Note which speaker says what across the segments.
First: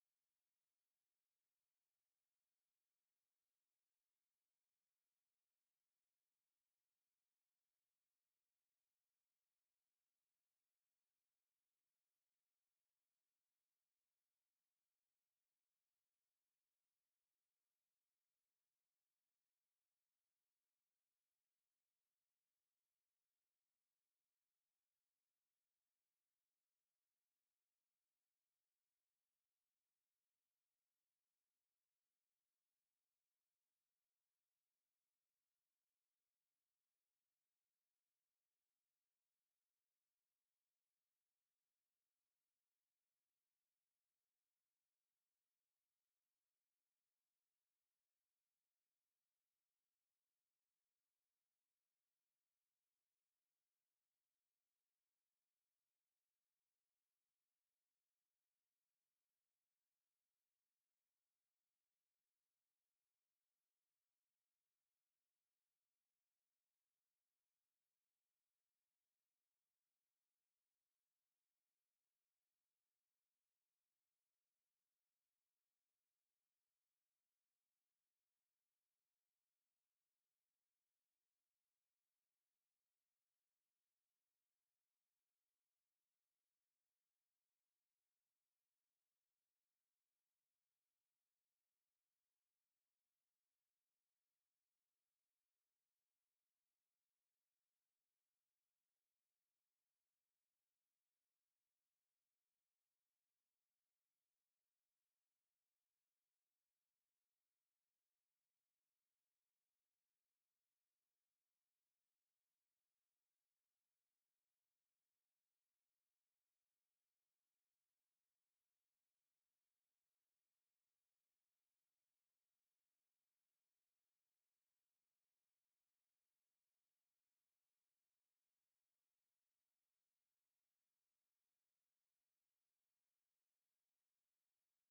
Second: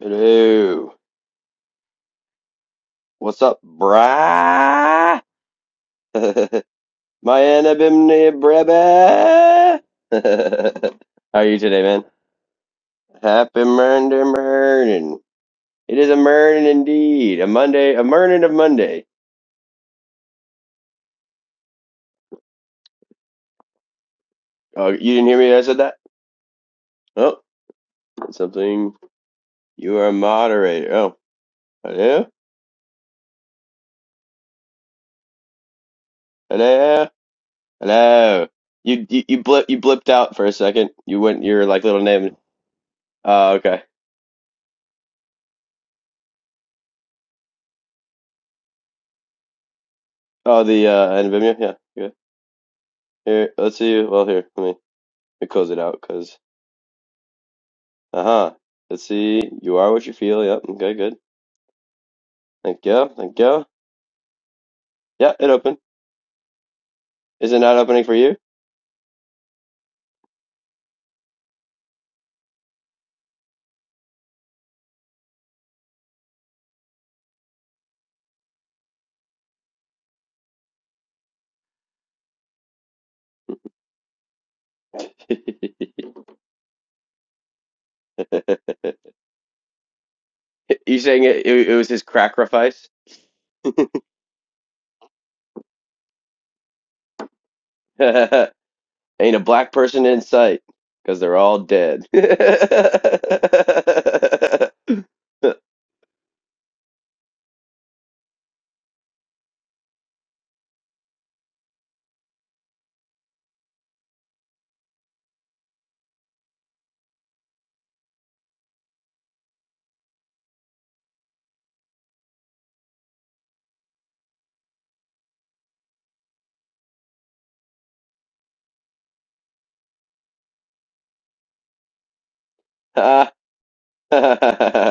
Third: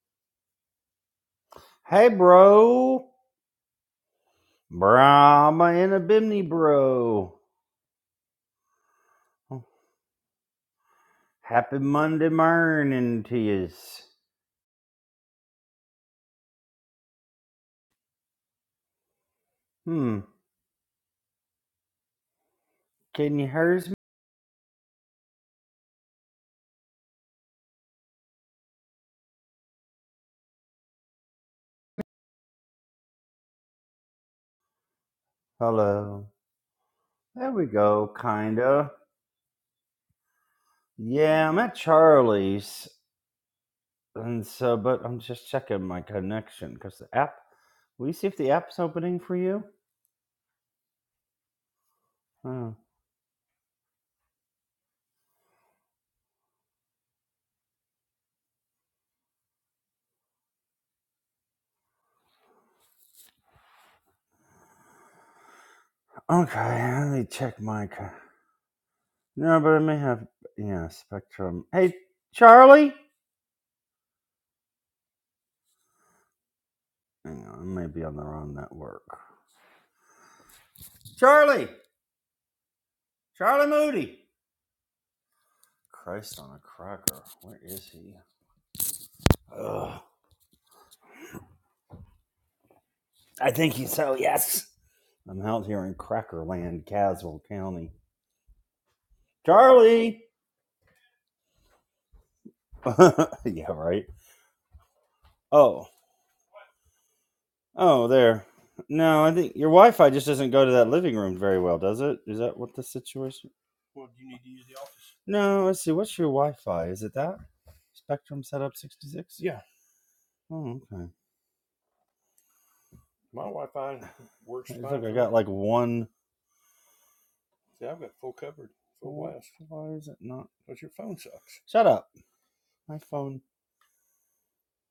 Speaker 1: Hello.
Speaker 2: Hey, bro.
Speaker 1: What's up, brah?
Speaker 2: Brahma and a Bimini,
Speaker 1: My
Speaker 2: bro.
Speaker 1: anabimni brebe. How are you
Speaker 2: Happy
Speaker 1: today, man?
Speaker 2: Monday morning to
Speaker 1: Happy
Speaker 2: yous.
Speaker 1: murder morning. It is a morning indeed. A Monday, a morning of Monday.
Speaker 2: Hmm, can you hear me?
Speaker 1: Oh, you didn't hear me? when I said that. Oh, something. You are a moderator. Oh, hello,
Speaker 2: Hello.
Speaker 1: hello,
Speaker 2: There we go,
Speaker 1: hello.
Speaker 2: kinda.
Speaker 1: You you you, blip, you blipped out for a second. You went
Speaker 2: Yeah, I'm
Speaker 1: your
Speaker 2: at
Speaker 1: like little name.
Speaker 2: Charlie's.
Speaker 1: Oh, okay.
Speaker 2: And so, but I'm just checking my connection because the app, will you see if the app's opening for you?
Speaker 1: Oh, the uh, anabimnia. Yeah. yeah.
Speaker 2: Oh.
Speaker 1: Here, let's see. Well, here, let me, let me close it out because, uh huh. Let's see. You are what you feel. Yep. Okay, good. Thank you. Thank you. Yeah, it opened.
Speaker 2: Okay, let me
Speaker 1: Is it
Speaker 2: check
Speaker 1: not
Speaker 2: my.
Speaker 1: opening
Speaker 2: co-
Speaker 1: for you?
Speaker 2: No, but I may have. Yeah, Spectrum. Hey, Charlie? Hang on, I may be on the wrong network. Charlie, Charlie Moody.
Speaker 1: you
Speaker 2: Christ on a cracker. Where is he? Ugh.
Speaker 1: saying it, it, it was his sacrifice.
Speaker 2: I think he's so, yes. I'm out here in Crackerland, Caswell County.
Speaker 1: Ain't a black person in
Speaker 2: Charlie!
Speaker 1: sight because they're all dead.
Speaker 2: yeah, right. Oh, oh, there. No, I think your Wi Fi just doesn't go to that living room very well, does it? Is that what the situation? No, let's see. What's your Wi Fi? Is it that? Spectrum setup 66? Oh, okay. It's like I got like one. Why is it not? Shut up. iPhone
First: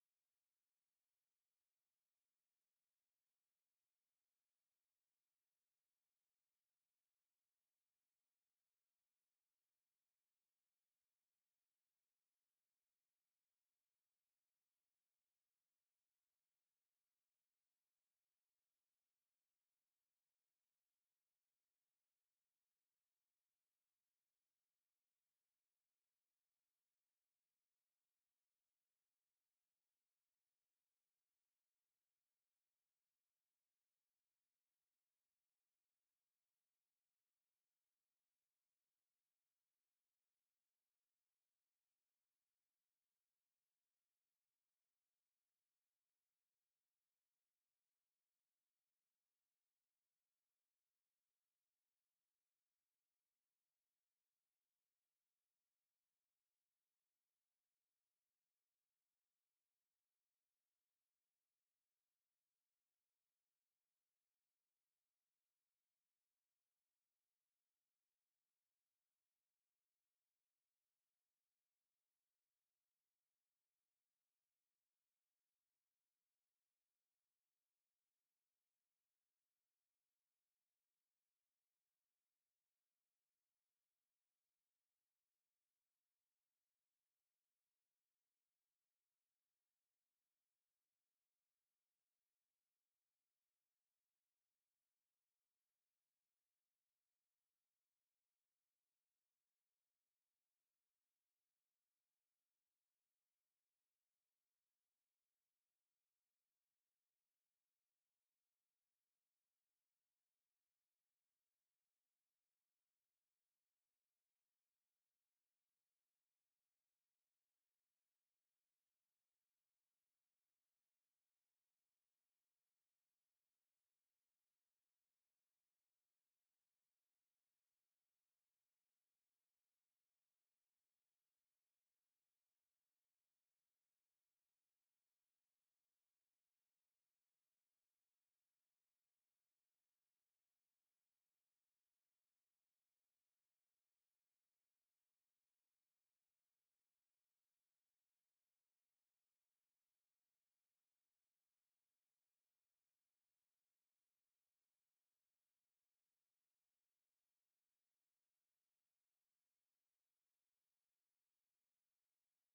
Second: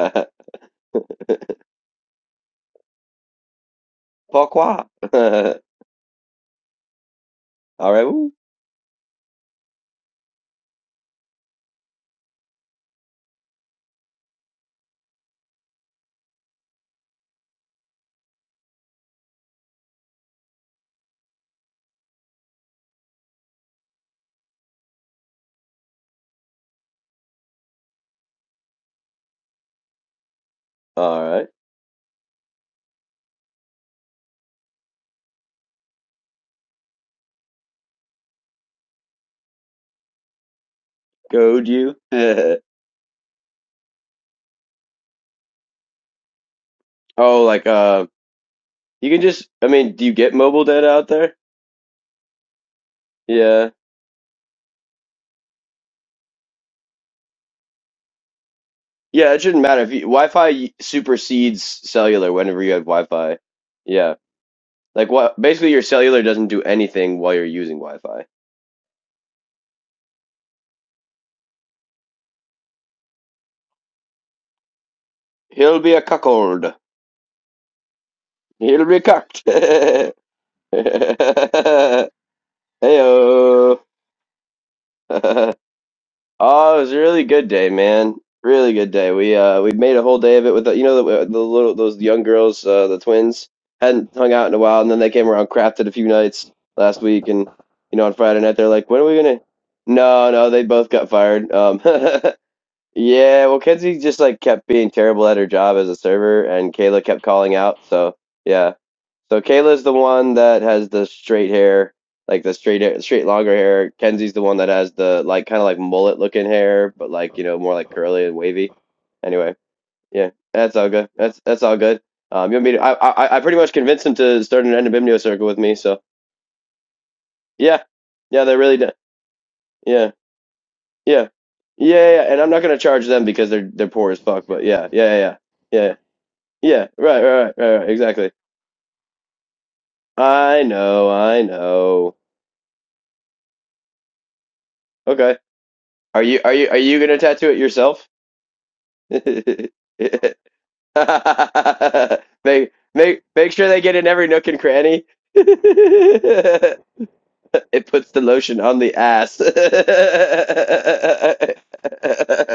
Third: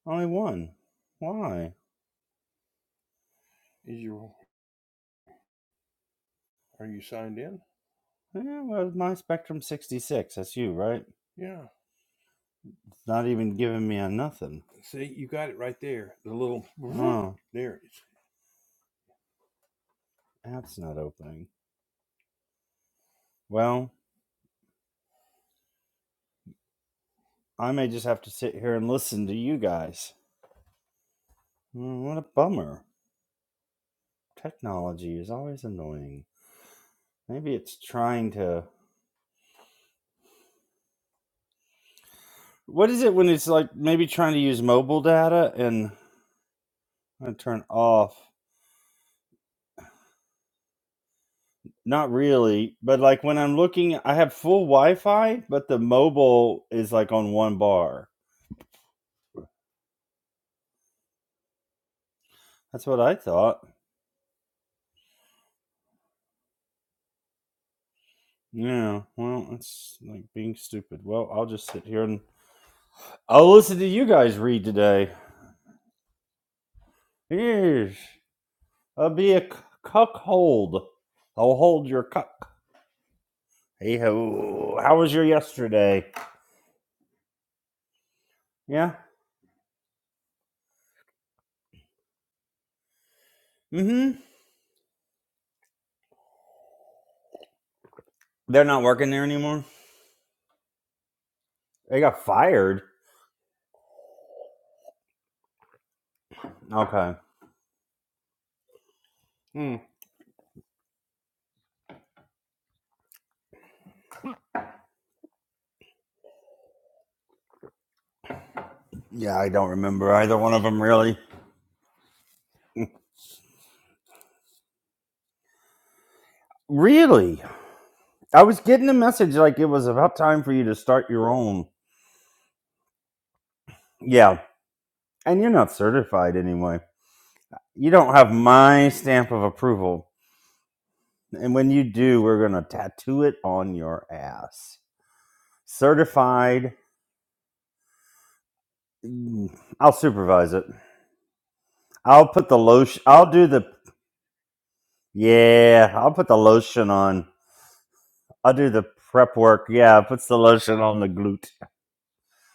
Speaker 2: only one. Why?
Speaker 1: Pourquoi? all right. Woo.
Speaker 2: Yeah, well, my Spectrum 66. That's you, right? It's not even giving me a nothing. Oh, app's not opening. Well, I may just have to sit here and listen to you guys.
Speaker 1: All right.
Speaker 2: Mm, What a bummer. Technology is always annoying. Maybe it's trying to.
Speaker 1: Goad you. oh,
Speaker 2: What is it when it's like maybe trying to use mobile data and I turn
Speaker 1: like, uh.
Speaker 2: off?
Speaker 1: You can just, I mean, do you get mobile data out there?
Speaker 2: Not really, but like when I'm
Speaker 1: Yeah.
Speaker 2: looking, I have full Wi-Fi, but the mobile is like on one bar.
Speaker 1: Yeah, it shouldn't matter if you, Wi-Fi supersedes cellular whenever you have
Speaker 2: That's what I
Speaker 1: Wi-Fi.
Speaker 2: thought.
Speaker 1: Yeah. Like what, basically your cellular doesn't do anything while you're using Wi-Fi.
Speaker 2: Yeah, well, it's like being stupid. Well, I'll just sit here and I'll listen to you guys read today.
Speaker 1: He'll be a cuckold.
Speaker 2: Yeesh.
Speaker 1: He'll be
Speaker 2: I'll be a c-
Speaker 1: cucked.
Speaker 2: cuckold. I'll hold your cuck.
Speaker 1: Heyo.
Speaker 2: Hey ho! How was your yesterday?
Speaker 1: Oh, it was a really good day, man. Really good
Speaker 2: Yeah.
Speaker 1: day. We uh we made a whole day of it with the, you know the, uh, the little those young girls, uh, the twins, hadn't
Speaker 2: Mm-hmm.
Speaker 1: hung out in a while, and then they came around, crafted a few nights last week, and you know on Friday night
Speaker 2: They're
Speaker 1: they're
Speaker 2: not
Speaker 1: like, when are
Speaker 2: working
Speaker 1: we
Speaker 2: there
Speaker 1: gonna?
Speaker 2: anymore.
Speaker 1: No, no, they both got fired. Um,
Speaker 2: They got fired.
Speaker 1: Yeah, well, Kenzie just like kept being terrible at her job as a server, and Kayla
Speaker 2: Okay.
Speaker 1: kept calling out. So yeah, so
Speaker 2: Hmm.
Speaker 1: Kayla's the one that has the straight hair, like the straight hair, straight longer hair. Kenzie's the one that has the like kind of like mullet looking hair, but like you know more like curly and wavy.
Speaker 2: Yeah, I
Speaker 1: Anyway,
Speaker 2: don't remember
Speaker 1: yeah,
Speaker 2: either one of
Speaker 1: that's
Speaker 2: them
Speaker 1: all good.
Speaker 2: really.
Speaker 1: That's that's all good. Um, you want me to? I I, I pretty much convinced him to start an Endobimnio circle with me. So
Speaker 2: Really?
Speaker 1: yeah,
Speaker 2: I
Speaker 1: yeah, they're
Speaker 2: was
Speaker 1: really
Speaker 2: getting
Speaker 1: done.
Speaker 2: a message like it was
Speaker 1: Yeah.
Speaker 2: about time for you to start your
Speaker 1: Yeah.
Speaker 2: own.
Speaker 1: Yeah, yeah, yeah. and I'm not gonna charge them because they're they're poor as
Speaker 2: Yeah.
Speaker 1: fuck. But yeah, yeah, yeah, yeah,
Speaker 2: And you're not
Speaker 1: yeah.
Speaker 2: certified
Speaker 1: Yeah,
Speaker 2: anyway.
Speaker 1: Yeah, Right, right, right, right, right.
Speaker 2: You don't
Speaker 1: Exactly.
Speaker 2: have my stamp of approval.
Speaker 1: I know, I
Speaker 2: And when you
Speaker 1: know.
Speaker 2: do, we're going to tattoo it on your ass.
Speaker 1: Okay. Are you are you
Speaker 2: Certified.
Speaker 1: are you gonna tattoo it yourself?
Speaker 2: mm,
Speaker 1: make
Speaker 2: I'll supervise it. I'll put the lotion.
Speaker 1: make
Speaker 2: I'll do
Speaker 1: make
Speaker 2: the.
Speaker 1: sure they get in every nook and cranny.
Speaker 2: Yeah, I'll put the
Speaker 1: it
Speaker 2: lotion on.
Speaker 1: puts the
Speaker 2: I'll
Speaker 1: lotion
Speaker 2: do
Speaker 1: on
Speaker 2: the
Speaker 1: the
Speaker 2: prep
Speaker 1: ass.
Speaker 2: work. Yeah, puts the lotion on the glute.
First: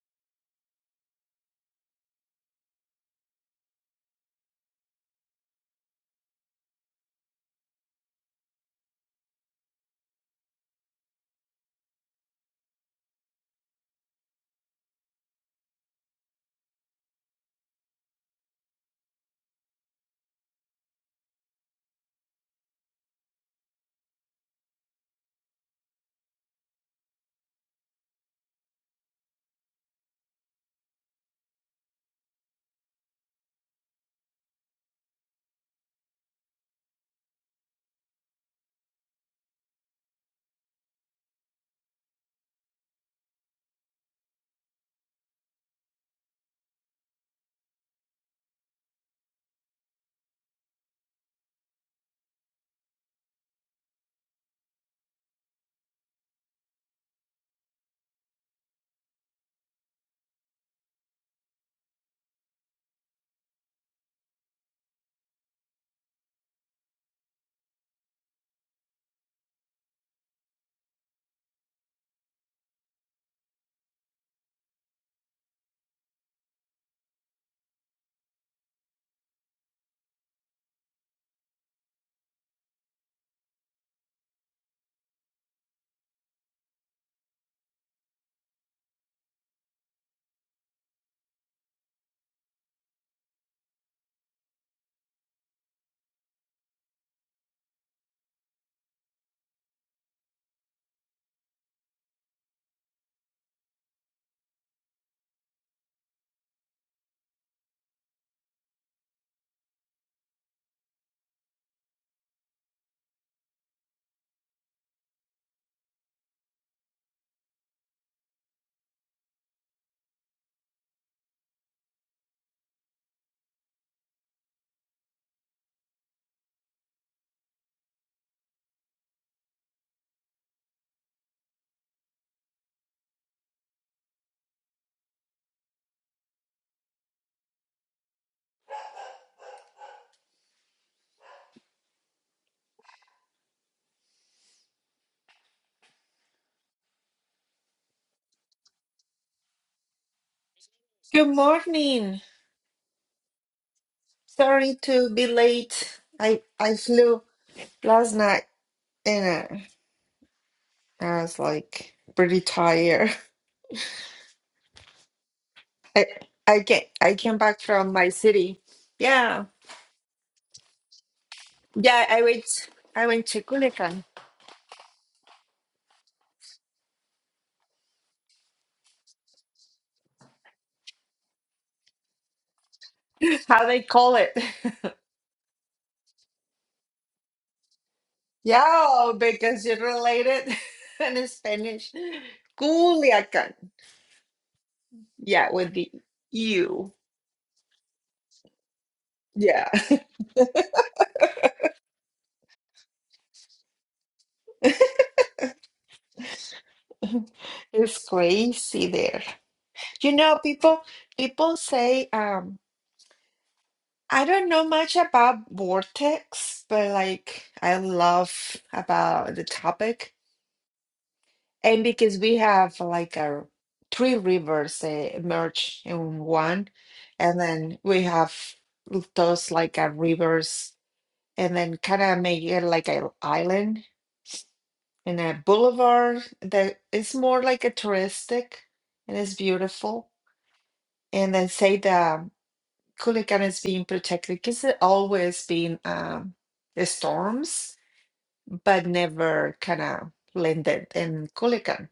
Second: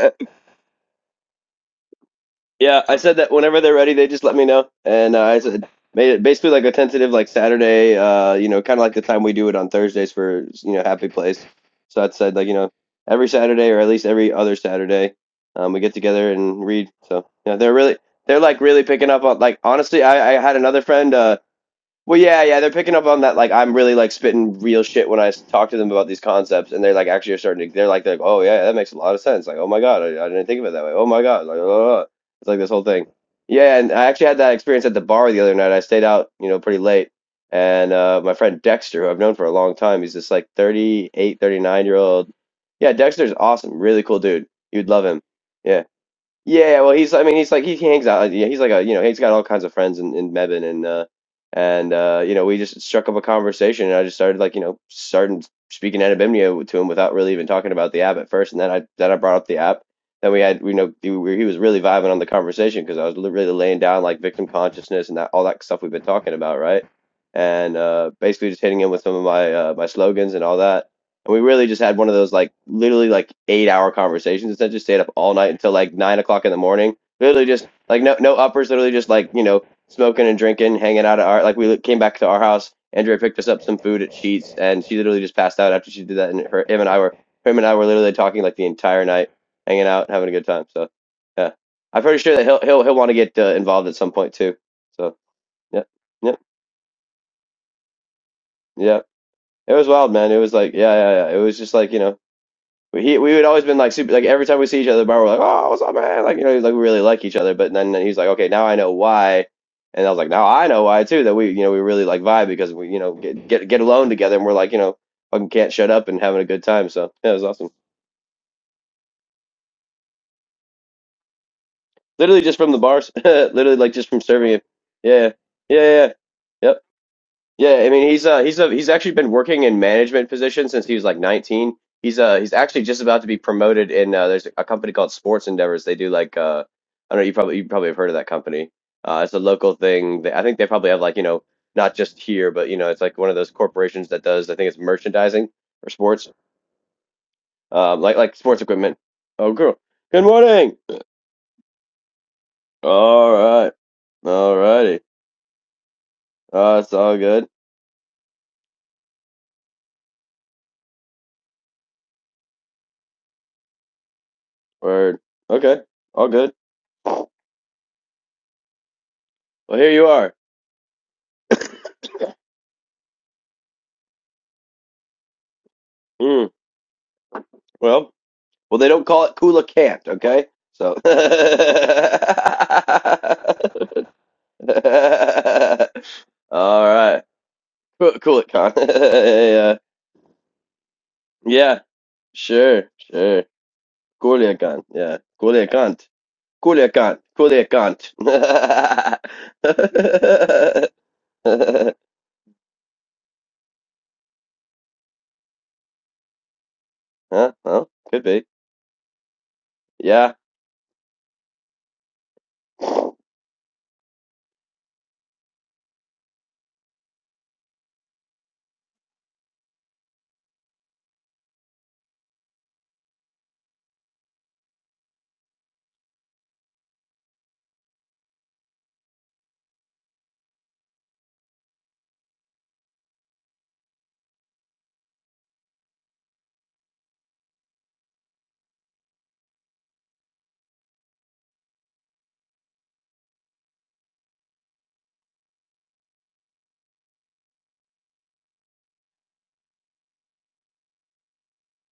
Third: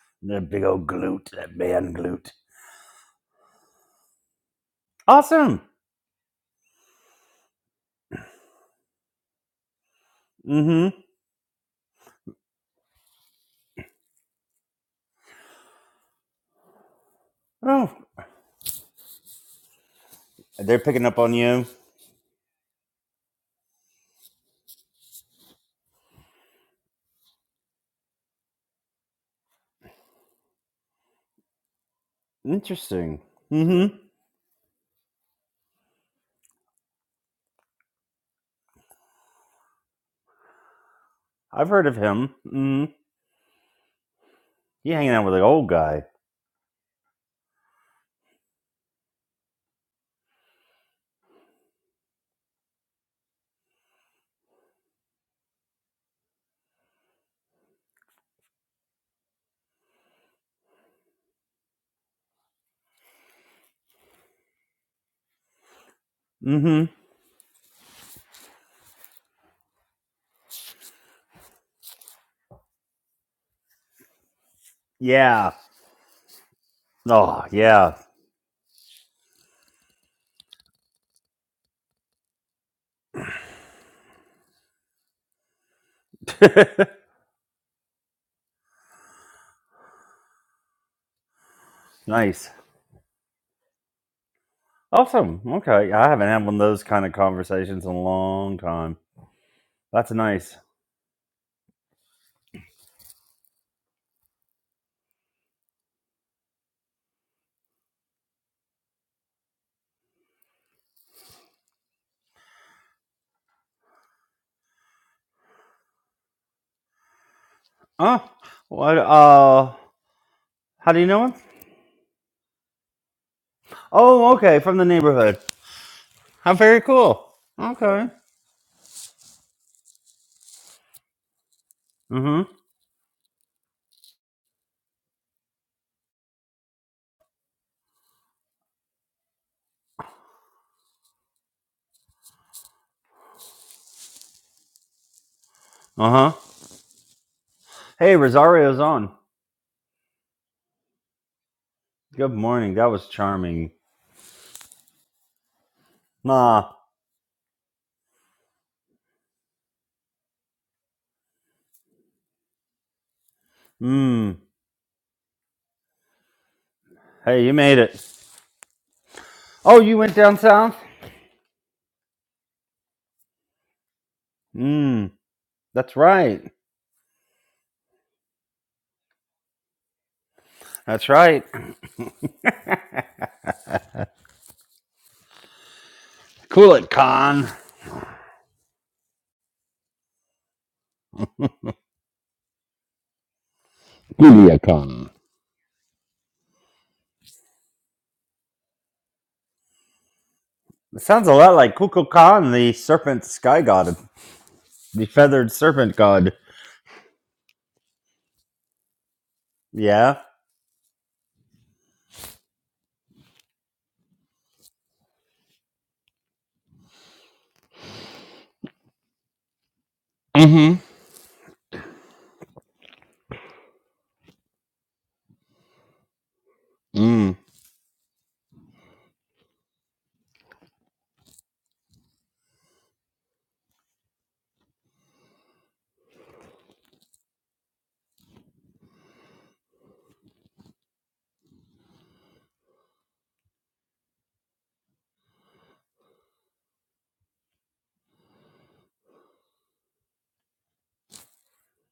Speaker 2: That big old glute. That man glute.
Speaker 1: Yeah, I said that whenever they're ready, they just let me know, and uh, I
Speaker 2: Awesome.
Speaker 1: said made it basically like a tentative like Saturday, uh, you know, kind of like the time we do it on Thursdays for you know
Speaker 2: Mm hmm.
Speaker 1: Happy Place. So I said like you know every Saturday or at least every other Saturday, um, we get together and read. So yeah, they're
Speaker 2: Oh,
Speaker 1: really they're like really picking up on like honestly, I, I had
Speaker 2: They're
Speaker 1: another
Speaker 2: picking
Speaker 1: friend.
Speaker 2: up on
Speaker 1: Uh,
Speaker 2: you.
Speaker 1: well, yeah, yeah, they're picking up on that. Like, I'm really like spitting real shit when I s- talk to them about these concepts, and they're like actually are starting to. They're like, they're like, oh yeah, that makes a lot of sense. Like, oh my god, I, I didn't think of it that way. Oh my god, like, uh, it's like this whole thing.
Speaker 2: Interesting.
Speaker 1: Yeah, and
Speaker 2: Mm-hmm.
Speaker 1: I actually had that experience at the bar the other night. I stayed out, you know, pretty late, and uh, my friend Dexter, who I've known for a long time, he's this like 38,
Speaker 2: I've heard
Speaker 1: 39
Speaker 2: of
Speaker 1: year old.
Speaker 2: him. Mm-hmm.
Speaker 1: Yeah, Dexter's awesome, really cool dude. You'd
Speaker 2: He
Speaker 1: love
Speaker 2: hanging
Speaker 1: him.
Speaker 2: out with an old
Speaker 1: Yeah,
Speaker 2: guy.
Speaker 1: yeah, well, he's. I mean, he's like he hangs out. Yeah, he's like a you know he's got all kinds of friends in in Mebane and uh and uh you know we just struck up a conversation and I just started like you know starting speaking Anabimnio to him without really even talking about the app at first and then I then I brought up the app. Then we had you know he, we- he was really vibing on the conversation because I was li- really laying down like victim consciousness and that all that stuff we've been talking about, right?
Speaker 2: Mm-hmm.
Speaker 1: And uh basically just hitting him with some of my uh, my slogans and all that and we really just had one of those like literally like eight hour conversations. Instead, just stayed up all night
Speaker 2: Yeah.
Speaker 1: until like nine o'clock in the morning.
Speaker 2: Oh,
Speaker 1: Literally just
Speaker 2: yeah.
Speaker 1: like no no uppers. Literally just like you know smoking and drinking, hanging out at our like we came back to our house. Andrea picked us up some food at Sheets, and she literally just passed out after she did that. And her him and I were him and I were literally talking like the entire night, hanging out, having a good time. So yeah, I'm pretty sure that
Speaker 2: nice.
Speaker 1: he'll he'll he'll want to get uh, involved at some point too. So
Speaker 2: Awesome.
Speaker 1: yeah,
Speaker 2: Okay. I haven't
Speaker 1: yeah,
Speaker 2: had one of those kind of conversations in a long time.
Speaker 1: yeah. It was
Speaker 2: That's
Speaker 1: wild, man. It was
Speaker 2: nice.
Speaker 1: like yeah, yeah, yeah. It was just like you know. He, we would always been like super, like every time we see each other at the bar, we're like, oh, what's up, man? Like, you know, like we really like each other. But then then he's like, okay, now I know why. And I was like, now I know why too, that we, you know, we really like vibe because we, you know, get, get, get alone together and we're like, you know, fucking can't shut up and having a good time. So yeah, it was awesome.
Speaker 2: Oh, what? Uh, how do you know him?
Speaker 1: Literally just from the bars, literally like just from
Speaker 2: Oh,
Speaker 1: serving
Speaker 2: okay.
Speaker 1: it.
Speaker 2: From the
Speaker 1: Yeah.
Speaker 2: neighborhood.
Speaker 1: Yeah. Yeah. yeah.
Speaker 2: How
Speaker 1: Yep.
Speaker 2: very cool.
Speaker 1: Yeah, I
Speaker 2: Okay.
Speaker 1: mean he's uh he's a he's actually been working in management positions since he was like 19. He's uh
Speaker 2: Mm-hmm.
Speaker 1: he's actually just about to be promoted in uh there's a company called Sports Endeavors. They do like uh I don't know you probably you probably have heard of that company. Uh it's a local thing. They, I think they probably have like, you know, not just here, but you know, it's like one of those corporations that does I think it's merchandising for sports.
Speaker 2: Uh-huh.
Speaker 1: Um
Speaker 2: Hey,
Speaker 1: like like sports
Speaker 2: Rosario's
Speaker 1: equipment.
Speaker 2: on.
Speaker 1: Oh girl. Good morning.
Speaker 3: Good morning.
Speaker 2: Good morning. That was
Speaker 1: All
Speaker 2: charming.
Speaker 1: right. All
Speaker 3: Sorry
Speaker 1: righty.
Speaker 3: to be late. I I
Speaker 2: Ah.
Speaker 1: Uh it's all
Speaker 3: flew
Speaker 1: good.
Speaker 3: last night and uh, I was like pretty tired.
Speaker 2: Hmm.
Speaker 1: Word. Okay.
Speaker 3: I
Speaker 1: All good.
Speaker 3: I came I
Speaker 1: Well,
Speaker 3: came
Speaker 2: Hey, you
Speaker 3: back
Speaker 2: made
Speaker 3: from
Speaker 2: it.
Speaker 3: my city. Yeah,
Speaker 2: Oh,
Speaker 1: here
Speaker 2: you
Speaker 1: you
Speaker 2: went
Speaker 1: are.
Speaker 2: down south?
Speaker 3: yeah. I went I went to Culiacan.
Speaker 2: Mmm, that's right.
Speaker 1: Mm. Well, Well, they don't call it Kula Kant, okay? So.
Speaker 2: That's right.
Speaker 3: How they call it?
Speaker 2: cool
Speaker 1: All
Speaker 2: it,
Speaker 1: right.
Speaker 2: Khan.
Speaker 1: Cool, cool
Speaker 3: yeah, because
Speaker 1: yeah,
Speaker 3: you're related in
Speaker 1: yeah,
Speaker 3: Spanish.
Speaker 1: sure, sure.
Speaker 3: Culiacan.
Speaker 1: Cool
Speaker 2: Guliakan.
Speaker 1: it,
Speaker 2: It Khan.
Speaker 1: Yeah.
Speaker 3: Yeah,
Speaker 1: Cool it,
Speaker 3: with the
Speaker 1: Kant. Cool
Speaker 3: U.
Speaker 1: Kant. Cool Kant.
Speaker 3: Yeah,
Speaker 2: It sounds a lot like Kukulkan, Khan, the serpent sky god, the feathered serpent god.
Speaker 1: huh? Well,
Speaker 3: it's
Speaker 1: could be.
Speaker 3: crazy there. You
Speaker 2: Yeah.
Speaker 1: Yeah.
Speaker 3: know, people people say um. I don't know much about vortex, but like I love about the topic.
Speaker 2: Mm-hmm.
Speaker 3: And because we have like our three rivers uh, merge in one,
Speaker 2: Mm.
Speaker 3: and then we have those like uh, rivers, and then kind of make it like an island and a boulevard that is more like a touristic and it's beautiful. And then say the. Kulikan is being protected because it always been um, the storms, but never kind of landed in Kulikan.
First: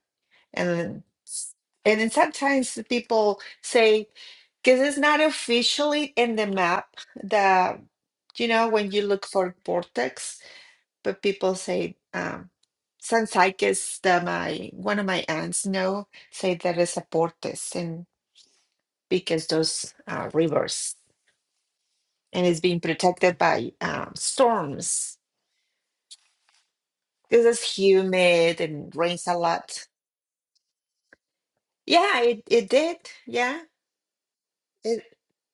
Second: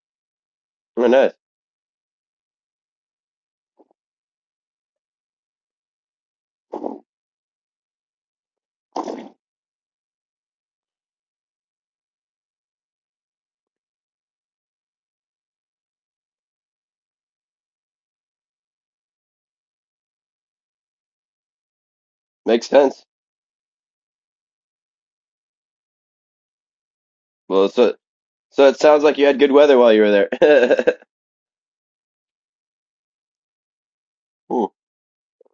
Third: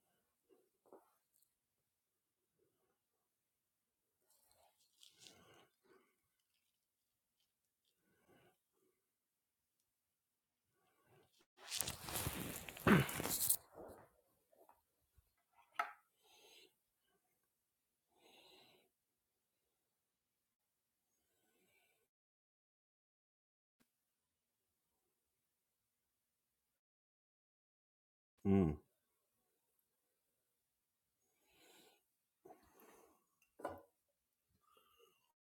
Speaker 3: And then
Speaker 1: Oh, nice.
Speaker 3: s- and then sometimes the people say because it's not officially in the map that you know when you look for vortex, but people say um, Sansicus that my one of my aunts know say that it's a vortex, and because those uh, rivers. and it's
Speaker 1: Makes
Speaker 3: being
Speaker 1: sense.
Speaker 3: protected by um, storms because
Speaker 1: Well,
Speaker 3: it's
Speaker 1: so
Speaker 3: humid
Speaker 1: so
Speaker 2: Mm.
Speaker 1: it
Speaker 3: and
Speaker 1: sounds like you
Speaker 3: rains a
Speaker 1: had good weather
Speaker 3: lot.
Speaker 1: while you were there.
Speaker 3: Yeah, it, it did. Yeah,
Speaker 1: Hmm,
Speaker 3: it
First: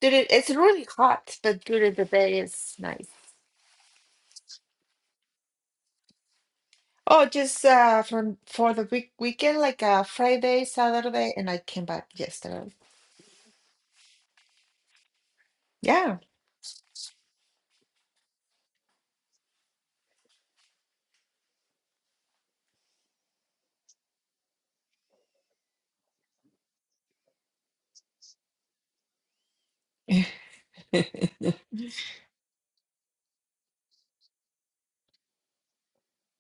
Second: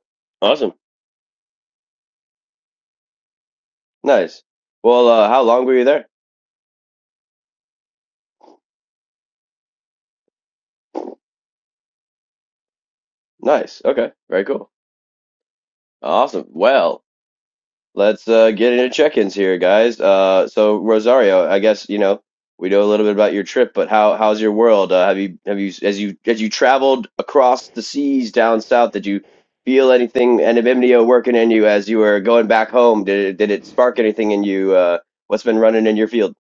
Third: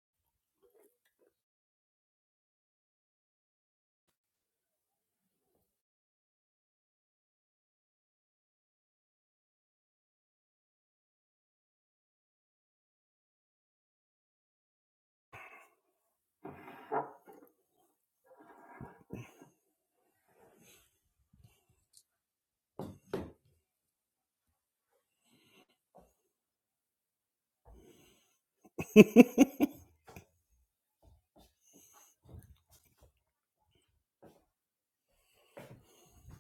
Speaker 3: did. It, it's
Speaker 1: awesome.
Speaker 3: really hot, but during the day it's nice.
Speaker 1: Nice. Well, uh, how long were you there?
Speaker 3: Oh, just uh, from for the week weekend, like uh, Friday, Saturday, and I came back yesterday.
Speaker 1: Nice. Okay. Very cool.
Speaker 3: Yeah.
Speaker 1: Awesome. Well, let's uh, get into check-ins here, guys. Uh, so Rosario, I guess you know we know a little bit about your trip, but how how's your world? Uh, have you have you as you as you traveled across the seas down south? Did you feel anything anonymity working in you as you were going back home? Did it, did it spark anything in you? Uh, what's been running in your field?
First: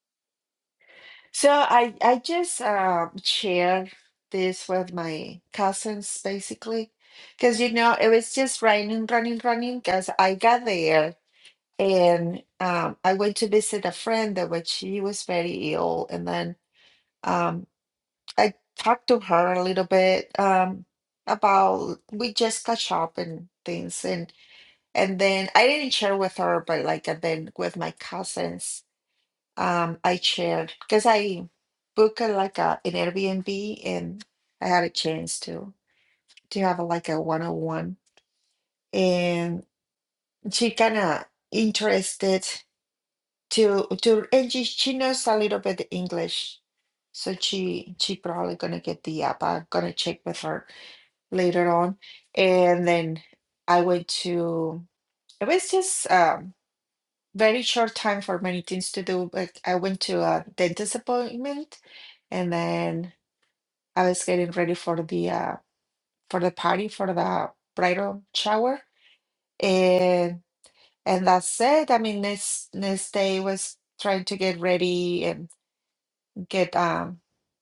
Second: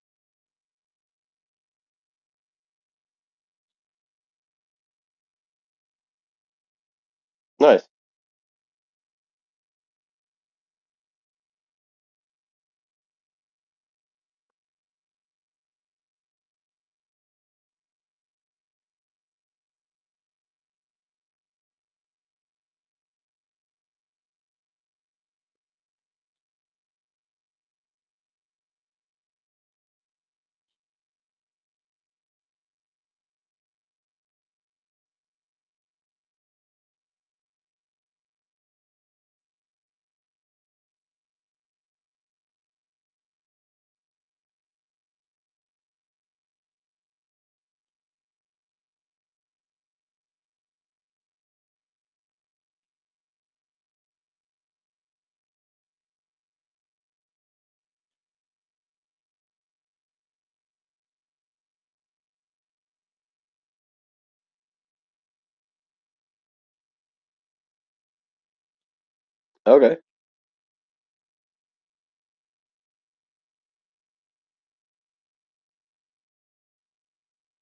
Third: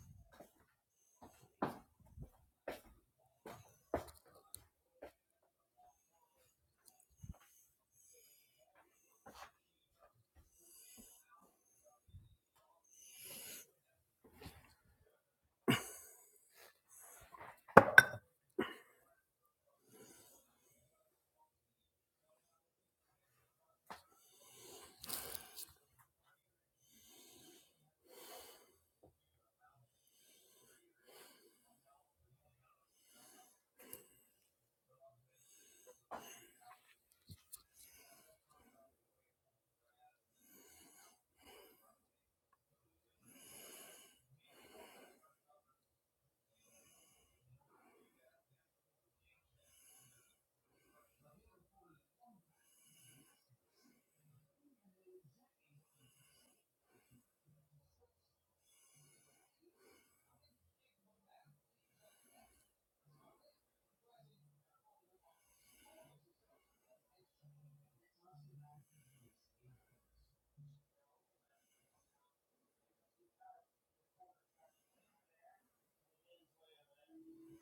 Speaker 3: So I I just uh, shared this with my cousins basically, because you
Speaker 1: Nice.
Speaker 3: know it was just raining, running, running. Because I got there And um, I went to visit a friend that when she was very ill, and then um, I talked to her a little bit um, about we just catch up and things, and and then I didn't share with her, but like and then with my cousins, um, I shared because I booked a, like a an Airbnb, and I had a chance to to have a, like a one on one, and she kind of interested. to to and she she knows a little bit English, so she she probably gonna get the app. I'm gonna check with her later on. And then I went to it was just um very short time for many things to do, but I went to a dentist appointment and then I was getting ready for the uh for the party for the bridal shower
Speaker 1: Okay.
Speaker 3: and and that's it. I mean, next next day was trying to get ready and. get um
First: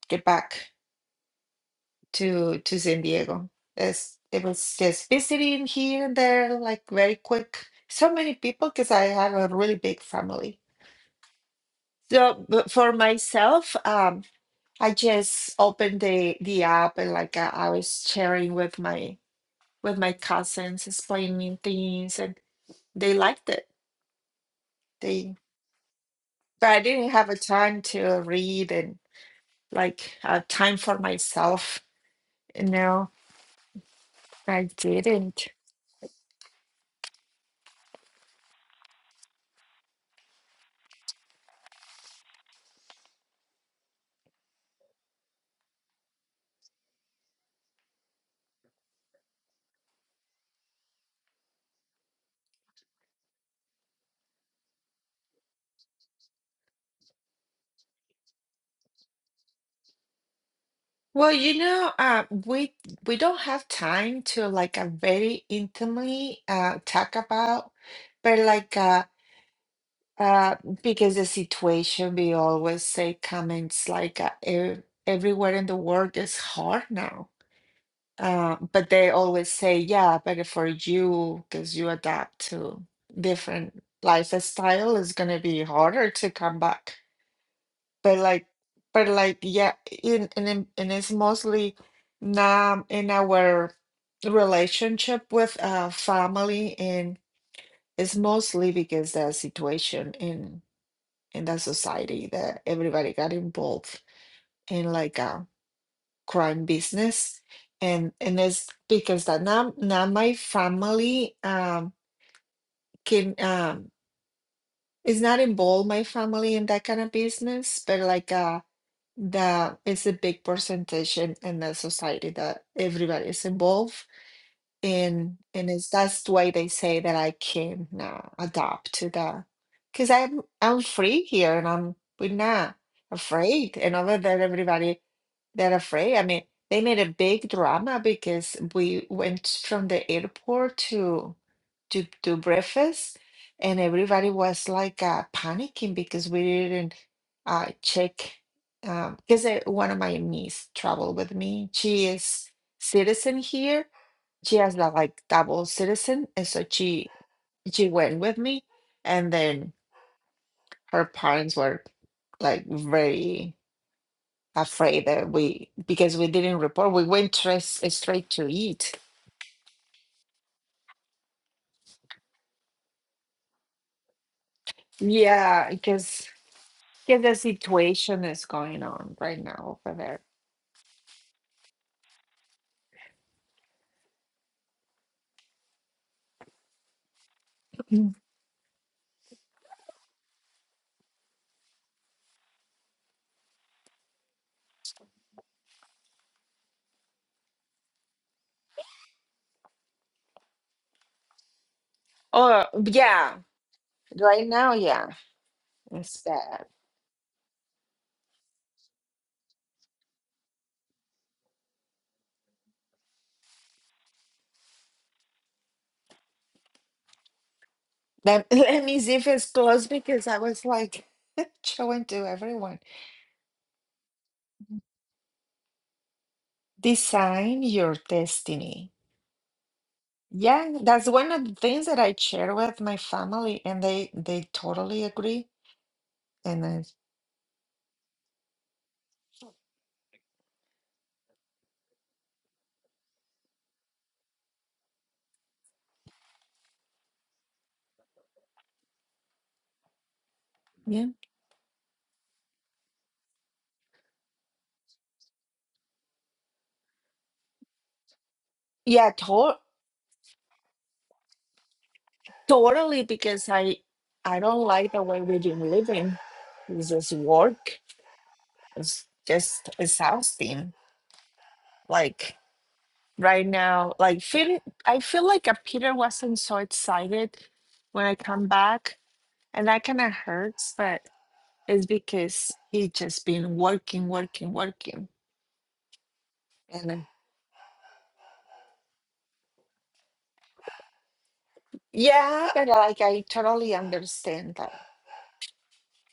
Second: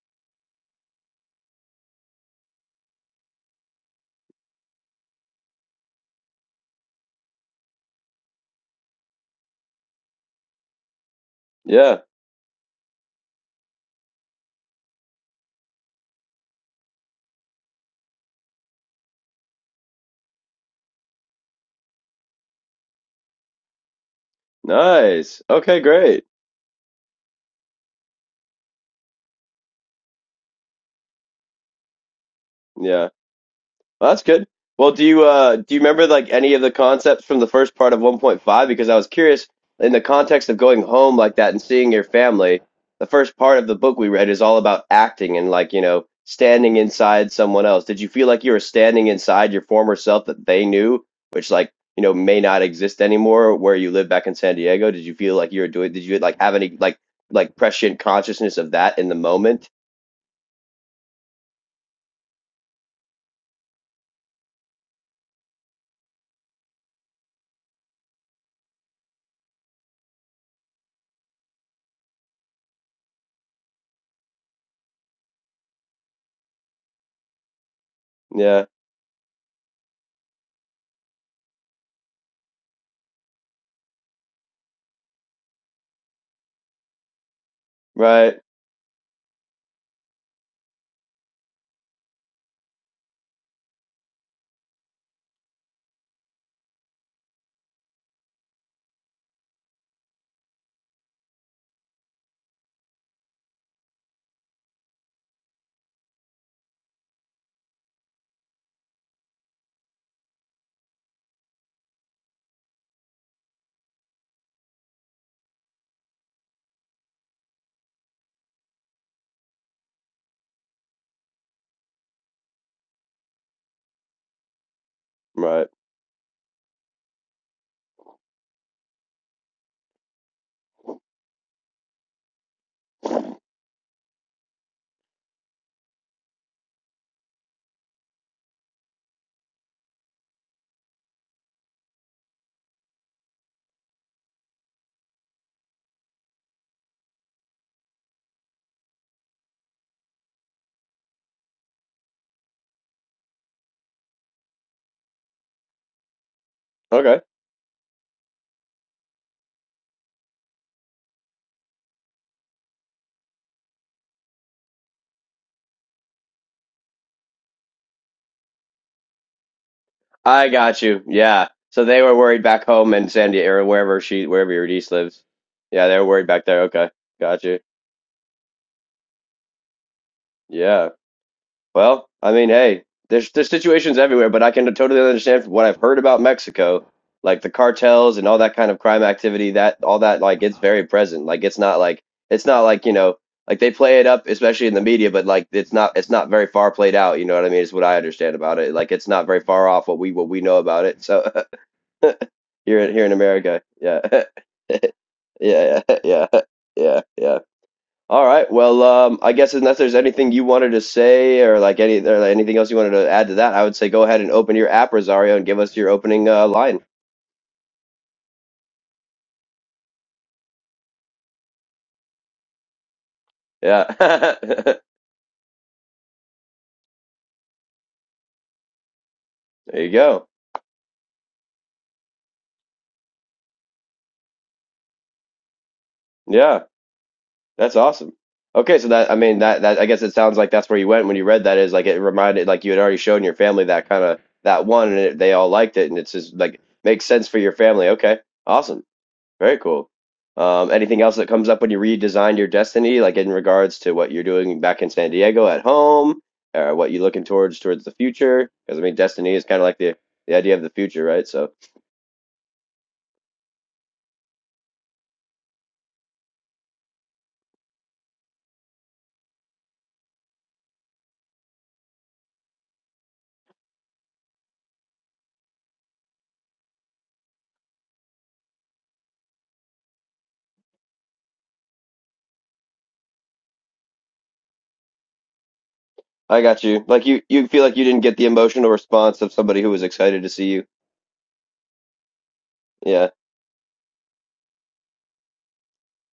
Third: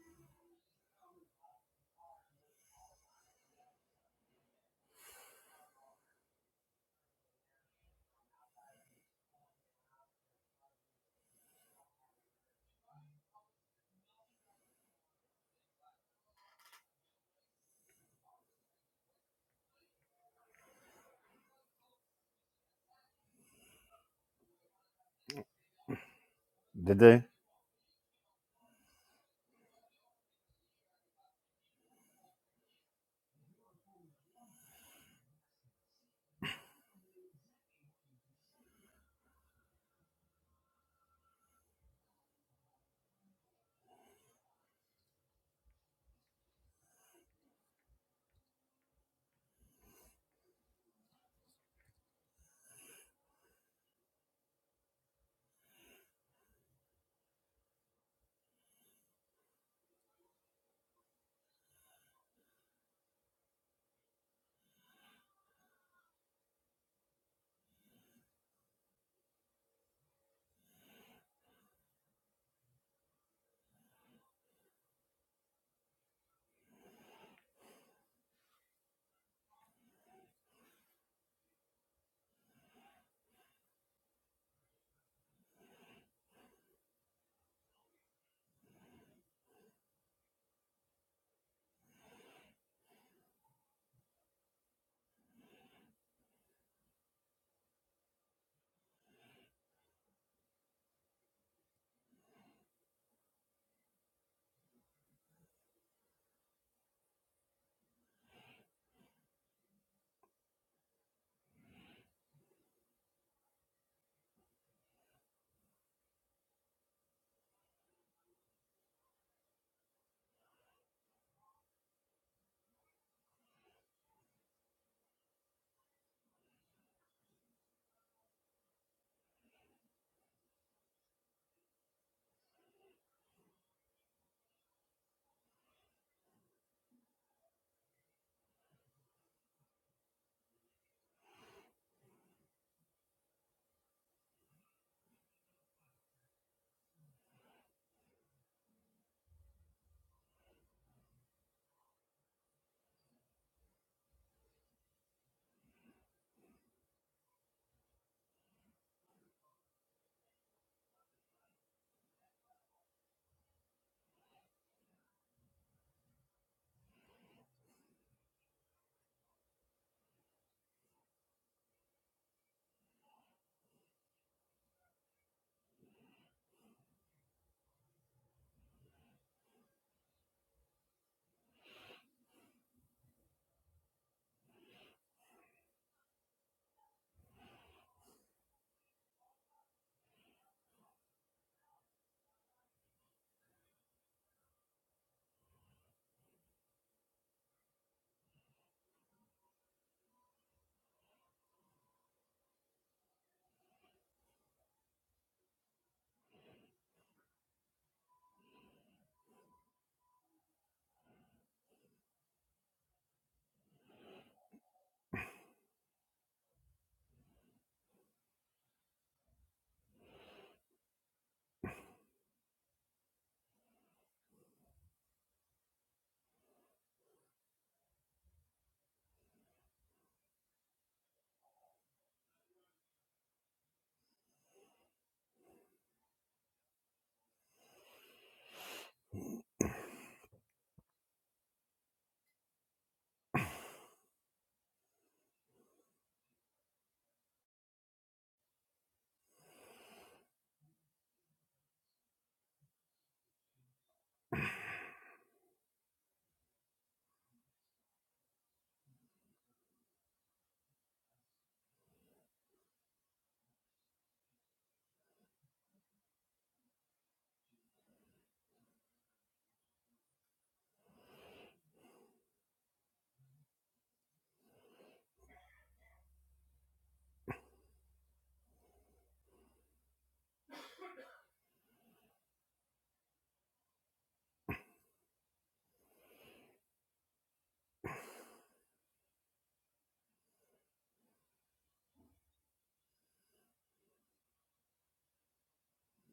Speaker 3: get back to to San Diego. It's, it was just visiting here and there, like very quick. So many people because I have a really big family.
Speaker 1: Yeah.
Speaker 3: So but for myself, um, I just opened the the app and like uh, I was sharing with my with my cousins, explaining things, and they liked it. They
Speaker 1: Nice. Okay. Great.
Speaker 3: but I
Speaker 2: Did
Speaker 3: didn't
Speaker 2: they
Speaker 3: have a time to read and like uh, time for myself. You
Speaker 1: Yeah.
Speaker 3: know,
Speaker 1: Well, that's good.
Speaker 3: I
Speaker 1: Well, do you
Speaker 3: didn't.
Speaker 1: uh do you remember like any of the concepts from the first part of 1.5? Because I was curious in the context of going home like that and seeing your family. The first part of the book we read is all about acting and like, you know, standing inside someone else. Did you feel like you were standing inside your former self that they knew, which like, you know, may not exist anymore where you live back in San Diego? Did you feel like you were doing, did you like have any like like prescient consciousness of that in the moment?
Speaker 3: Well, you know, uh, we we don't have time to like uh, very intimately uh, talk about, but like uh, uh, because the situation, we always say comments like uh, ev everywhere in the world is hard now. Uh,
Speaker 1: Yeah.
Speaker 3: but they always say, yeah, but for you, because you adapt to different lifestyle, it's gonna be harder to come back. But
Speaker 1: Right.
Speaker 3: like, but like, yeah, in and in, and it's mostly now in our relationship with uh family, and it's mostly because the situation in in the society that everybody got involved in like a crime business, and and it's because that now now my family um can um is not involved my family in that kind of business, but like uh that is a big percentage in, in the society that everybody is involved in
Speaker 1: Right.
Speaker 3: and it's that's why they say that I can uh, adapt to that because I'm I'm free here and I'm we're not afraid and over there everybody they're afraid I mean they made a big drama because we went from the airport to to do breakfast, and everybody was like uh, panicking because we didn't uh, check. Because one of my niece traveled with me. She is citizen here. She has the, like double citizen, and so she
Speaker 1: Okay.
Speaker 3: she went with me, and then her parents were like very afraid that we because we didn't report. We went straight straight to eat.
Speaker 1: I got you. Yeah. So they were worried back home in San Diego or wherever she wherever your niece lives.
Speaker 3: Yeah,
Speaker 1: Yeah, they were
Speaker 3: because
Speaker 1: worried back there. Okay.
Speaker 3: Yeah, the
Speaker 1: Got you.
Speaker 3: situation that's going on right now over there.
Speaker 1: Yeah. Well, I mean, hey, there's there's situations everywhere, but I can totally understand from what I've heard about Mexico, like the
Speaker 3: Mhm.
Speaker 1: cartels and all that kind of crime activity, that all that like it's very present. Like it's not like it's not like, you know, like they play it up, especially in the media, but like it's not it's not very far played out, you know what I mean? Is what I understand about it. Like it's not very far off what we what we know about it. So
Speaker 3: Oh,
Speaker 1: here in here in
Speaker 3: yeah,
Speaker 1: America. Yeah.
Speaker 3: right now, yeah,
Speaker 1: Yeah,
Speaker 3: it's
Speaker 1: yeah,
Speaker 3: bad.
Speaker 1: yeah, yeah. All right. Well, um, I guess unless there's anything you wanted to say or like any or like anything else you wanted to add to that, I would say go ahead and open your app, Rosario, and give us your opening uh, line.
Speaker 3: Let, let me see if it's closed because I was like showing to everyone.
Speaker 1: Yeah.
Speaker 3: Design your destiny.
Speaker 1: There you go.
Speaker 3: Yeah, that's one of the things that I share with my family, and they they totally agree.
Speaker 1: Yeah,
Speaker 3: And I,
Speaker 1: that's awesome. Okay, so that I mean that that I guess it sounds like that's where you went when you read that is like it reminded like you had already shown your family that kind of that one and it, they all liked it and it's just like makes sense for your family. Okay. Awesome. Very cool. Um, anything
Speaker 3: yeah,
Speaker 1: else that comes up when you redesign your destiny, like in regards to what you're doing back in San Diego at home, or what you're looking towards towards the future? Because I mean,
Speaker 3: yeah,
Speaker 1: destiny is
Speaker 3: to
Speaker 1: kind of like the the idea of the future, right? So
Speaker 3: totally because I I don't like the way we've been living. It's just work. it's just exhausting. Like right now, like feel I feel like a Peter wasn't so excited when I come back, and that kind of hurts. But it's because he just been working, working, working,
Speaker 1: I got you.
Speaker 3: and uh,
Speaker 1: Like you, you feel like you didn't get the emotional response of somebody who was excited to see you.
Speaker 3: yeah, but like
Speaker 1: Yeah.
Speaker 3: I totally understand that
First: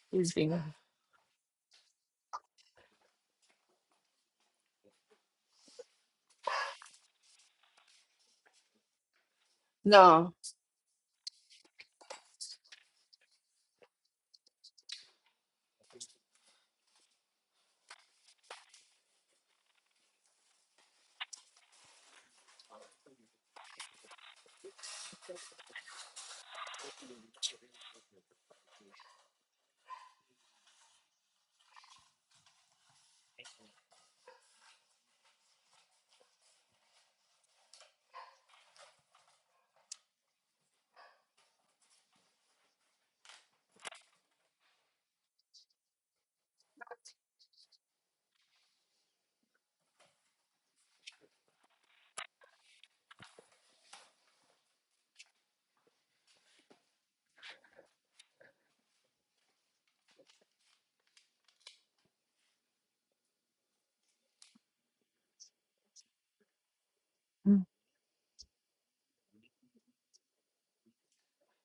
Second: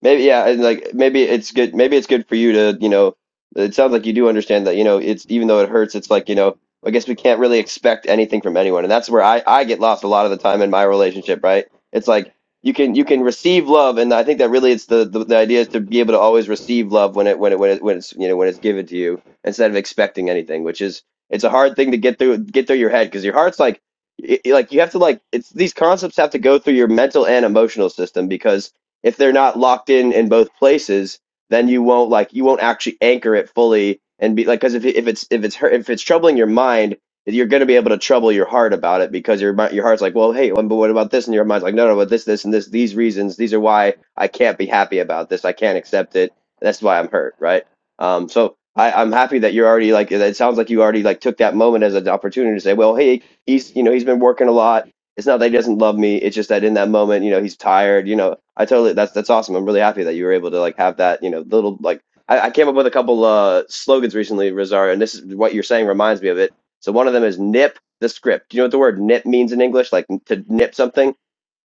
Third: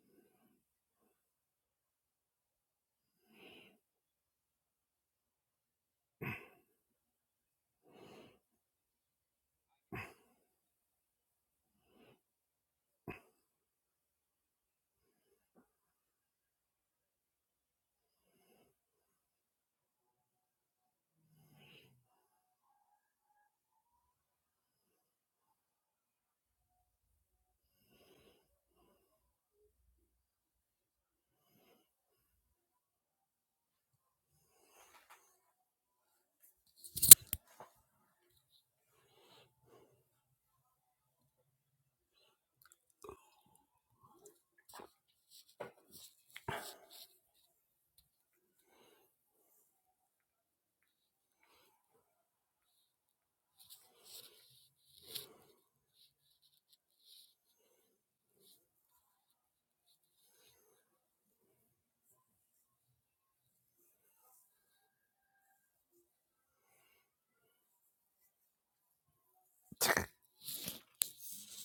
Speaker 1: Maybe
Speaker 3: he's
Speaker 1: yeah,
Speaker 3: been
Speaker 1: and like maybe it's good. Maybe it's good for you to you know. It sounds like you do understand that you know it's even though it hurts, it's like you know. I guess we can't really expect anything from anyone, and that's where I I get lost a lot of
Speaker 3: no
Speaker 1: the time in my relationship. Right? It's like you can you can receive love, and I think that really it's the the, the idea is to be able to always receive love when it when it when it when it's you know when it's given to you instead of expecting anything, which is it's a hard thing to get through get through your head because your heart's like. It, it- like you have to like it's these concepts have to go through your mental and emotional system because if they're not locked in in both places, then you won't like you won't actually anchor it fully and be like because if it- if it's if it's hurt, if it's troubling your mind, you're going to be able to trouble your heart about it because your mi- your heart's like, well, hey, um, but what about this? And your mind's like, no, no, but this, this, and this. These reasons, these are why I can't be happy about this. I can't accept it. That's why I'm hurt, right? Um, so I, I'm happy that you're already like. It sounds like you already like took that moment as an opportunity to say, well, hey, he's you know he's been working a lot. It's not that he doesn't love me. It's just that in that moment, you know, he's tired. You know, I totally that's that's awesome. I'm really happy that you were able to like have that, you know, little like I, I came up with a couple uh slogans recently, Rosario, and this is what you're saying reminds me of it. So one of them is
Speaker 3: mm,
Speaker 1: nip the script. Do you know what the word nip means in English? Like to nip something?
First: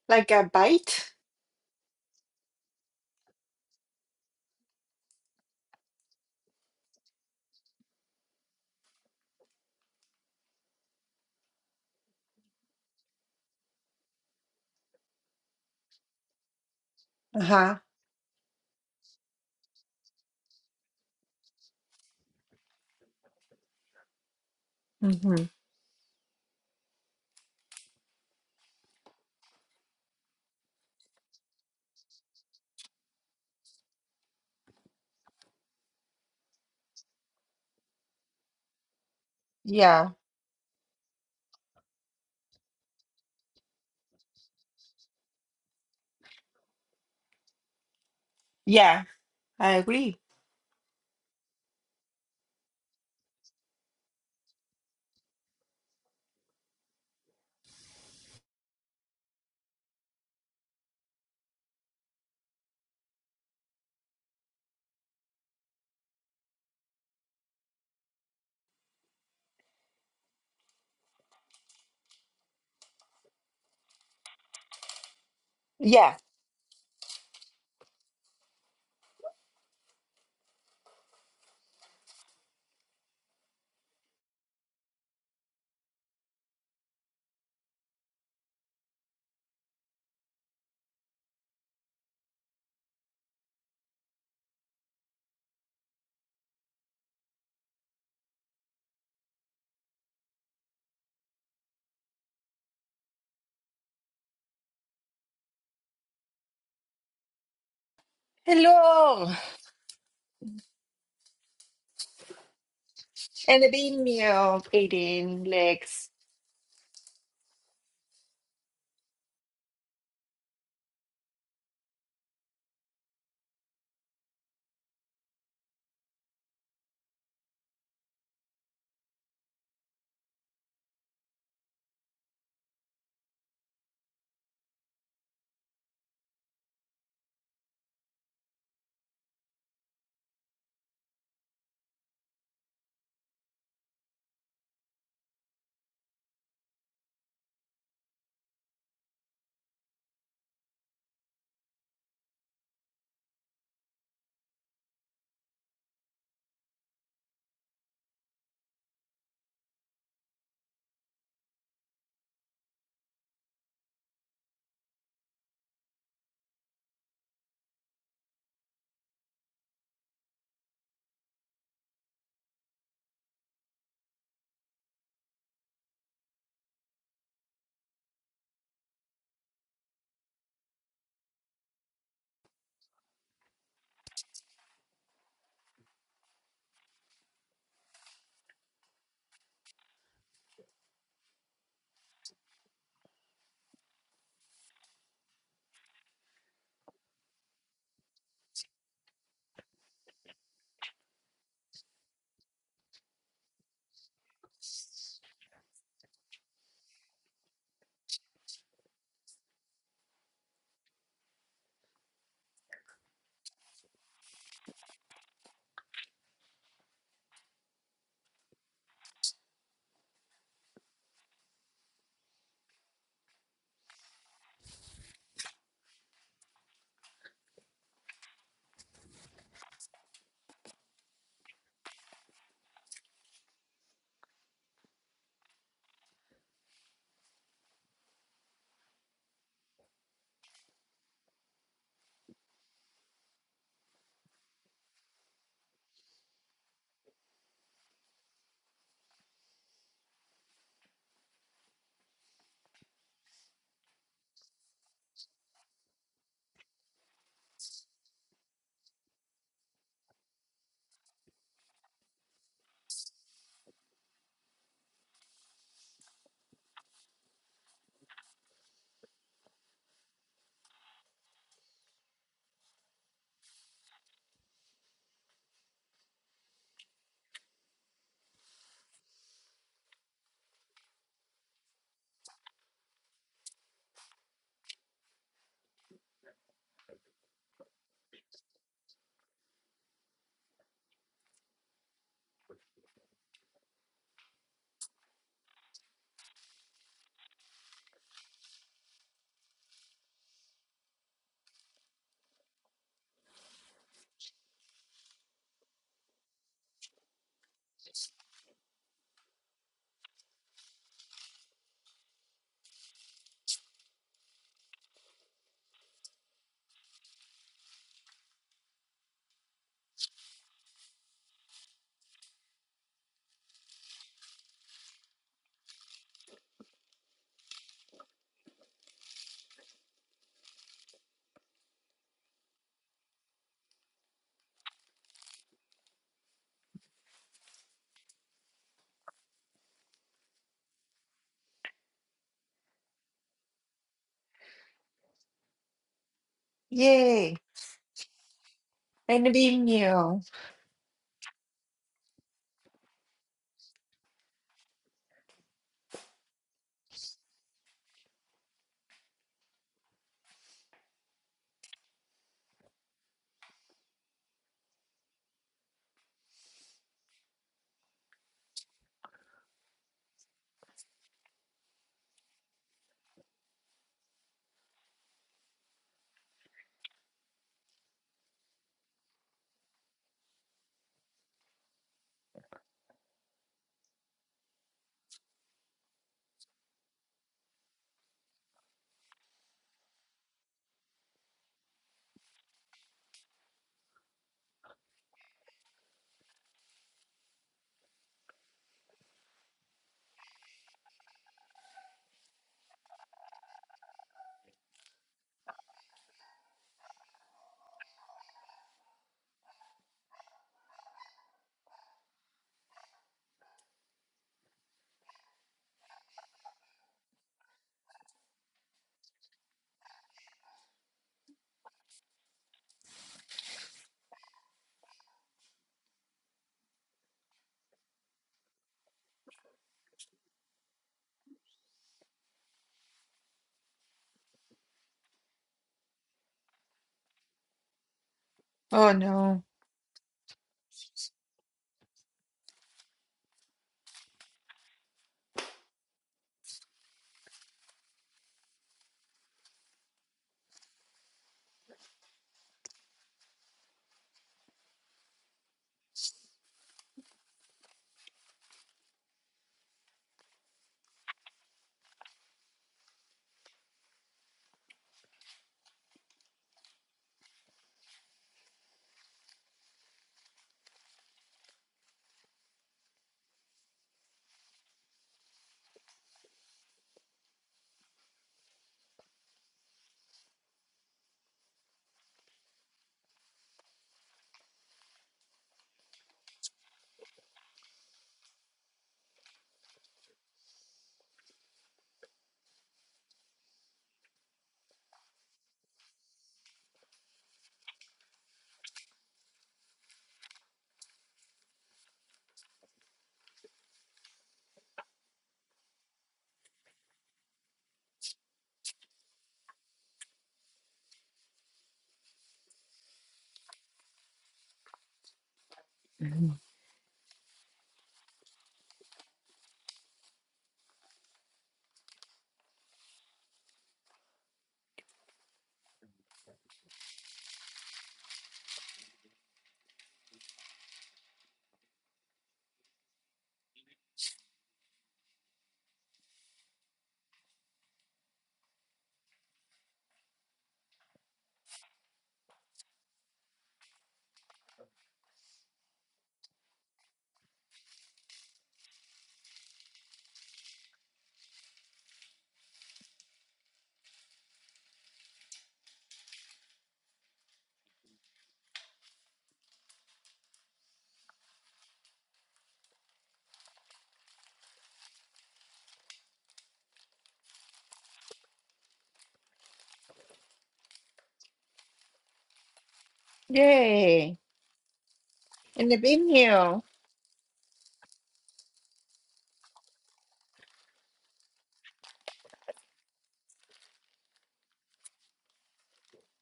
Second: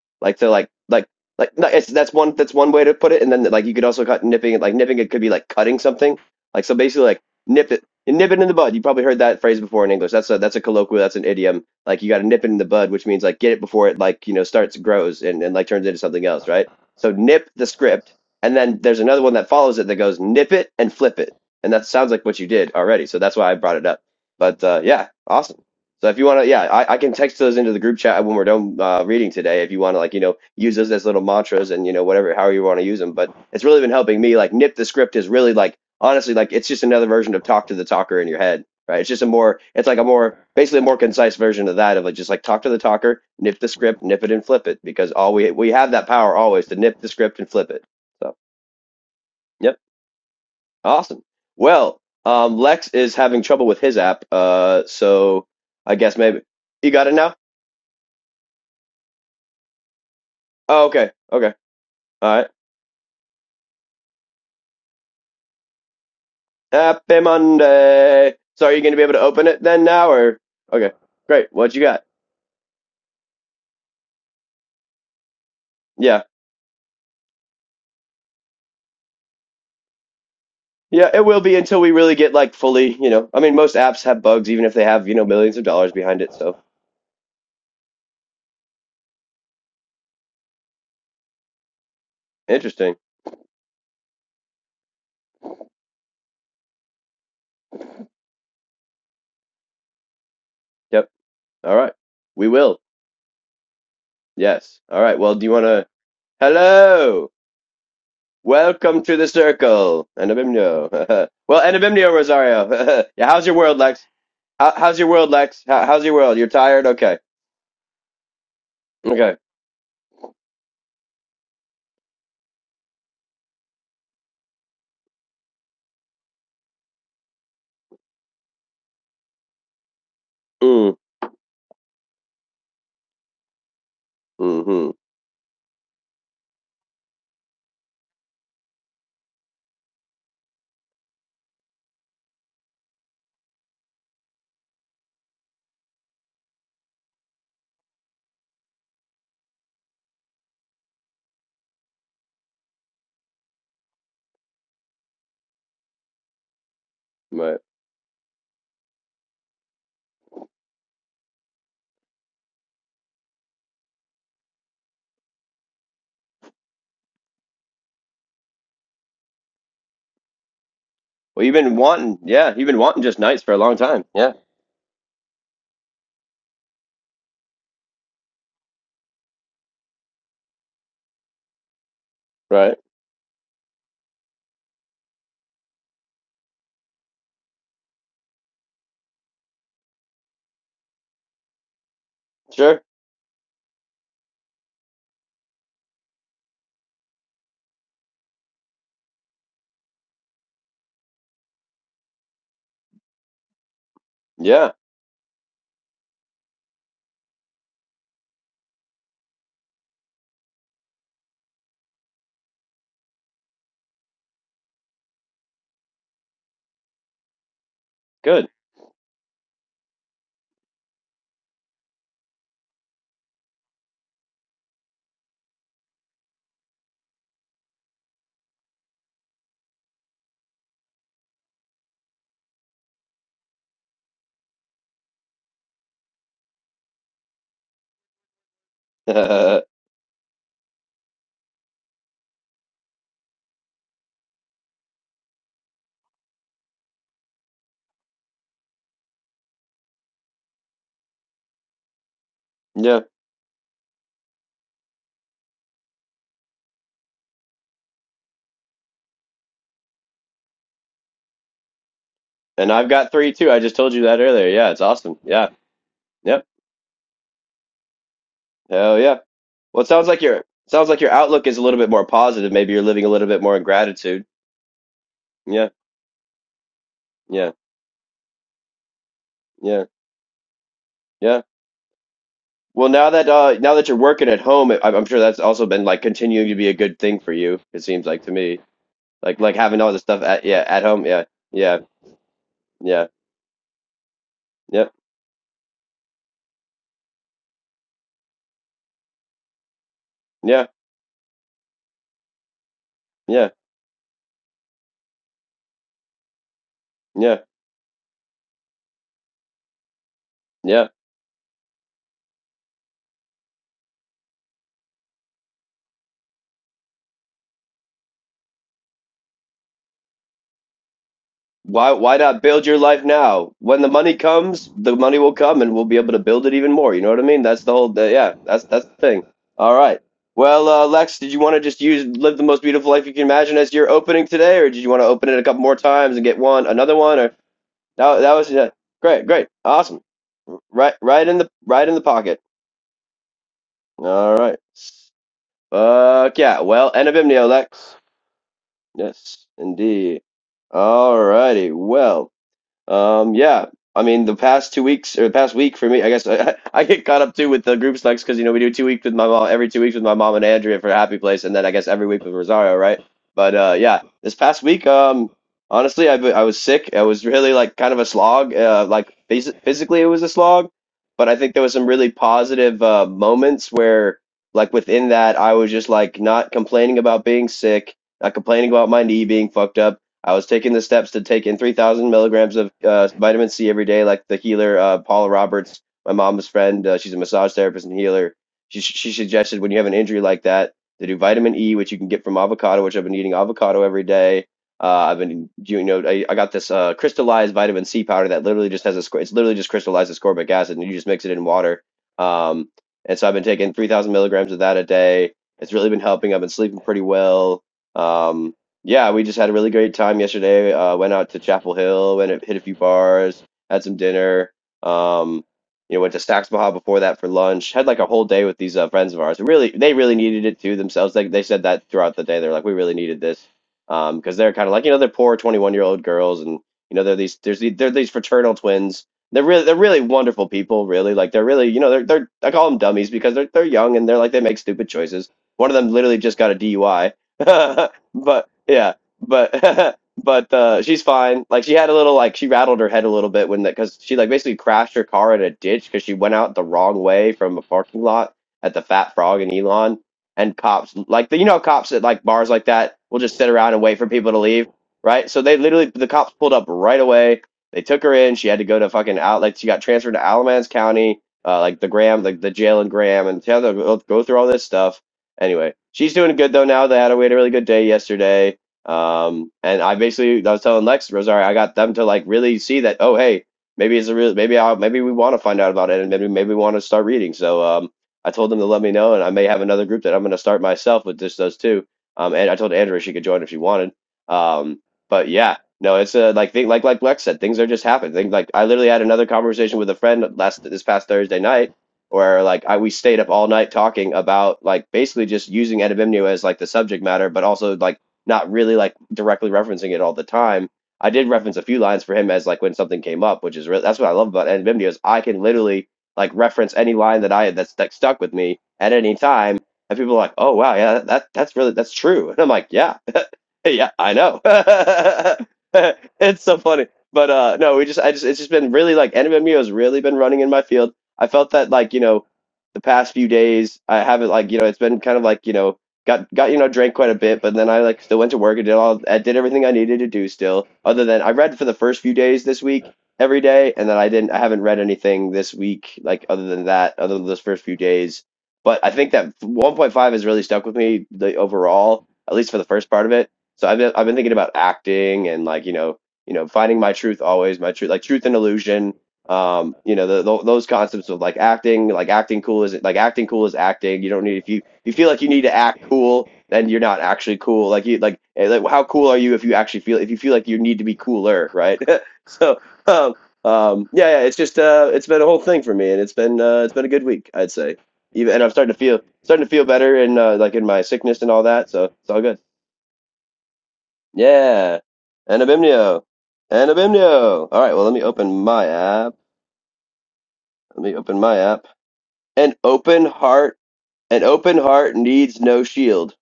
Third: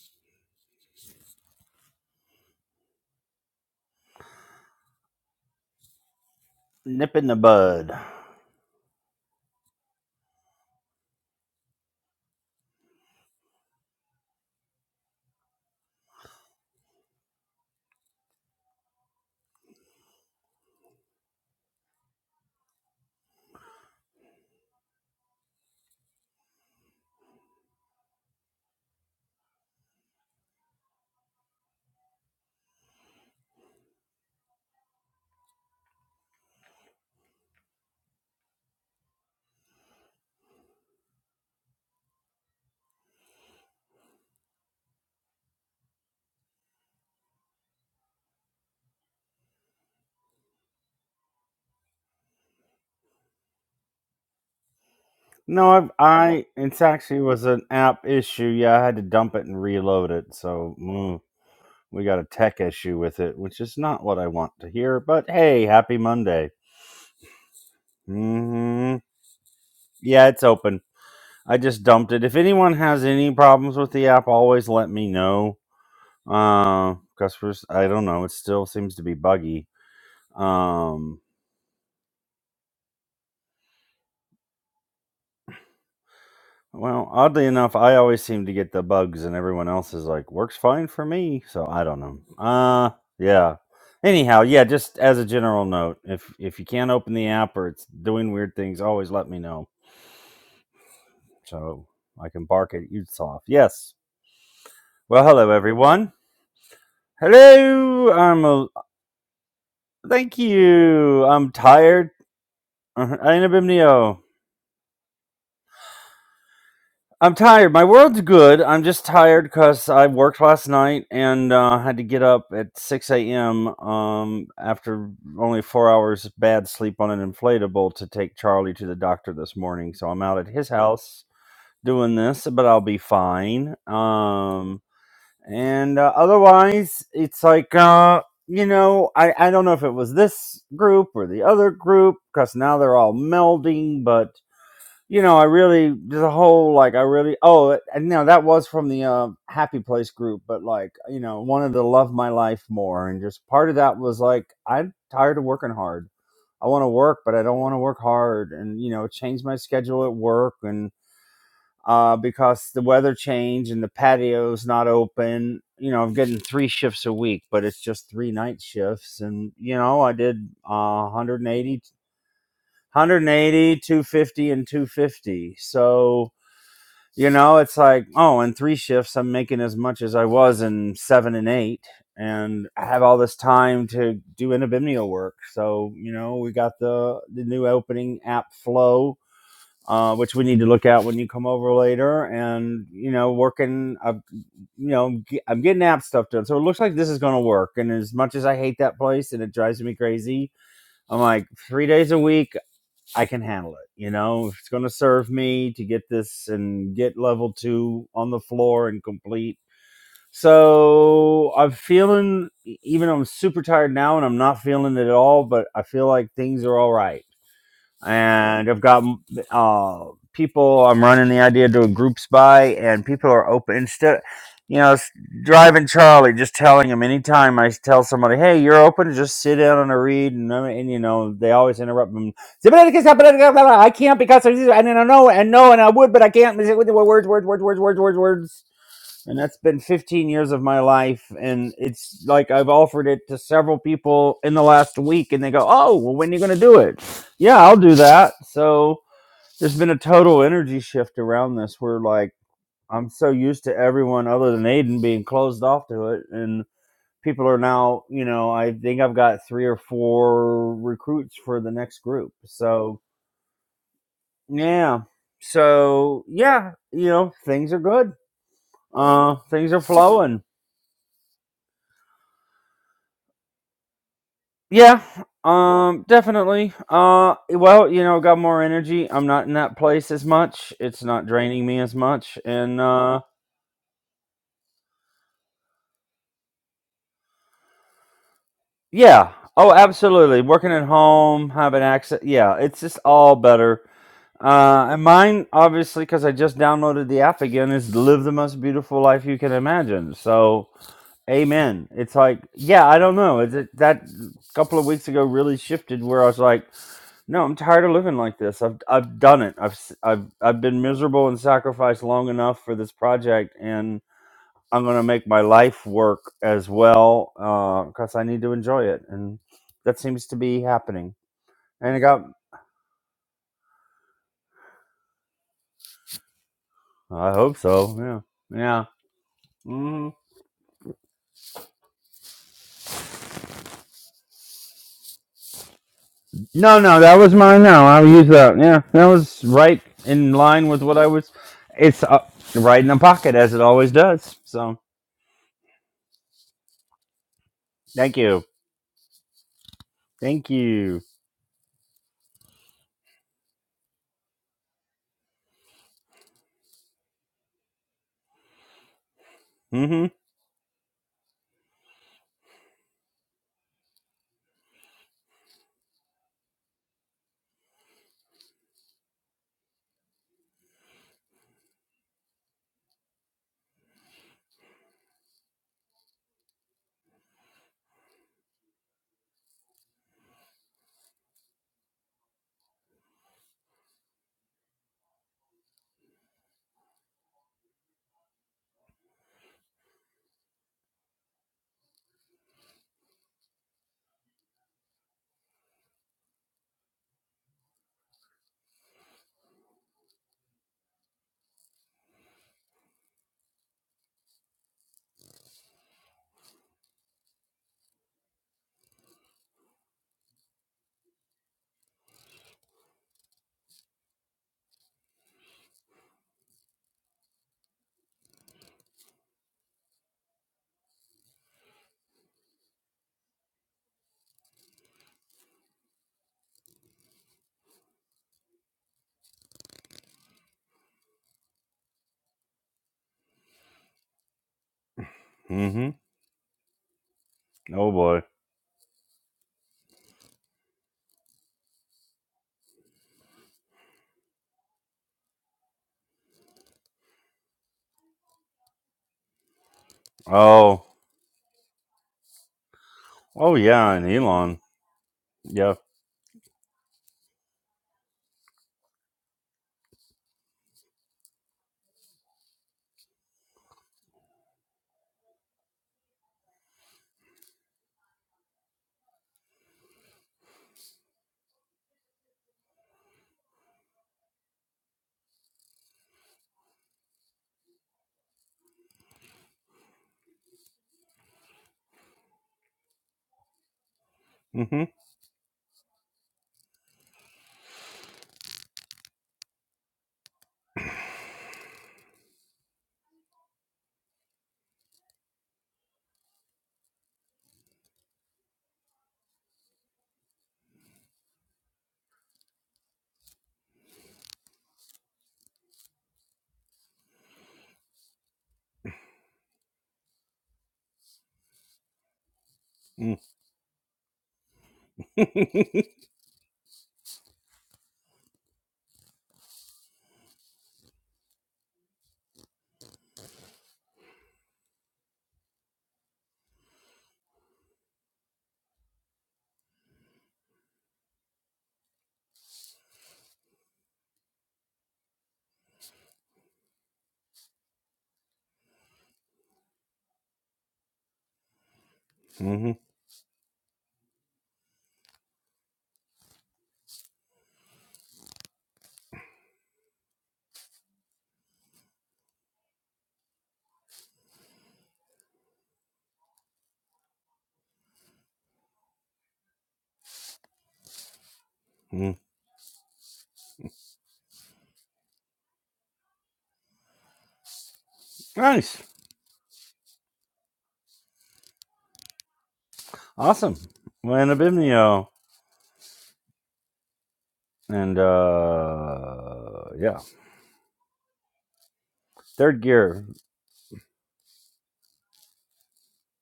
Speaker 3: like
Speaker 1: Like
Speaker 3: a
Speaker 1: they're like like
Speaker 3: bite.
Speaker 1: like no, it's that's one that's one way to put it, and then like you could also cut nipping it like nipping it could be like cutting something. Like so basically
Speaker 2: nip
Speaker 1: like
Speaker 2: in the
Speaker 1: nip it
Speaker 2: bud?
Speaker 1: nip it in the bud. You probably heard that phrase before in English. That's a that's a colloquial, that's an idiom. Like you gotta nip it in the bud, which means like get it before it like, you know, starts grows and, and like turns into something else, right? So
Speaker 3: Uh
Speaker 1: nip the
Speaker 3: huh.
Speaker 1: script and then there's another one that follows it that goes nip it and flip it. And that sounds like what you did already. So that's why I brought it up. But uh, yeah,
Speaker 3: Mm-hmm.
Speaker 1: awesome. So if you want to, yeah, I, I can text those into the group chat when we're done uh, reading today. If you want to, like, you know, use those as little mantras and you know whatever, however you want to use them. But it's really been helping me. Like, nip the script is really like honestly, like it's just another version of talk to the talker in your head, right? It's just a more, it's like a
Speaker 3: Yeah.
Speaker 1: more basically a more concise version of that of like just like talk to the talker, nip the script, nip it and flip it because all we we have that power always to nip the script and flip it. So
Speaker 3: Yeah. I
Speaker 1: yep,
Speaker 3: agree.
Speaker 1: awesome. Well, um, Lex is having trouble with his app, uh, so
Speaker 2: No,
Speaker 1: I guess
Speaker 2: I,
Speaker 1: maybe
Speaker 2: I it
Speaker 1: you got it
Speaker 2: actually
Speaker 1: now.
Speaker 2: was an app issue. Yeah, I had to dump it and reload it. So
Speaker 1: Oh, okay.
Speaker 2: mm,
Speaker 1: Okay.
Speaker 2: we got a
Speaker 1: All right.
Speaker 2: tech issue with it, which is not what I want to hear. But hey, happy Monday.
Speaker 1: Happy Monday. So are you
Speaker 2: Mm-hmm.
Speaker 1: going to be able to open it then now
Speaker 2: Yeah,
Speaker 1: or?
Speaker 2: it's open.
Speaker 1: Okay. Great.
Speaker 2: I
Speaker 1: What you
Speaker 2: just
Speaker 1: got?
Speaker 2: dumped it. If anyone has any problems with the app, always let me know.
Speaker 3: Yeah.
Speaker 1: Yeah.
Speaker 2: Uh, customers, I don't know. It still seems to be buggy.
Speaker 1: Yeah,
Speaker 2: Um,
Speaker 1: it will be until we really get like fully, you know. I mean, most apps have bugs even if they have, you know, millions of dollars behind it. So,
Speaker 2: well, oddly enough, I always seem to get the bugs, and everyone else is like, works fine for me. So I don't know. Uh,
Speaker 1: interesting.
Speaker 2: yeah. Anyhow, yeah. Just as a general note, if if you can't open the app or it's doing weird things, always let me know
Speaker 1: Yep. All
Speaker 2: so
Speaker 1: right.
Speaker 2: I can
Speaker 1: We
Speaker 2: bark
Speaker 1: will.
Speaker 2: at you soft. Yes.
Speaker 1: Yes. All right.
Speaker 2: Well,
Speaker 1: Well, do
Speaker 2: hello
Speaker 1: you want to
Speaker 2: everyone.
Speaker 1: Hello.
Speaker 2: Hello, I'm a.
Speaker 1: Welcome to the
Speaker 3: Hello.
Speaker 1: circle.
Speaker 2: Thank you.
Speaker 1: Anabimnio.
Speaker 2: I'm
Speaker 1: well,
Speaker 2: tired.
Speaker 1: Anabimnio Rosario.
Speaker 2: Uh,
Speaker 1: yeah, how's your
Speaker 3: And a
Speaker 1: world,
Speaker 3: big
Speaker 1: Lex?
Speaker 2: Anabimnio.
Speaker 3: meal,
Speaker 1: How, how's your world,
Speaker 3: eating
Speaker 1: Lex? How,
Speaker 3: legs.
Speaker 1: how's your world? You're tired? Okay.
Speaker 2: I'm tired. My world's good. I'm just
Speaker 1: Okay.
Speaker 2: tired because I worked last night and uh, had to get up at 6 a.m. Um, after only four hours bad sleep on an inflatable to take Charlie to the doctor this morning. So I'm out at his
Speaker 1: Mm.
Speaker 2: house doing this, but I'll be fine. Um,
Speaker 1: Mhm.
Speaker 2: and uh, otherwise it's like uh you know i i don't know if it was this group or the other group because now they're all melding but you know i really there's a whole like i really oh it- and no that was from the uh, happy place group but like you know wanted to love my life more and just part of that was like i'm tired of working hard i want to work but i
Speaker 1: Right.
Speaker 2: don't want to work hard and you know change my schedule at work and uh, because the weather changed and the patio's not open. You know, I'm getting three shifts a week, but it's just three night shifts. And, you know, I did uh,
Speaker 1: Well, you've been
Speaker 2: 180,
Speaker 1: wanting, yeah, you've been wanting just nights for a long
Speaker 2: 180,
Speaker 1: time. Yeah.
Speaker 2: 250, and 250. So, you know, it's like, oh, in three shifts, I'm making as much as I was in seven and eight. And
Speaker 1: Right.
Speaker 2: I have all this time to do inabimnio work. So, you know, we got the, the new opening app flow uh, which we need to look at when you come over later.
Speaker 1: Sure.
Speaker 2: And you know, working, uh, you know, ge- I'm getting app stuff done, so it looks like this is going to work. And as much as I hate that place and it drives me crazy, I'm like three days a week, I can handle it. You know, if it's
Speaker 1: Yeah.
Speaker 2: going to serve me to get this and get level two on the floor and complete. So I'm feeling, e, even though I'm super tired now and I'm not feeling it at all, but I feel like things are all right
Speaker 1: Good.
Speaker 2: and I've got uh, people. I'm running the idea to a groups by, and people are open instead. You know, s- driving Charlie, just telling him anytime I tell somebody, "Hey, you're open," just sit down and read, and, uh, and you know they always interrupt them. I can't because I and I know and no and I would, but I can't. Words, words, words, words, words, words, words and that's
Speaker 1: yeah.
Speaker 2: been 15 years of my life and it's like i've offered it to several people in the last week and they go oh well when are you going to do it yeah i'll do that so there's been a total energy shift around this We're like i'm so used to everyone other than aiden being closed off to it and people are now you know i think i've got three or four recruits for the next group
Speaker 1: And I've
Speaker 2: so
Speaker 1: got three too. I just told you that earlier. Yeah, it's
Speaker 2: yeah
Speaker 1: awesome. Yeah.
Speaker 2: so
Speaker 1: Yep.
Speaker 2: yeah you know things are good
Speaker 1: Hell yeah.
Speaker 2: uh things are
Speaker 1: Well, it sounds like
Speaker 2: flowing
Speaker 1: your sounds like your outlook is a little bit more positive. Maybe you're living a little bit more in gratitude.
Speaker 2: Yeah,
Speaker 1: Yeah.
Speaker 2: um, definitely. Uh,
Speaker 1: Yeah.
Speaker 2: well, you know, got more energy. I'm not in that
Speaker 1: Yeah.
Speaker 2: place as much. It's not
Speaker 1: Yeah.
Speaker 2: draining me as much, and
Speaker 1: Well, now
Speaker 2: uh,
Speaker 1: that uh, now that you're working at home, I- I'm sure that's also been like continuing to be a good thing for you. It seems like to me,
Speaker 2: yeah.
Speaker 1: like like
Speaker 2: Oh,
Speaker 1: having all this stuff
Speaker 2: absolutely.
Speaker 1: at yeah
Speaker 2: Working
Speaker 1: at
Speaker 2: at
Speaker 1: home. Yeah.
Speaker 2: home,
Speaker 1: Yeah.
Speaker 2: having access. Yeah, it's just
Speaker 1: Yeah.
Speaker 2: all better. Uh,
Speaker 1: Yep.
Speaker 2: and mine, obviously, because I just downloaded the app again, is live the most beautiful life you can imagine.
Speaker 1: Yeah.
Speaker 2: So, amen. It's like, yeah, I don't know.
Speaker 1: Yeah.
Speaker 2: It's, it, that couple of weeks ago really shifted where I was like.
Speaker 1: Yeah.
Speaker 2: No, I'm tired of living like this. I've I've done it. I've s- I've I've been
Speaker 1: Yeah.
Speaker 2: miserable and sacrificed long enough for this project, and I'm gonna make my life work as well because I need to enjoy it, and that seems to be happening.
Speaker 1: Why
Speaker 2: And I
Speaker 1: why
Speaker 2: got.
Speaker 1: not build your life now? When the money comes, the money will come and we'll be able to build it even more. You know what I
Speaker 2: I
Speaker 1: mean?
Speaker 2: hope
Speaker 1: That's the whole
Speaker 2: so.
Speaker 1: the,
Speaker 2: Yeah.
Speaker 1: yeah, that's
Speaker 2: Yeah.
Speaker 1: that's the thing. All right.
Speaker 2: hmm
Speaker 1: Well, uh, Lex, did you want to just use live the most beautiful life you can imagine as your opening today, or did you want to open it a couple more times and get one
Speaker 2: No,
Speaker 1: another
Speaker 2: no, that
Speaker 1: one?
Speaker 2: was
Speaker 1: Or
Speaker 2: mine. No, I'll
Speaker 1: that
Speaker 2: use
Speaker 1: that was
Speaker 2: that.
Speaker 1: uh,
Speaker 2: Yeah, that
Speaker 1: great,
Speaker 2: was
Speaker 1: great,
Speaker 2: right
Speaker 1: awesome.
Speaker 2: in line with
Speaker 1: Right,
Speaker 2: what I
Speaker 1: right
Speaker 2: was.
Speaker 1: in the right in the
Speaker 2: It's uh,
Speaker 1: pocket.
Speaker 2: right in the pocket as it always
Speaker 1: All
Speaker 2: does.
Speaker 1: right.
Speaker 2: So
Speaker 1: Fuck yeah. Well, end of
Speaker 3: Yay!
Speaker 1: Lex.
Speaker 2: thank you.
Speaker 3: And the
Speaker 1: Yes,
Speaker 3: beam you.
Speaker 1: indeed.
Speaker 2: Thank you.
Speaker 1: All righty. Well. Um, yeah, I mean, the past two weeks or the past week for me, I guess I, I get caught up too with the group selects because you know we do two weeks with my mom every two weeks with
Speaker 2: Mm-hmm.
Speaker 1: my mom and Andrea for Happy Place, and then I guess every week with Rosario, right? But uh, yeah, this past week, um, honestly, I I was sick. It was really like kind of a slog. Uh, like phys- physically, it was a slog, but I think there was some really positive uh, moments where, like within that, I was just like not complaining about being sick, not complaining about my knee being fucked up I was taking the steps to take in 3,000 milligrams of uh, vitamin C every day, like the healer uh, Paula Roberts, my mom's friend. Uh, she's a massage therapist and healer. She, she suggested when you have an injury like that to do vitamin E, which you can get from avocado, which I've been eating avocado every day. Uh, I've been, you know, I, I got this uh, crystallized vitamin C powder that literally just has a, ascor- it's literally just crystallized ascorbic acid, and you just mix it in water. Um, and so I've been taking 3,000 milligrams of that a day. It's really been helping. I've been sleeping pretty well. Um, yeah, we just had a really great time yesterday. Uh, went out to Chapel Hill, went and hit a few bars, had some dinner. Um, you know, went to Stacks Baja before that for lunch. Had like a whole day with these uh, friends of ours. Really, they really needed it too themselves. They they said that throughout the day. They're like, we really needed this Um, because they're kind of like you know they're poor twenty one year old girls, and you know they're these there's these, they're these fraternal twins. They're really they're really wonderful people. Really, like they're really you know they're they're I call them dummies because they're they're young and they're like they make stupid choices. One of them
Speaker 2: Mm-hmm.
Speaker 1: literally just got a DUI.
Speaker 2: Oh boy.
Speaker 1: but
Speaker 3: Oh
Speaker 1: yeah,
Speaker 3: no.
Speaker 1: but but uh, she's fine. Like she had a little like she rattled her head a little bit when that because she like basically crashed her car in a ditch because she went out the wrong way from a parking lot at the Fat Frog in Elon. And
Speaker 2: Oh,
Speaker 1: cops like the you know how cops at like bars like that will just sit
Speaker 2: oh
Speaker 1: around and
Speaker 2: yeah,
Speaker 1: wait for
Speaker 2: and
Speaker 1: people to
Speaker 2: Elon.
Speaker 1: leave, right? So they
Speaker 2: Yeah.
Speaker 1: literally the cops pulled up right away. They took her in. She had to go to fucking out like she got transferred to Alamance County, uh, like the Graham, like the jail in Graham, and she had to go go through all this stuff anyway, she's doing good though now. They had a, we had a really good day yesterday. Um, and I basically I was telling Lex Rosario, I got them to like really see that. Oh, hey, maybe it's a real. Maybe I maybe we want to find out about it, and maybe maybe we want to start reading. So um, I told them to let me know, and I may have another group that I'm going to start myself with just those two. Um, and I told Andrea she could join if she wanted. Um, but yeah. No, it's a like thing, like like Lex said, things are just happening. Things like I literally had another conversation with a friend last this past Thursday night, where like I we stayed up all night talking about like basically just using Edibimnio as like the subject matter, but also like not really like directly referencing it all the time. I did reference a few lines for him as like when something came up, which is really that's what I love about Edibimnio is I can literally like reference any line that I had that's that stuck with me at any time, and people are like, "Oh wow, yeah, that that's really that's true," and I'm like, "Yeah." Yeah, I know.
Speaker 3: Mhm.
Speaker 1: It's so funny. But uh no, we just I just it's just been really like NMMU has really been running in my field. I felt that like, you know, the past few days I haven't like, you know, it's been kind of like, you know, got got you know, drank quite a bit, but then I like still went to work and did all I did everything I needed to do still. Other than I read for the first few days this week every day and then I didn't I haven't read anything this week like other than that, other than those first few days. But I think that 1.5 has really stuck with me the overall, at least for the
Speaker 2: Mm-hmm.
Speaker 1: first part of it so I've been, I've been thinking about acting and like, you know, you know, finding my truth always, my truth, like truth and illusion. Um, you know, the, tho- those concepts of like acting, like acting cool is like acting cool is acting. You don't need if you you feel like you need to act cool, then you're not actually cool. Like you like eh, like how cool are you if you actually feel if you feel like you need to be cooler, right?
Speaker 2: mm-hmm.
Speaker 1: so um, um, yeah, yeah, it's just uh, it's been a whole thing for me, and it's been uh, it's been a good week, I'd say. Even and I'm starting to
Speaker 2: Nice.
Speaker 1: feel starting to feel better and uh, like in my sickness and all that, so it's all good.
Speaker 2: Awesome. Well,
Speaker 3: Yay!
Speaker 2: and
Speaker 1: Yeah.
Speaker 2: Abimnio.
Speaker 3: And the
Speaker 1: Anabimnio.
Speaker 3: beam you.
Speaker 1: Anabimnio. All right, well, let
Speaker 2: And
Speaker 1: me open my app.
Speaker 2: uh yeah.
Speaker 1: Let me open my app. An
Speaker 2: Third gear.
Speaker 1: open heart, an open heart needs no shield.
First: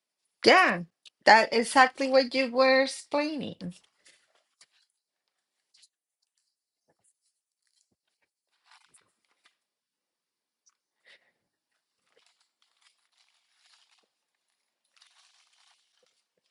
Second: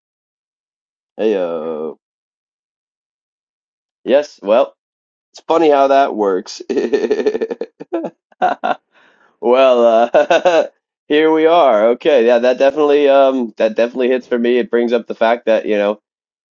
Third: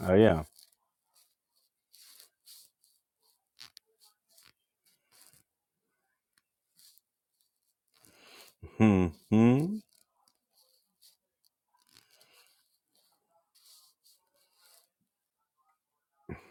Speaker 2: Oh yeah.
Speaker 3: Yeah, that
Speaker 1: Heyo.
Speaker 3: exactly what you were explaining.
Speaker 1: Yes, well, it's funny how that works.
Speaker 2: Hmm. Hmm.
Speaker 1: well, uh, here we are. Okay, yeah, that definitely um that definitely hits for me. It brings up the fact that, you know,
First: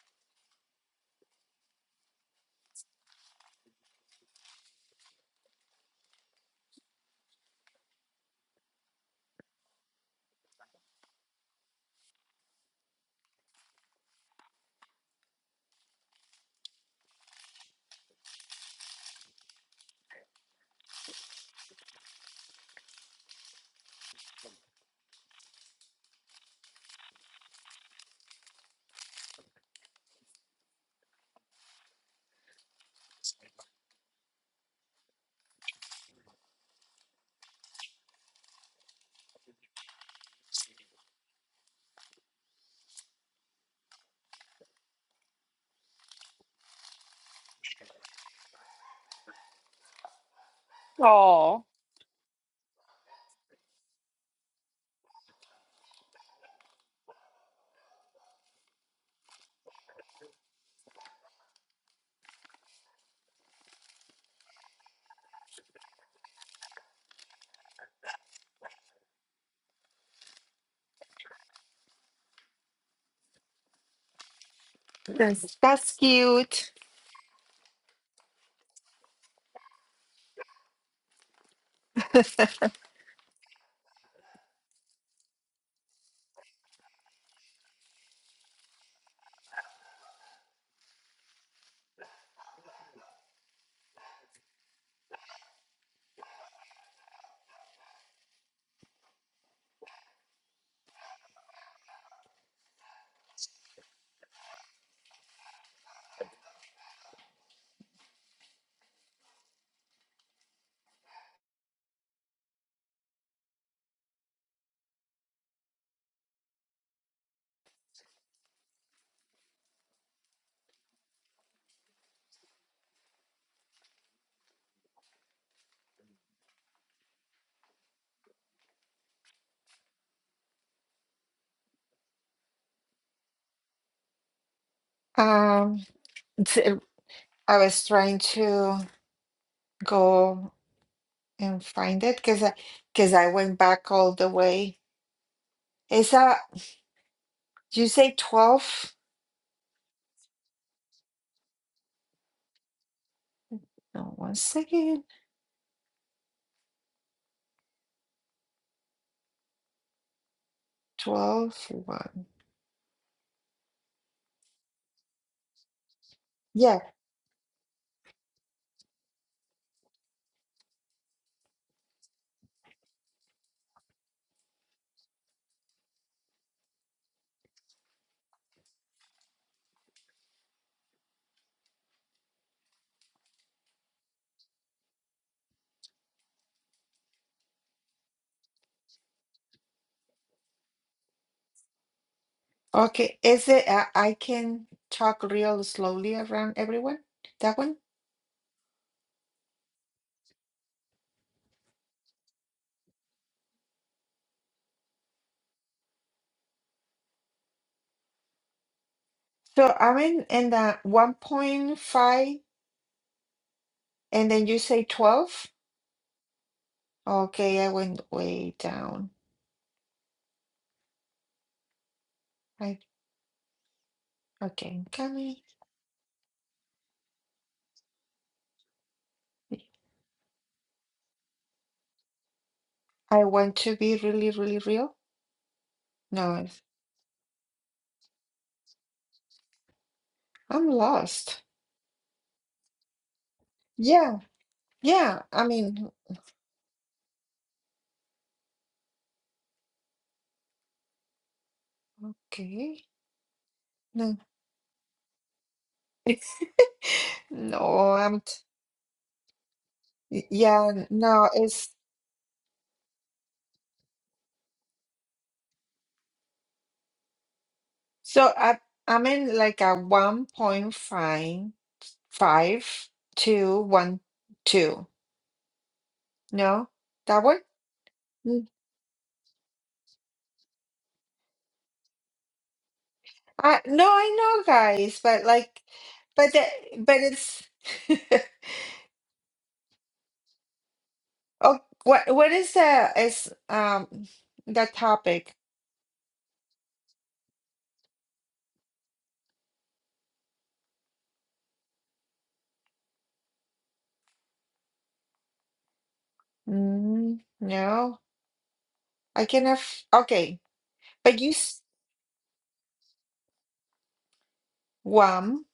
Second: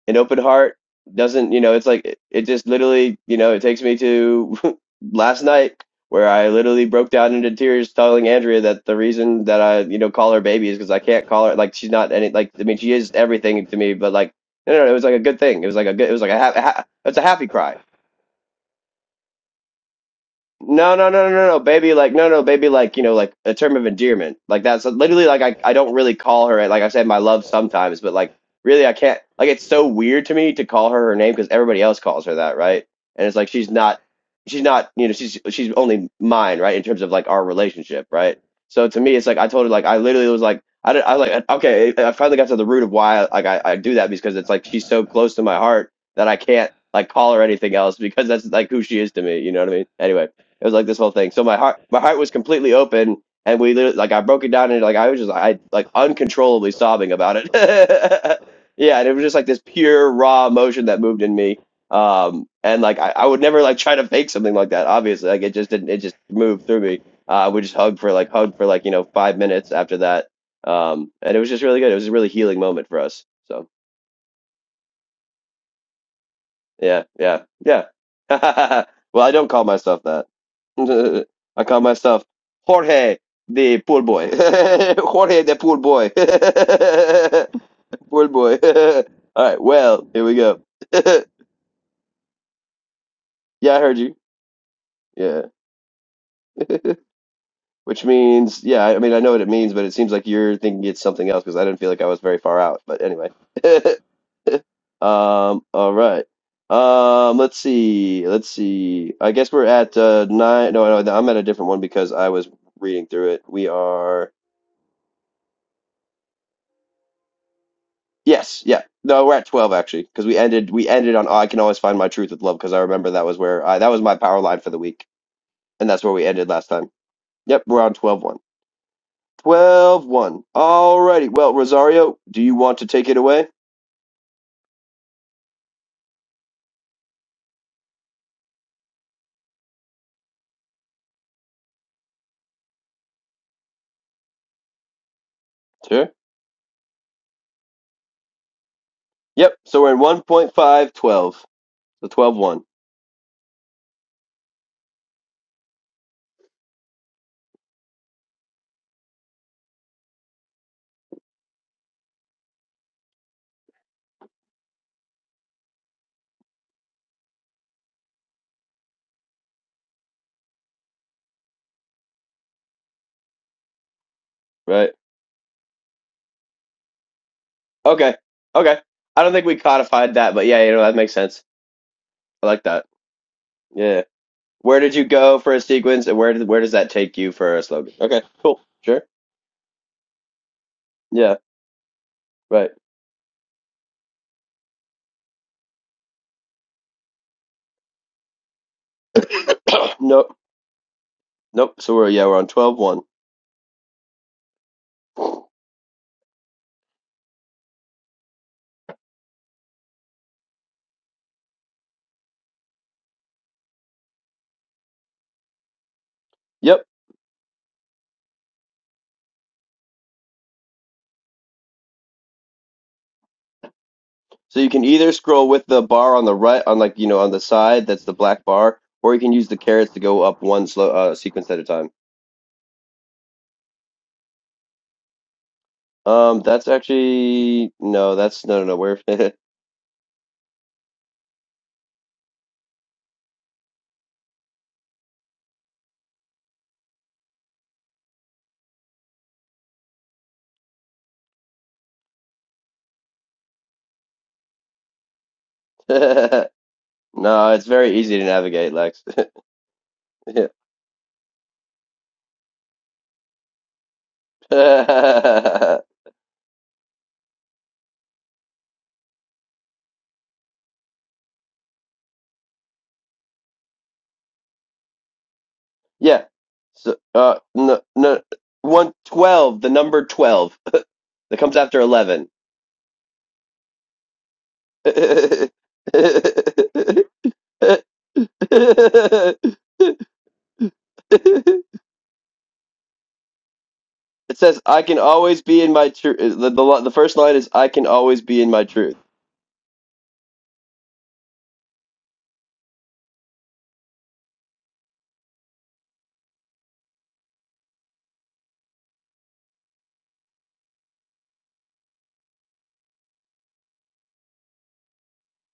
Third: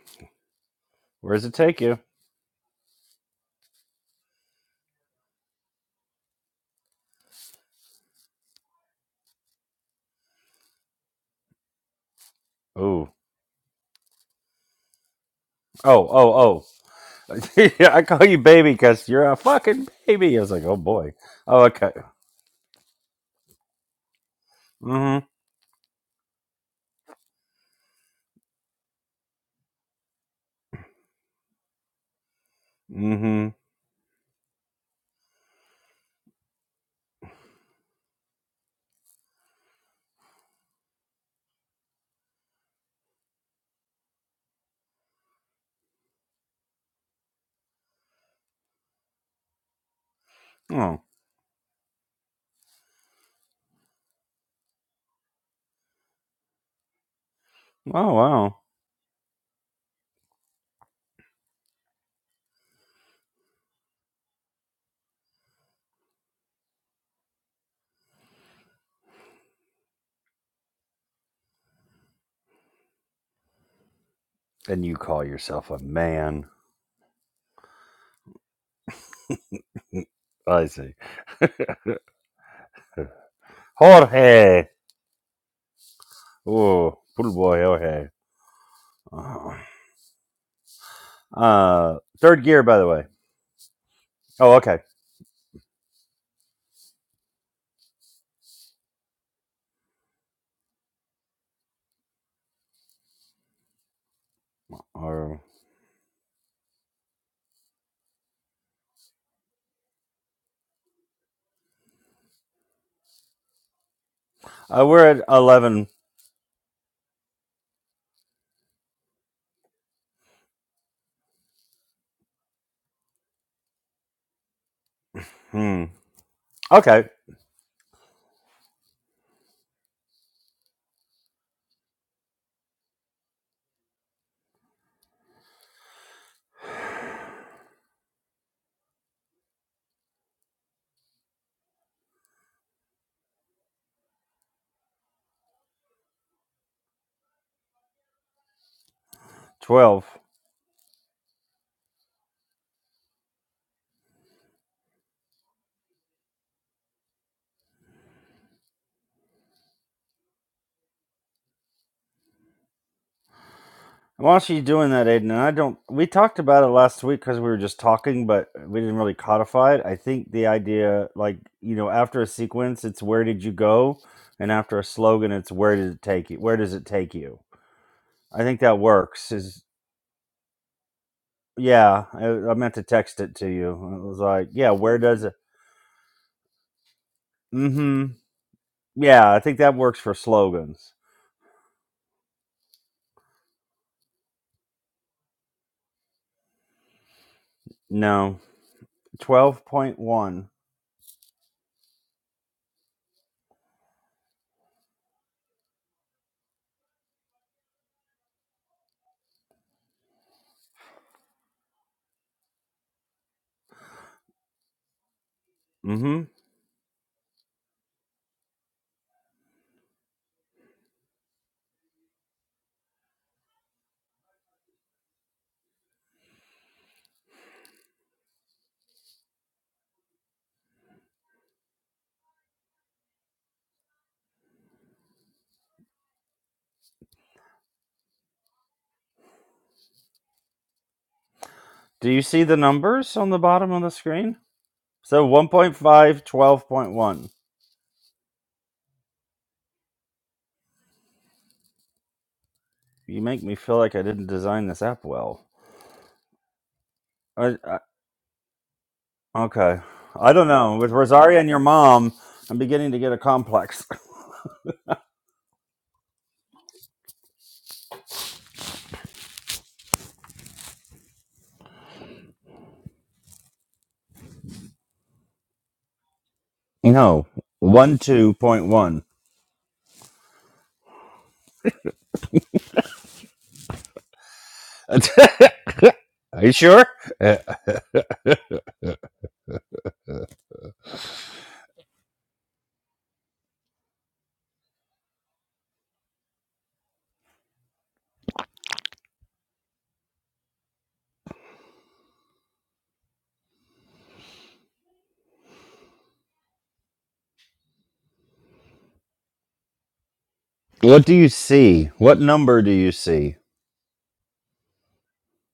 Speaker 1: An open heart
Speaker 2: Where does
Speaker 1: doesn't
Speaker 2: it
Speaker 1: you know
Speaker 2: take
Speaker 1: it's
Speaker 2: you?
Speaker 1: like it, it just literally you know it takes me to last night where i literally broke down into tears telling andrea that the reason that i you know call her baby is because i can't call her like she's not any like i mean she
Speaker 2: Ooh.
Speaker 1: is everything to me but like no no no, it was like a good thing it was like a good
Speaker 2: Oh,
Speaker 1: it was like
Speaker 2: oh,
Speaker 1: a ha-
Speaker 2: oh.
Speaker 1: ha- it's a happy cry
Speaker 2: yeah, I call you baby because you're a fucking baby. I was like, oh
Speaker 1: no, no,
Speaker 2: boy.
Speaker 1: no, no, no, no.
Speaker 2: Oh, okay.
Speaker 1: baby. Like, no, no, baby. Like, you know, like a term of endearment. Like that's literally
Speaker 2: Mm-hmm.
Speaker 1: like I, I don't really call her. Like I said, my love sometimes, but like really, I can't. Like it's so weird to me to call her her name because everybody else calls her that, right? And it's like
Speaker 2: Mm-hmm.
Speaker 1: she's not, she's not. You know, she's she's only mine, right? In terms of like our relationship, right? So to me, it's like I told her, like I literally was like, I, did, I like okay, I finally got to the root of why like I, I do that because it's like she's so close to my heart that I can't like call her anything else because that's like who she is to me. You know what I mean? Anyway. It was like this
Speaker 2: Oh.
Speaker 1: whole thing. So my
Speaker 3: Oh,
Speaker 1: heart, my heart was completely open, and we literally, like I broke it down and like I was just I like uncontrollably sobbing about it.
Speaker 2: Oh wow.
Speaker 1: yeah, and it was just like this pure raw emotion that moved in me. Um, and like I, I would never like try to fake something like that. Obviously, like it just didn't. It just moved through me. Uh, we just hugged for like hugged for like you know five minutes after that. Um, and it was just really good. It was a really healing moment for us. So.
Speaker 2: And you call
Speaker 3: That's
Speaker 2: yourself a
Speaker 3: that's
Speaker 2: man.
Speaker 3: cute.
Speaker 1: Yeah, yeah, yeah. Well, I don't call myself that.
Speaker 2: I see.
Speaker 1: I call myself Jorge the poor boy.
Speaker 2: Jorge.
Speaker 1: Jorge the poor boy.
Speaker 2: Oh, poor boy, Jorge.
Speaker 1: Poor boy. All
Speaker 2: Oh.
Speaker 1: right, well, here we go.
Speaker 2: Uh, third gear, by the way.
Speaker 1: Yeah, I heard you.
Speaker 2: Oh, okay.
Speaker 1: Yeah. Which means, yeah, I I mean, I know what it means, but it seems like you're thinking it's something else because I didn't feel like I was very far out. But anyway.
Speaker 2: Or
Speaker 1: Um, all right. Um, let's see. Let's see. I guess we're at uh nine. No, no, I'm at a different one because I was reading through it. We are,
Speaker 2: uh, we're at eleven.
Speaker 1: yes, yeah. No, we're at 12 actually because we ended we ended on I can always find my truth with love because I remember that was where I that was my power line for the week
Speaker 2: Hmm.
Speaker 1: and that's where we ended last time.
Speaker 2: Okay,
Speaker 1: Yep, we're on twelve one. Twelve one. 1. Alrighty. Well, Rosario, do you want to take it away?
Speaker 3: Um, t- I was trying to go and find it because I because I went back all the way.
Speaker 1: Sure.
Speaker 3: Is that you say twelve?
Speaker 1: Yep. So we're in
Speaker 2: twelve.
Speaker 1: one point five twelve. 12. So 12 one,
Speaker 3: No, one second. Twelve one.
Speaker 2: While she's doing that, Aiden, and I don't. We talked about it
Speaker 3: Yeah.
Speaker 2: last week because we were just talking, but we didn't really codify it. I think the idea, like you know, after a sequence, it's where did you go, and after a
Speaker 1: Right.
Speaker 2: slogan, it's where did it take you. Where does it take you?
Speaker 1: Okay.
Speaker 2: I think
Speaker 1: Okay.
Speaker 2: that
Speaker 1: I
Speaker 2: works.
Speaker 1: don't think we
Speaker 2: Is
Speaker 1: codified that, but yeah, you know, that makes sense.
Speaker 2: yeah. I,
Speaker 1: I
Speaker 2: I
Speaker 1: like
Speaker 2: meant to
Speaker 1: that.
Speaker 2: text it to you.
Speaker 1: Yeah.
Speaker 2: It was like, yeah,
Speaker 1: Where did
Speaker 2: where
Speaker 1: you
Speaker 2: does it?
Speaker 1: go for a sequence and where did, where does that take you for a slogan?
Speaker 2: Mm-hmm.
Speaker 1: Okay. Cool. Sure.
Speaker 2: Yeah, I think that works for slogans.
Speaker 1: Yeah. Right.
Speaker 3: Okay, is it I, I can talk real slowly around everyone? That one?
Speaker 2: No. 12.1.
Speaker 1: nope. Nope. So we're, yeah, we're on twelve one.
Speaker 3: So I'm in in the 1.5 and then you say 12?
Speaker 2: Mm-hmm.
Speaker 1: Yep.
Speaker 3: Okay, I went way down. I
Speaker 1: So you
Speaker 3: okay,
Speaker 1: can
Speaker 3: I'm
Speaker 1: either
Speaker 3: coming.
Speaker 1: scroll with the bar on the right, on like you know on the side that's the black bar, or you can use the carrots to go up one slow uh, sequence at a time.
Speaker 3: I want to be really, really real. No,
Speaker 1: Um,
Speaker 3: it's-
Speaker 1: that's actually no, that's no, no, no. We're
Speaker 3: I'm lost.
Speaker 2: Do you see the numbers on the bottom of the
Speaker 3: Yeah,
Speaker 2: screen?
Speaker 3: yeah.
Speaker 2: So
Speaker 3: I
Speaker 2: one point
Speaker 3: mean,
Speaker 2: five, twelve point one.
Speaker 3: okay.
Speaker 2: You make me feel like I
Speaker 3: No,
Speaker 2: didn't design this app well.
Speaker 1: no,
Speaker 2: I,
Speaker 1: it's
Speaker 2: I,
Speaker 1: very
Speaker 3: no,
Speaker 1: easy
Speaker 3: I'm
Speaker 1: to
Speaker 3: t-
Speaker 1: navigate, Lex.
Speaker 2: okay.
Speaker 3: y-
Speaker 2: I don't know.
Speaker 3: yeah,
Speaker 2: With
Speaker 3: no,
Speaker 2: Rosaria and your
Speaker 3: it's
Speaker 2: mom, I'm beginning to get a complex.
Speaker 1: yeah.
Speaker 3: so I I'm in like a 1.5 five two one two
Speaker 1: Yeah.
Speaker 3: no
Speaker 1: So
Speaker 3: that
Speaker 2: No,
Speaker 3: one
Speaker 1: uh, no, no,
Speaker 3: Mm.
Speaker 1: one
Speaker 2: 12.1.
Speaker 1: twelve, the number twelve that comes after eleven.
Speaker 3: I, no i know guys but like but
Speaker 2: Are
Speaker 3: the,
Speaker 2: you sure?
Speaker 3: but
Speaker 2: Uh,
Speaker 3: it's oh what what is the is um
Speaker 1: It says,
Speaker 3: the
Speaker 1: "I can
Speaker 3: topic
Speaker 1: always be in my truth." The, the the first line is, "I can always be in my truth."
Speaker 3: mm, no i cannot. have okay
Speaker 2: what do
Speaker 3: but
Speaker 2: you
Speaker 3: you s-
Speaker 2: see? What number do you see?
Speaker 3: one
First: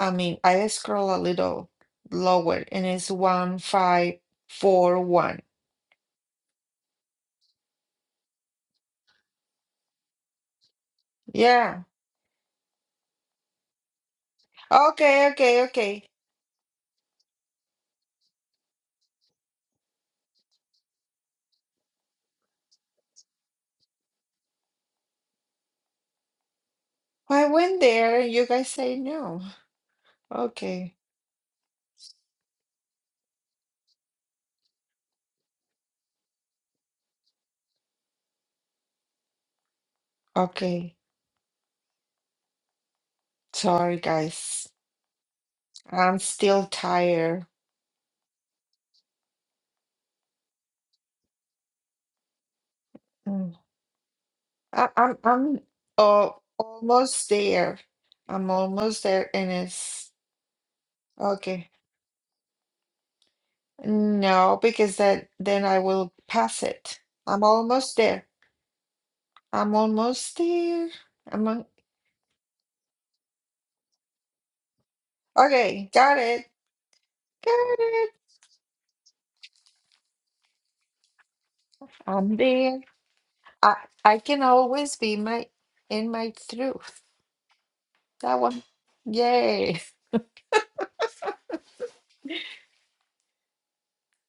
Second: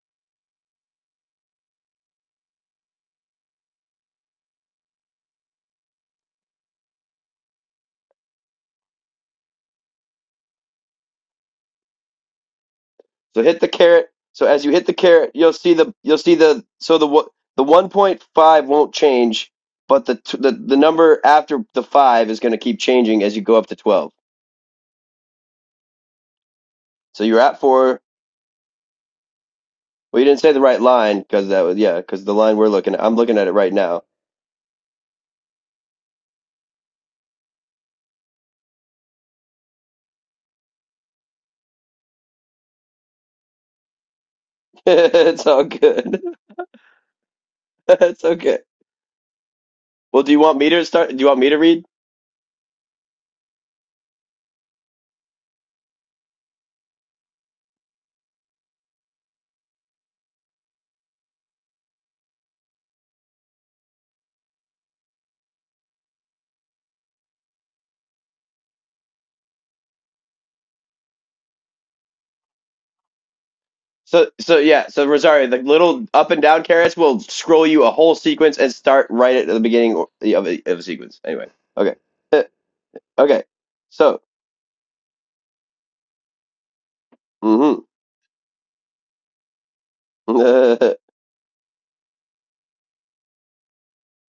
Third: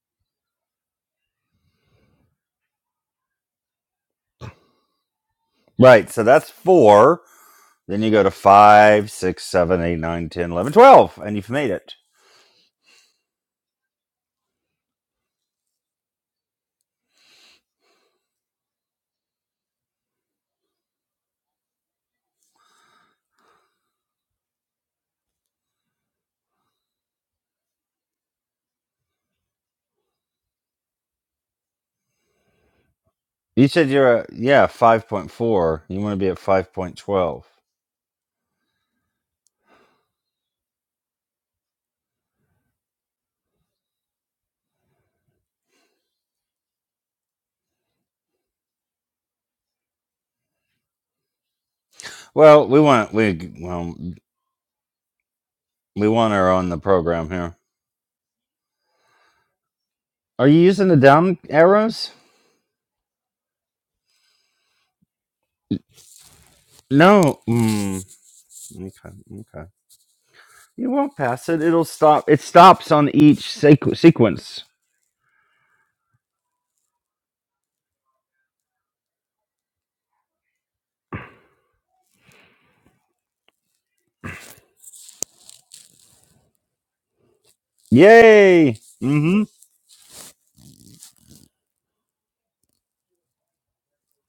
Speaker 3: i mean i scroll a little lower and it's one five four one
Speaker 2: Right, so that's four. Then you go to five, six, seven, eight, nine, ten, eleven, twelve, and you've made
Speaker 3: yeah
Speaker 2: it.
Speaker 1: So hit the carrot. So as you hit the
Speaker 3: okay
Speaker 1: carrot, you'll
Speaker 3: okay
Speaker 1: see the
Speaker 3: okay
Speaker 1: you'll see the so the the one point five won't change, but the the the number after the five is going to keep changing as you go up to twelve. So you're
Speaker 3: i
Speaker 1: at
Speaker 3: went
Speaker 1: four.
Speaker 3: there and you guys say no
Speaker 1: Well, you didn't say the right
Speaker 3: Okay,
Speaker 1: line because that was yeah because the line we're looking at. I'm looking at it
Speaker 2: You
Speaker 1: right
Speaker 2: said
Speaker 1: now.
Speaker 2: you're at, yeah, 5.4. You want to be at 5.12.
Speaker 3: okay. Sorry, guys.
Speaker 1: it's all
Speaker 3: I'm
Speaker 1: good.
Speaker 3: still tired.
Speaker 1: it's okay. Well, do you want me to start? Do you want me to read?
Speaker 2: Well, we want we
Speaker 3: Mm.
Speaker 2: well
Speaker 3: I, I'm I'm
Speaker 2: we want
Speaker 3: oh,
Speaker 2: her on the program
Speaker 3: almost
Speaker 2: here.
Speaker 3: there. I'm almost there, and it's
Speaker 2: Are you using the down
Speaker 3: okay.
Speaker 2: arrows?
Speaker 3: No, because that then I will pass it.
Speaker 2: No.
Speaker 3: I'm almost
Speaker 2: Mm,
Speaker 3: there.
Speaker 2: okay. Okay.
Speaker 3: I'm almost there.
Speaker 2: You won't
Speaker 3: I'm
Speaker 2: pass it.
Speaker 3: on,
Speaker 2: It'll stop. It stops on each sequ-
Speaker 1: So so
Speaker 2: sequence.
Speaker 1: yeah, so Rosario, the
Speaker 3: okay.
Speaker 1: little
Speaker 3: Got
Speaker 1: up and
Speaker 3: it.
Speaker 1: down carrots will scroll
Speaker 3: Got
Speaker 1: you a
Speaker 3: it.
Speaker 1: whole sequence and start right at the beginning of a, of a sequence. Anyway, okay,
Speaker 3: I'm
Speaker 1: Eh,
Speaker 3: there.
Speaker 1: okay.
Speaker 3: I I
Speaker 1: So,
Speaker 3: can always be my in my truth.
Speaker 1: hmm
Speaker 3: That one.
Speaker 2: Yay. Mm-hmm.
Speaker 3: Yay.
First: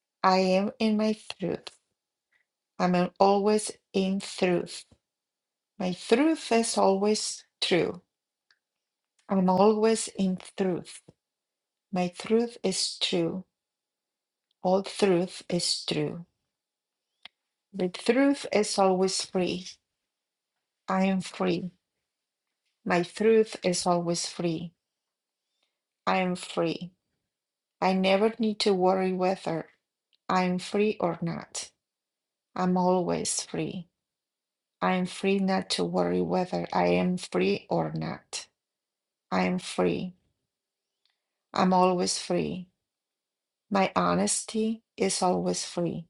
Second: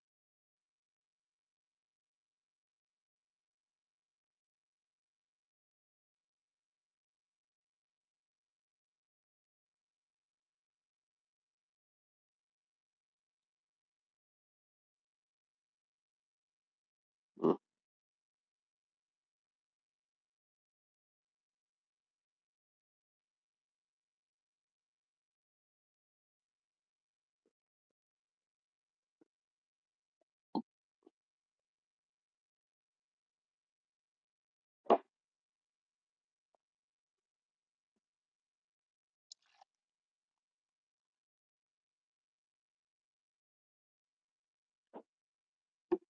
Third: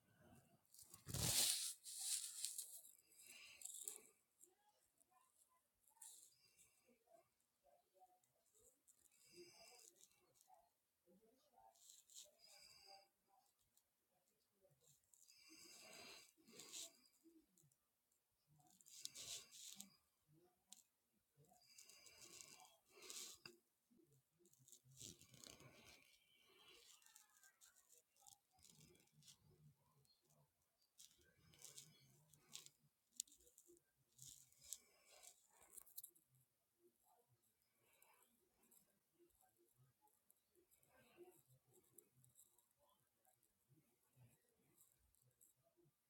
Speaker 3: I am in my truth. I'm always in truth. My truth is always true. I'm always in truth. My truth is true. All truth is true. The truth is always free. I am free. My truth is always free. I am free. I never need to worry whether I am free or not. I'm always free. I am free not to worry whether I am free or not. I am free. I'm always free. My honesty is always free.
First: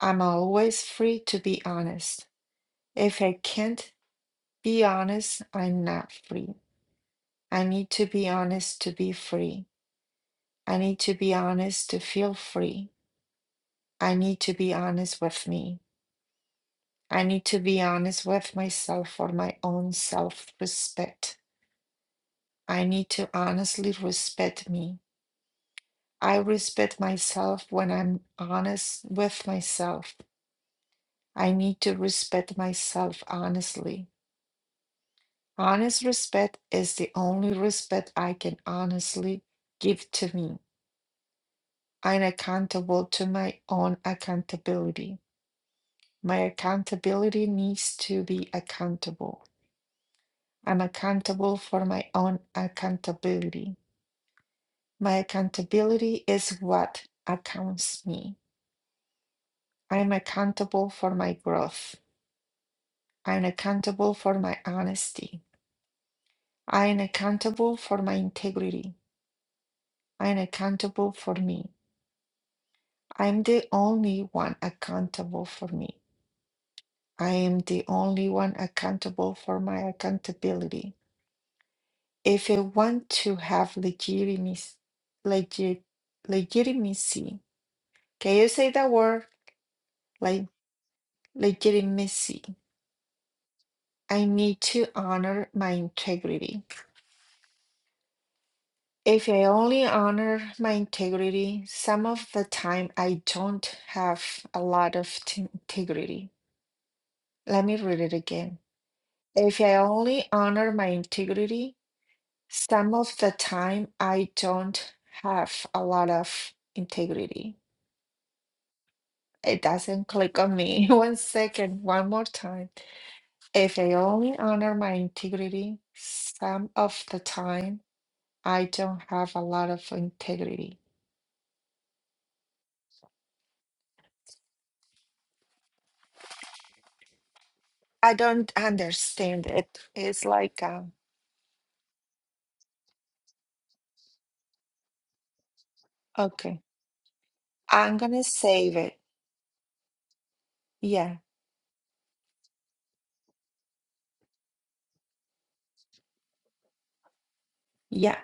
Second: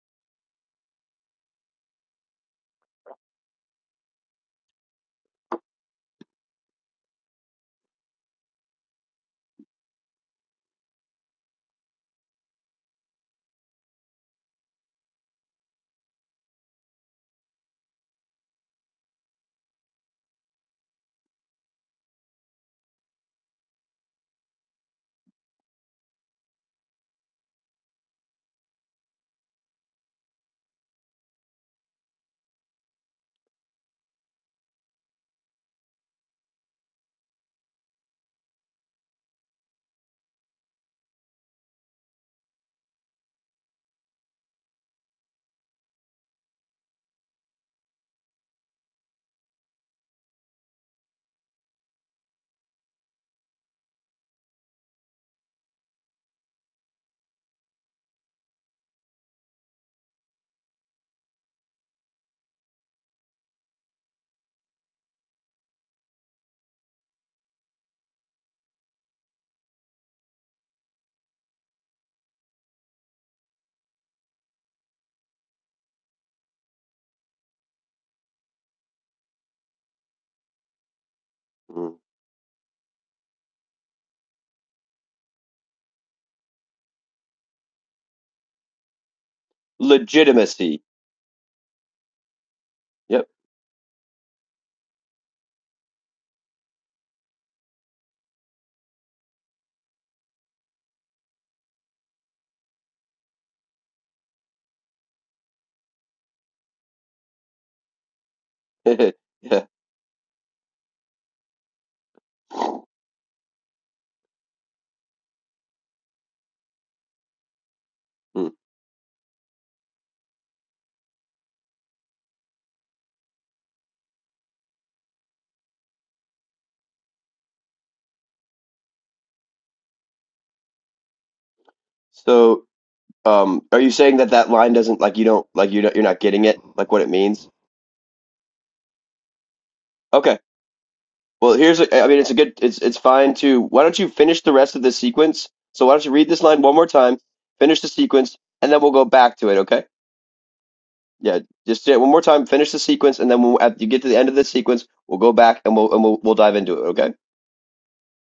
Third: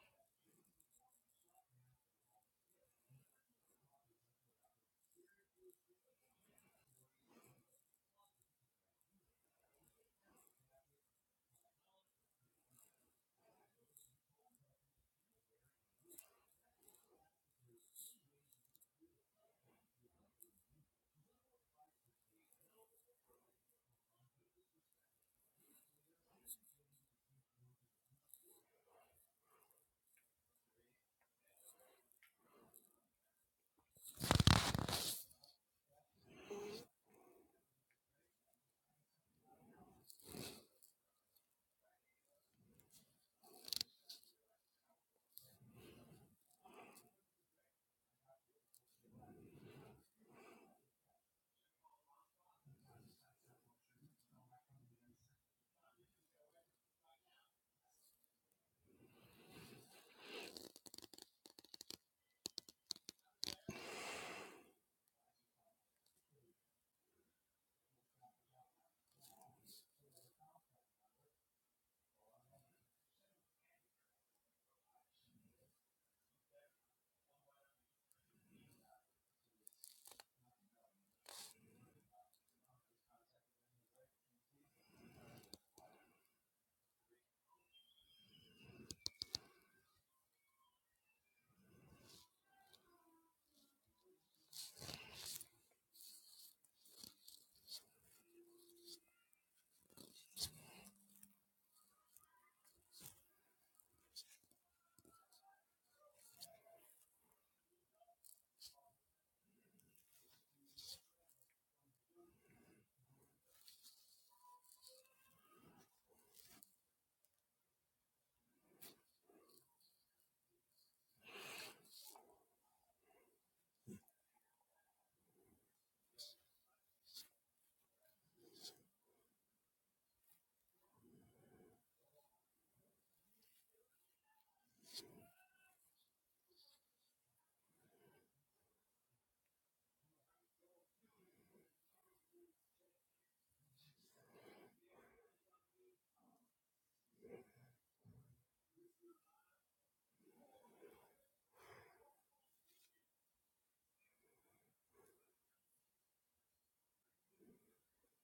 Speaker 3: I'm always free to be honest. If I can't be honest, I'm not free. I need to be honest to be free. I need to be honest to feel free. I need to be honest with me. I need to be honest with myself for my own self respect. I need to honestly respect me. I respect myself when I'm honest with myself. I need to respect myself honestly. Honest respect is the only respect I can honestly give to me. I'm accountable to my own accountability. My accountability needs to be accountable. I'm accountable for my own accountability. My accountability is what accounts me. I'm accountable for my growth. I'm accountable for my honesty. I'm accountable for my integrity. I'm accountable for me. I'm the only one accountable for me. I am the only one accountable for my accountability. If I want to have legitimacy, legit, legitimacy, can you say that word? Like
Speaker 1: legitimacy.
Speaker 3: legitimacy.
Speaker 1: Yep.
Speaker 3: I need to honor my integrity. If I only honor my integrity, some of the time I don't have a lot of t- integrity. Let me read it again. If
Speaker 1: yeah.
Speaker 3: I only honor my integrity, some of the time I don't have a lot of integrity.
Speaker 1: Mm.
Speaker 3: It doesn't click on me. One second, one more time. If I only honor my integrity, some of the time I don't have a lot of integrity.
Speaker 1: So, um, are you saying that that line doesn't like you don't like you don't you're not getting it like what it means?
Speaker 3: I don't understand it. It's
Speaker 1: Okay.
Speaker 3: like, um,
Speaker 1: Well, here's a, I mean, it's a good, it's it's fine to. Why don't you finish the rest of the sequence? So why don't you read this
Speaker 3: okay,
Speaker 1: line one more time, finish the
Speaker 3: I'm gonna
Speaker 1: sequence, and
Speaker 3: save
Speaker 1: then we'll
Speaker 3: it.
Speaker 1: go back to it. Okay?
Speaker 3: Yeah,
Speaker 1: Yeah, just do it one more time. Finish the sequence, and then when at, you get to the end of the sequence, we'll go back and we'll and we'll we'll dive into
Speaker 3: yeah,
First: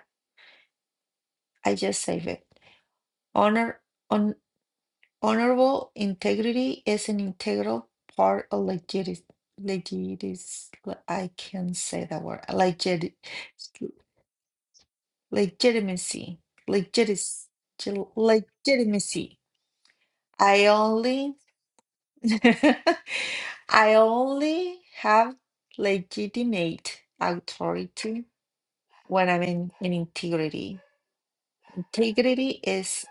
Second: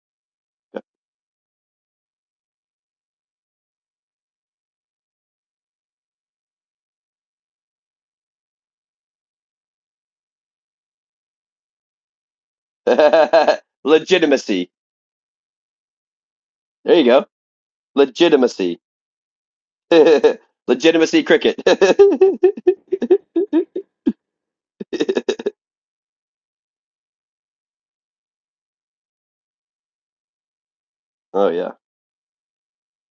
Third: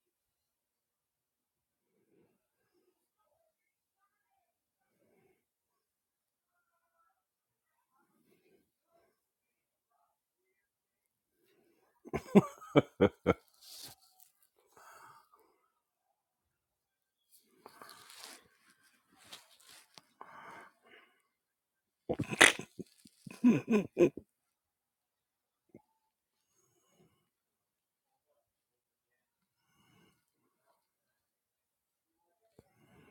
Speaker 3: I just save it. Honor. on. Honorable integrity is an integral part of legit legis I can say that word
Speaker 1: it.
Speaker 3: legit
Speaker 1: Okay? Legitimacy.
Speaker 3: legitimacy
Speaker 1: There you go.
Speaker 3: legitimacy
Speaker 1: Legitimacy.
Speaker 3: legitimacy. I
Speaker 1: Legitimacy
Speaker 3: only
Speaker 1: cricket.
Speaker 3: I only have legitimate authority when I'm in, in integrity.
Speaker 1: oh yeah.
Speaker 3: Integrity is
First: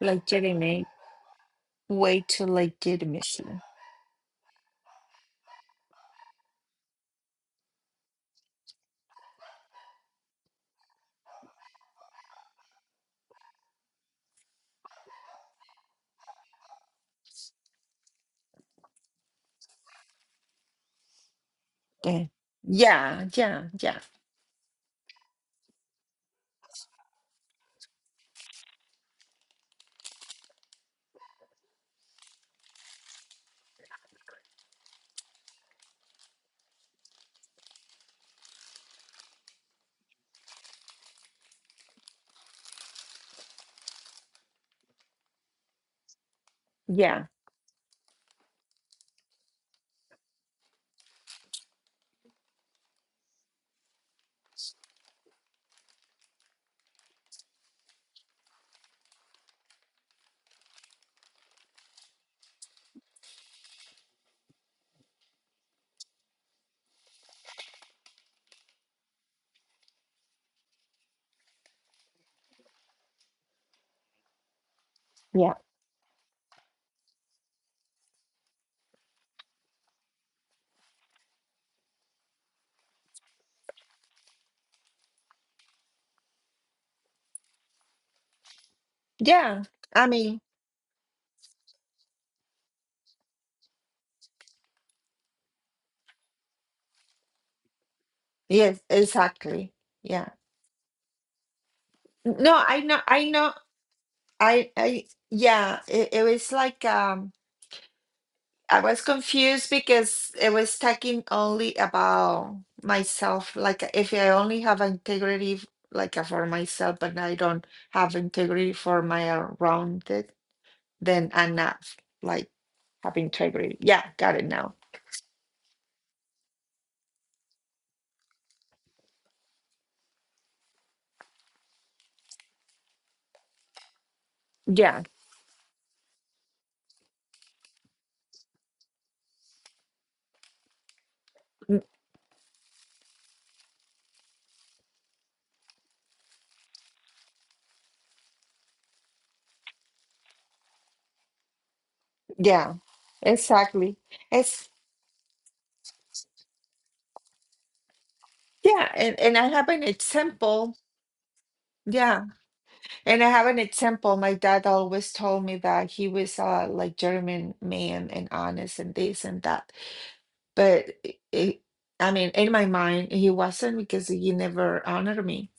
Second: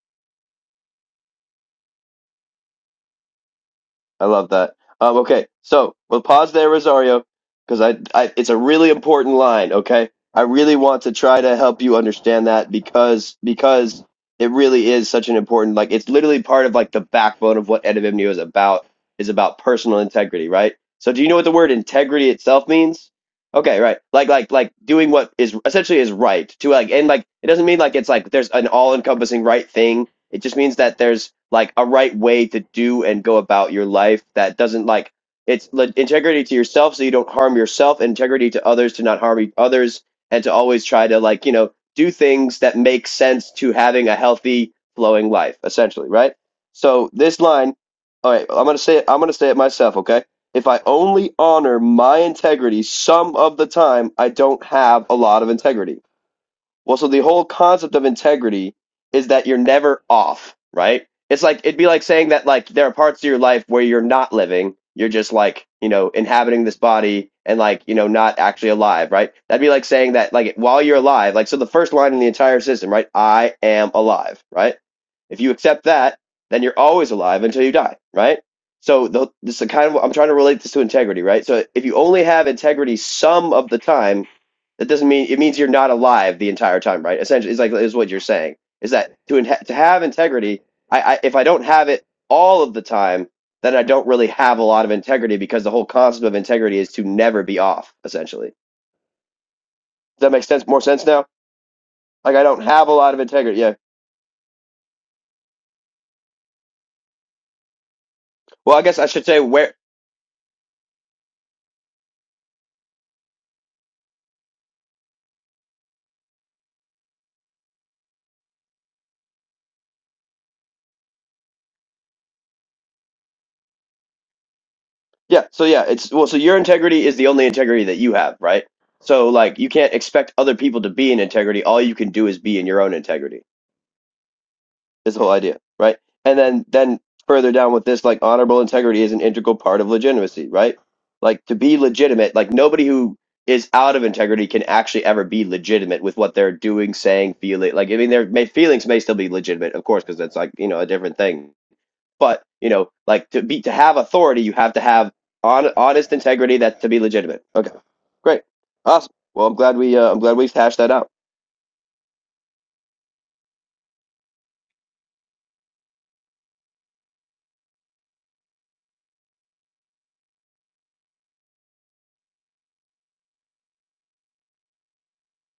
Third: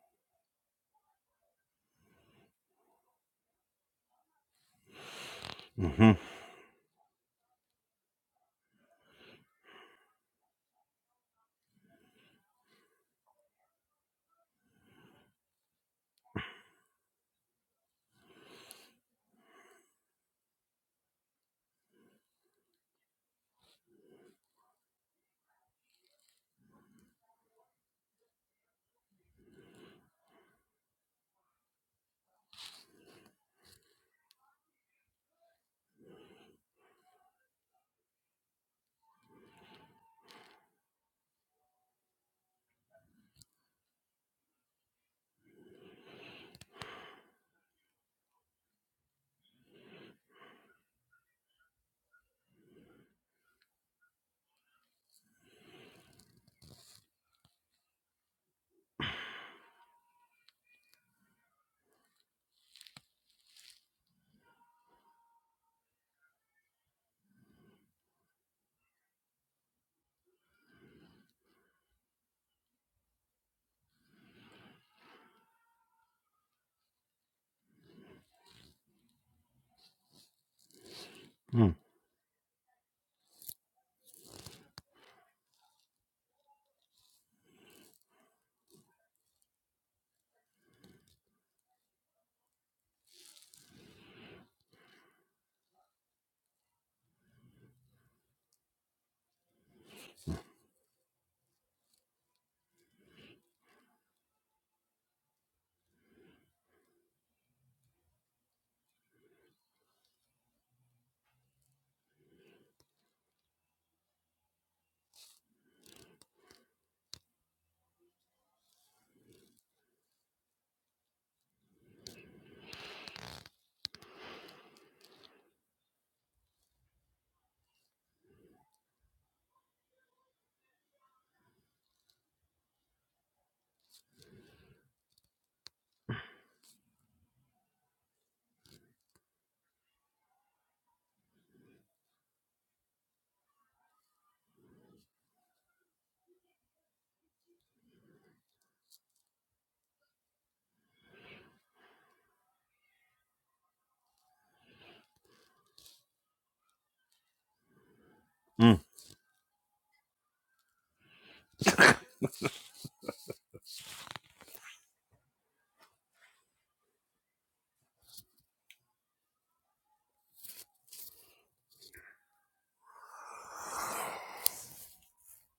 Speaker 3: legitimate way to legitimacy.
Speaker 1: I love that. Um, okay, so we'll
Speaker 2: Mm-hmm.
Speaker 1: pause there, Rosario, because I, I, it's a really important line. Okay, I really want to try to help you understand that because because it really is such an important like it's literally part of like the backbone of what Edivimnio is about is about personal integrity, right? So do you know what the word
Speaker 3: Yeah,
Speaker 1: integrity itself means?
Speaker 3: yeah, yeah.
Speaker 1: Okay,
Speaker 3: yeah.
Speaker 1: right. Like like like doing what is essentially is right to like and like it doesn't mean like it's like there's an all encompassing right thing it just means that there's like a right way to do and go about your life that doesn't like it's like, integrity to yourself so you don't harm yourself, integrity to others to not harm e- others, and to always try to like, you know, do things that make sense to having a healthy flowing life, essentially, right? So
Speaker 3: Yeah,
Speaker 1: this line, all right, I'm gonna say it, I'm gonna say it myself, okay? If I only honor my integrity some of the time, I don't have a lot of integrity well, so the whole concept of integrity is that you're never off, right? It's like it'd be like saying that like there are parts of your life where you're not living, you're just like, you know, inhabiting this body and like, you know, not actually alive, right? That'd be like saying that like while you're alive, like so the first line in the entire system, right? I am alive, right? If you
Speaker 3: yeah,
Speaker 1: accept that, then you're always alive until you die, right? So the, this is kind of I'm trying to relate this to integrity, right? So
Speaker 2: Mm.
Speaker 1: if you only have integrity some of the time, that doesn't mean it means you're not alive the entire time, right? Essentially, it's like is what you're saying is that to inha-
Speaker 3: yeah.
Speaker 1: to have
Speaker 3: I mean,
Speaker 1: integrity, I, I if I don't have it all of the time, then I don't really have a lot of integrity because the whole concept of integrity is to never be off. Essentially, does
Speaker 3: yes, exactly. Yeah.
Speaker 1: that make sense? More sense now? Like I
Speaker 3: No,
Speaker 1: don't
Speaker 3: I
Speaker 1: have a
Speaker 3: know,
Speaker 1: lot of
Speaker 3: I know,
Speaker 1: integrity. Yeah.
Speaker 3: I, I, yeah, it, it was like, um,
Speaker 1: Well,
Speaker 3: I
Speaker 1: I guess
Speaker 3: was
Speaker 1: I should say where
Speaker 3: confused because it was talking only about myself. Like, if I only have integrity, f- like uh, for myself, but I don't have integrity for my around it, then I'm not like have integrity. Yeah, got it now.
Speaker 1: Yeah, so yeah, it's well, so your integrity is the only integrity that you have, right? So like you can't expect other people to be in integrity. All you can do is be in your own integrity.
Speaker 3: Yeah,
Speaker 1: Is the whole idea, right? And then then further down with this, like honorable integrity is an integral part of legitimacy, right? Like to be
Speaker 3: mm,
Speaker 1: legitimate, like nobody who is out of integrity can actually ever be legitimate with what they're doing, saying, feeling. Like I mean, their may, feelings may still be legitimate, of course, because that's like you know a different thing but you
Speaker 3: yeah,
Speaker 1: know, like to be to
Speaker 3: exactly.
Speaker 1: have authority, you
Speaker 3: It's.
Speaker 1: have to have on, honest integrity that to be legitimate. Okay, great,
Speaker 2: Mm.
Speaker 3: Yeah,
Speaker 1: awesome.
Speaker 3: and and I
Speaker 1: Well, I'm
Speaker 3: have
Speaker 1: glad
Speaker 3: an
Speaker 1: we uh, I'm glad we've
Speaker 3: example.
Speaker 1: hashed that out.
Speaker 3: Yeah, and I have an example. My dad always told me that he was uh like German man and honest and this and that. But it, it, I mean, in my mind, he wasn't because he never honored me.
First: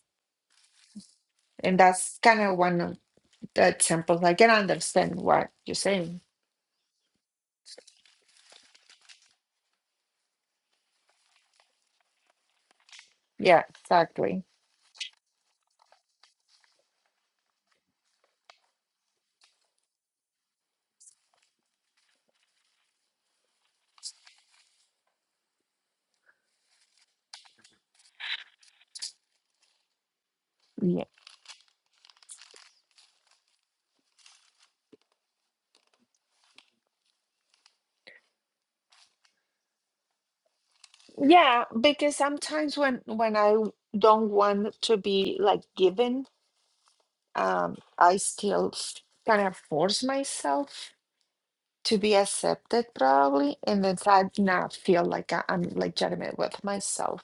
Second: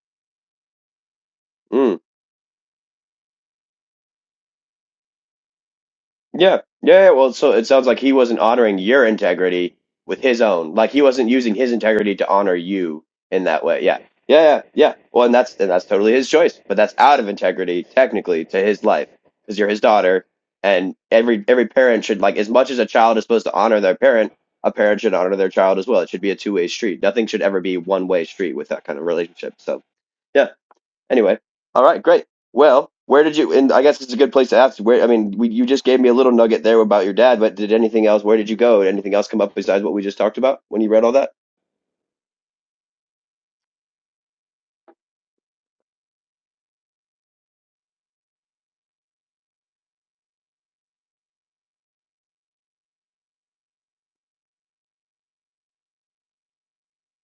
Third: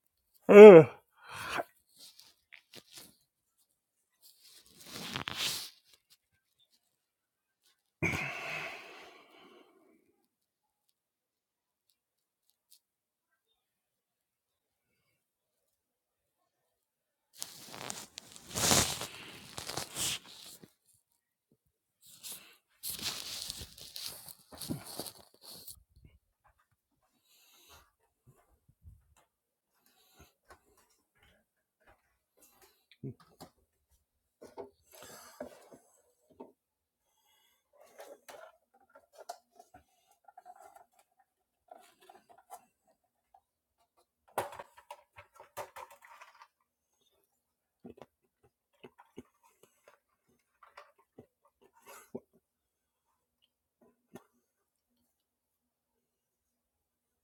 Speaker 3: And
Speaker 1: Mm.
Speaker 3: that's kind of one of the examples. I can understand what you're saying.
Speaker 1: Yeah, yeah, yeah. Well, so it sounds like he wasn't honoring your integrity with his own. Like he wasn't using his integrity to honor you in
Speaker 3: Yeah,
Speaker 1: that way. Yeah, yeah,
Speaker 3: exactly.
Speaker 1: yeah, yeah. Well, and that's and that's totally his choice. But that's out of integrity, technically, to his life, because you're his daughter, and every every parent should like as much as a child is supposed to honor their parent, a parent should honor their child as well. It should be a two way street. Nothing should ever be one way street with that kind of relationship. So yeah.
Speaker 3: Yeah.
Speaker 1: Anyway, all right, great. Well, where did you? And I guess it's a good place to ask. Where I mean, we, you just gave me a little nugget there about your dad, but did anything else? Where did you go? Did anything else come up besides what we just talked about when you read all that?
Speaker 3: Yeah, because sometimes when when I don't want to be like given um, I still kind of force myself to be accepted, probably, and then I now feel like I, I'm like legitimate with myself.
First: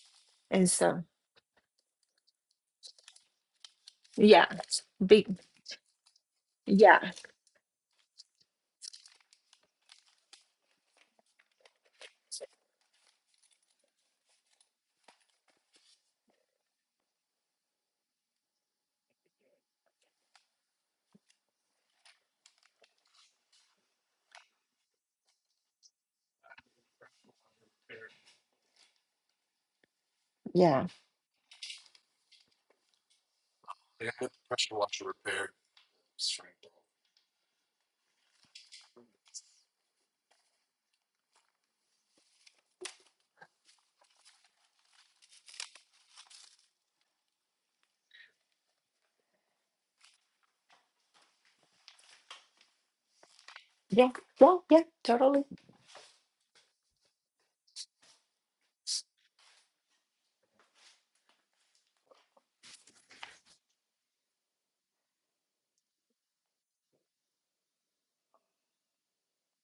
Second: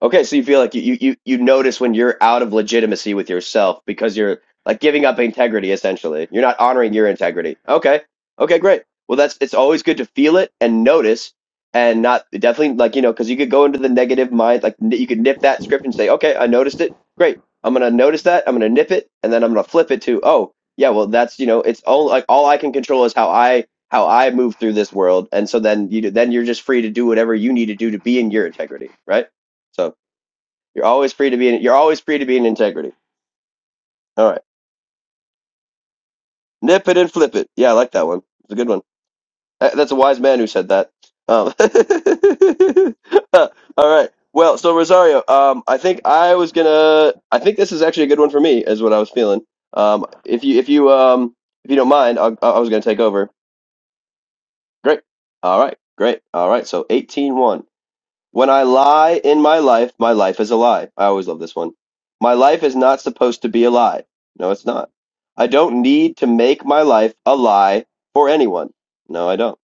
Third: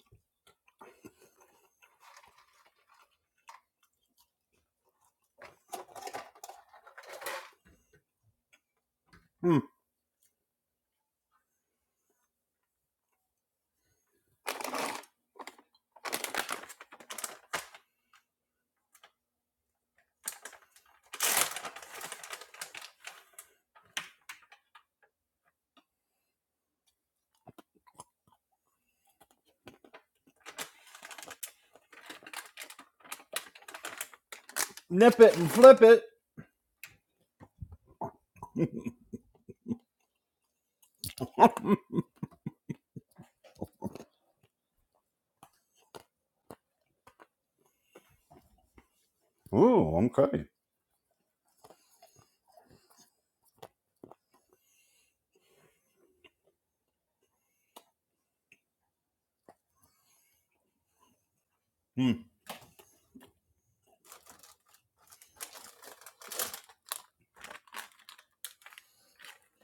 Speaker 1: Okay, so you feel
Speaker 3: And
Speaker 1: like you you
Speaker 3: so,
Speaker 1: you you notice when you're out of legitimacy with yourself because you're
Speaker 3: yeah,
Speaker 1: like giving up
Speaker 3: big,
Speaker 1: integrity essentially. You're not honoring your
Speaker 3: yeah,
Speaker 1: integrity. Okay. Okay, great. Well, that's it's always good to feel it and notice and not definitely like you know because you could go into the negative mind like n- you could nip that script and say okay i noticed it great i'm gonna notice that i'm gonna nip it and then i'm gonna flip it to oh yeah well that's you know it's all like all i can control is how i how i move through this world and so then you then you're just free to do whatever you need to do to be in your integrity right so you're
Speaker 3: yeah,
Speaker 1: always free to be in. You're always free to be in integrity. All right,
Speaker 2: Nip it and flip it.
Speaker 1: nip it and flip it. Yeah, I like that one. It's a good one. That- That's a wise man who said that. Um, all right. Well, so Rosario, um, I think I was gonna. I think this is actually a good one for me, is what I was feeling.
Speaker 2: Ooh.
Speaker 1: Um, if
Speaker 2: Okay.
Speaker 1: you if you um if you don't mind, I, I was gonna take over.
Speaker 3: yeah, well, yeah,
Speaker 1: Great.
Speaker 3: totally.
Speaker 1: All right. Great. All right. So eighteen one. When I lie in my life, my life is a lie. I always love this one.
Speaker 2: Mm.
Speaker 1: My life is not supposed to be a lie. No, it's not. I don't need to make my life a lie for anyone. No, I don't.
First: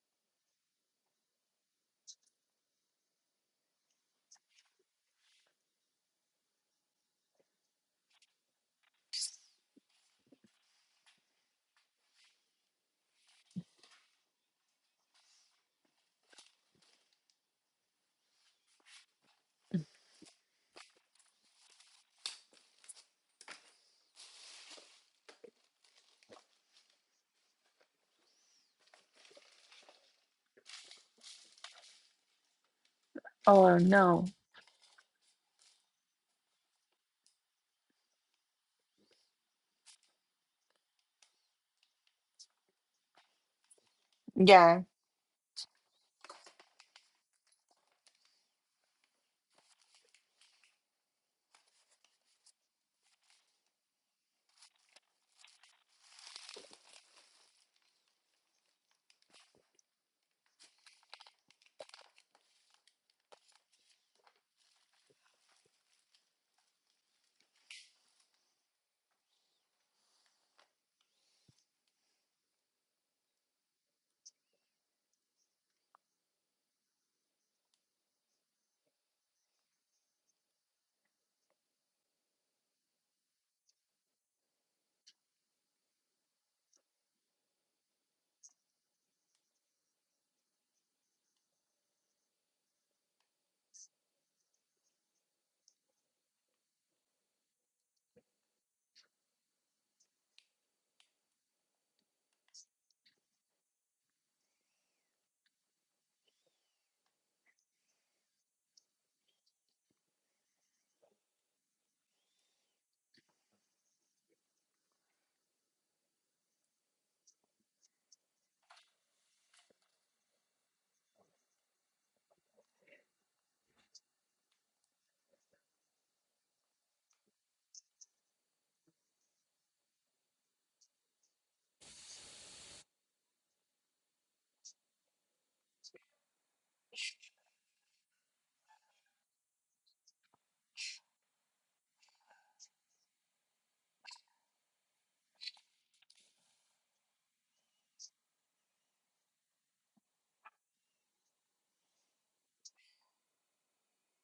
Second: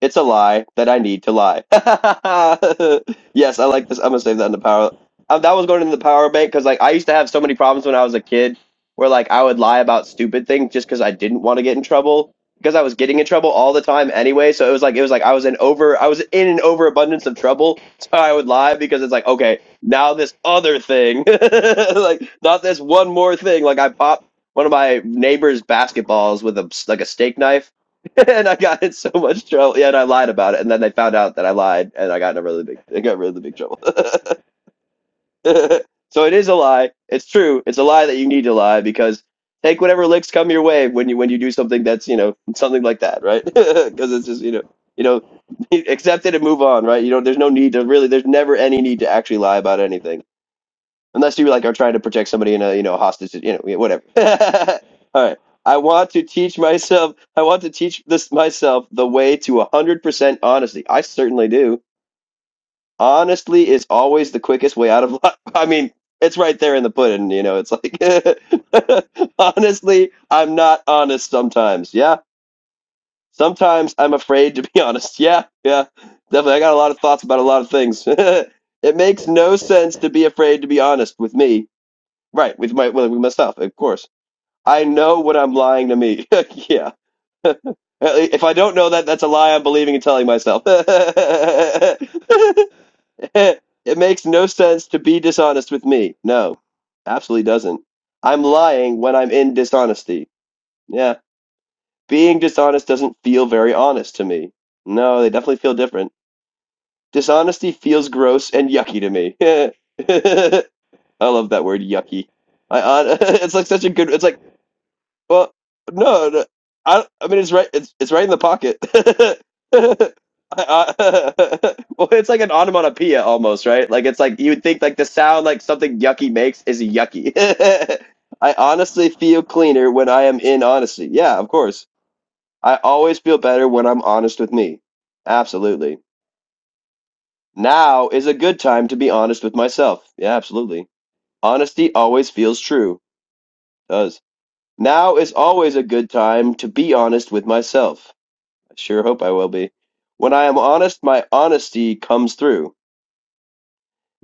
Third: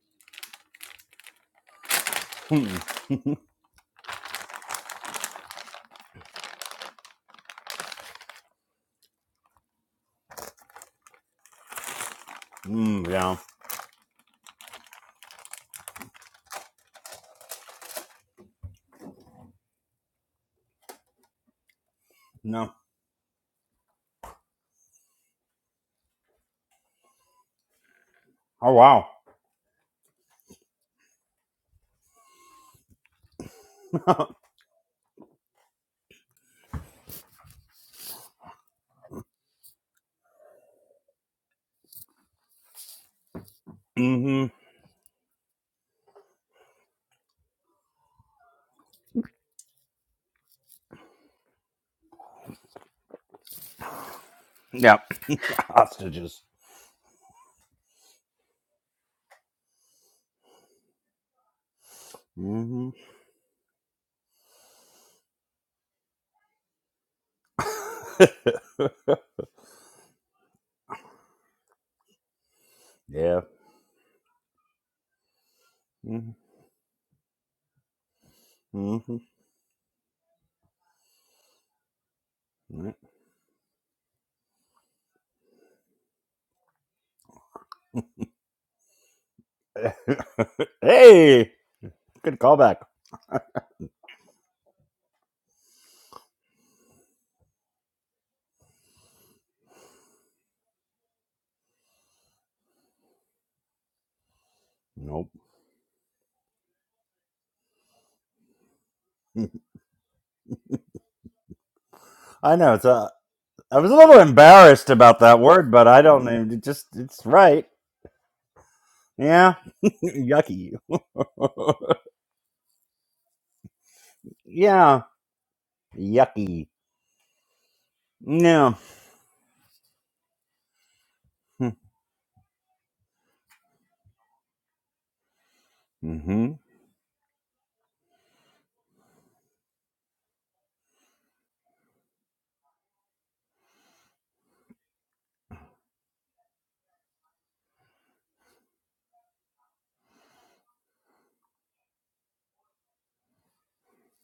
Speaker 1: It's a lie that I need to lie.
Speaker 2: Mm.
Speaker 1: yes, I like this. I'm gonna save that in the power. Um, that was going in the power bank because like I used to have so many problems when I was a kid, where like I would lie about stupid things just because I didn't want to get in trouble because I was
Speaker 2: mm,
Speaker 1: getting in
Speaker 2: yeah.
Speaker 1: trouble all the time anyway. So it was like it was like I was in over I was in an overabundance of trouble, so I would lie because it's like okay now this other thing, like not
Speaker 2: No.
Speaker 1: this one more thing. Like I popped one of my neighbor's basketballs with a like a steak knife and I
Speaker 2: Oh
Speaker 1: got in
Speaker 2: wow.
Speaker 1: so much trouble. Yeah, and I lied about it, and then they found out that I lied, and I got in a really big, I got really big
Speaker 3: Or
Speaker 1: trouble.
Speaker 3: no,
Speaker 1: so it is a lie. It's true. It's a lie that you need to lie because take whatever licks come your way when you when you do something that's you know something like that, right? Because it's just
Speaker 2: Mm-hmm.
Speaker 1: you know
Speaker 3: yeah,
Speaker 1: you know accept it and move on, right? You know, there's no need to really. There's never any need to actually lie about anything unless you like are trying to protect somebody in a you know hostage you know whatever
Speaker 2: Yeah.
Speaker 1: all right i want to
Speaker 2: Hostages.
Speaker 1: teach myself i want to teach this myself the way to 100% honesty i certainly do
Speaker 2: Mm-hmm.
Speaker 1: honestly is always the quickest way out of life i mean it's right there in the pudding you know it's like honestly i'm not honest sometimes yeah
Speaker 2: Yeah.
Speaker 1: sometimes i'm afraid to be honest yeah yeah
Speaker 2: Mm-hmm.
Speaker 1: definitely i got a lot of thoughts about a lot of things it makes
Speaker 2: Mm-hmm.
Speaker 1: no sense to be afraid to be honest with me Right, with my well, with myself, of course. I know when I'm lying to me. Yeah. If I don't know that, that's a lie I'm believing and telling myself.
Speaker 2: hey, good
Speaker 1: It
Speaker 2: callback.
Speaker 1: makes no sense to be dishonest with me. No, absolutely doesn't. I'm lying when I'm in dishonesty. Yeah, being dishonest doesn't feel very honest to me. No,
Speaker 2: Nope.
Speaker 1: they definitely feel different. Dishonesty feels gross and yucky to me. I love that word, yucky.
Speaker 2: I know.
Speaker 1: I,
Speaker 2: It's
Speaker 1: hon-
Speaker 2: a,
Speaker 1: it's like
Speaker 2: I
Speaker 1: such
Speaker 2: was
Speaker 1: a
Speaker 2: a
Speaker 1: good.
Speaker 2: little
Speaker 1: It's like
Speaker 2: embarrassed about that
Speaker 1: Well,
Speaker 2: word, but I don't
Speaker 1: no, no,
Speaker 2: know. It just,
Speaker 1: I,
Speaker 2: it's
Speaker 1: I mean it's
Speaker 2: right.
Speaker 1: right. It's it's right in the pocket.
Speaker 2: Yeah. Yucky.
Speaker 1: I- I- well, it's like an onomatopoeia almost, right? Like it's like you would think like
Speaker 2: yeah.
Speaker 1: the sound like something yucky makes
Speaker 2: Yucky.
Speaker 1: is yucky. I
Speaker 2: No.
Speaker 1: honestly feel cleaner when I am in honesty. Yeah, of course. I always feel better when I'm honest with me. Absolutely.
Speaker 2: Mm-hmm.
Speaker 1: Now is a good time to be honest with myself. Yeah, absolutely. Honesty always feels true. Does. Now is always a good time to be honest with myself. I sure hope I will be. When I am honest, my honesty comes through.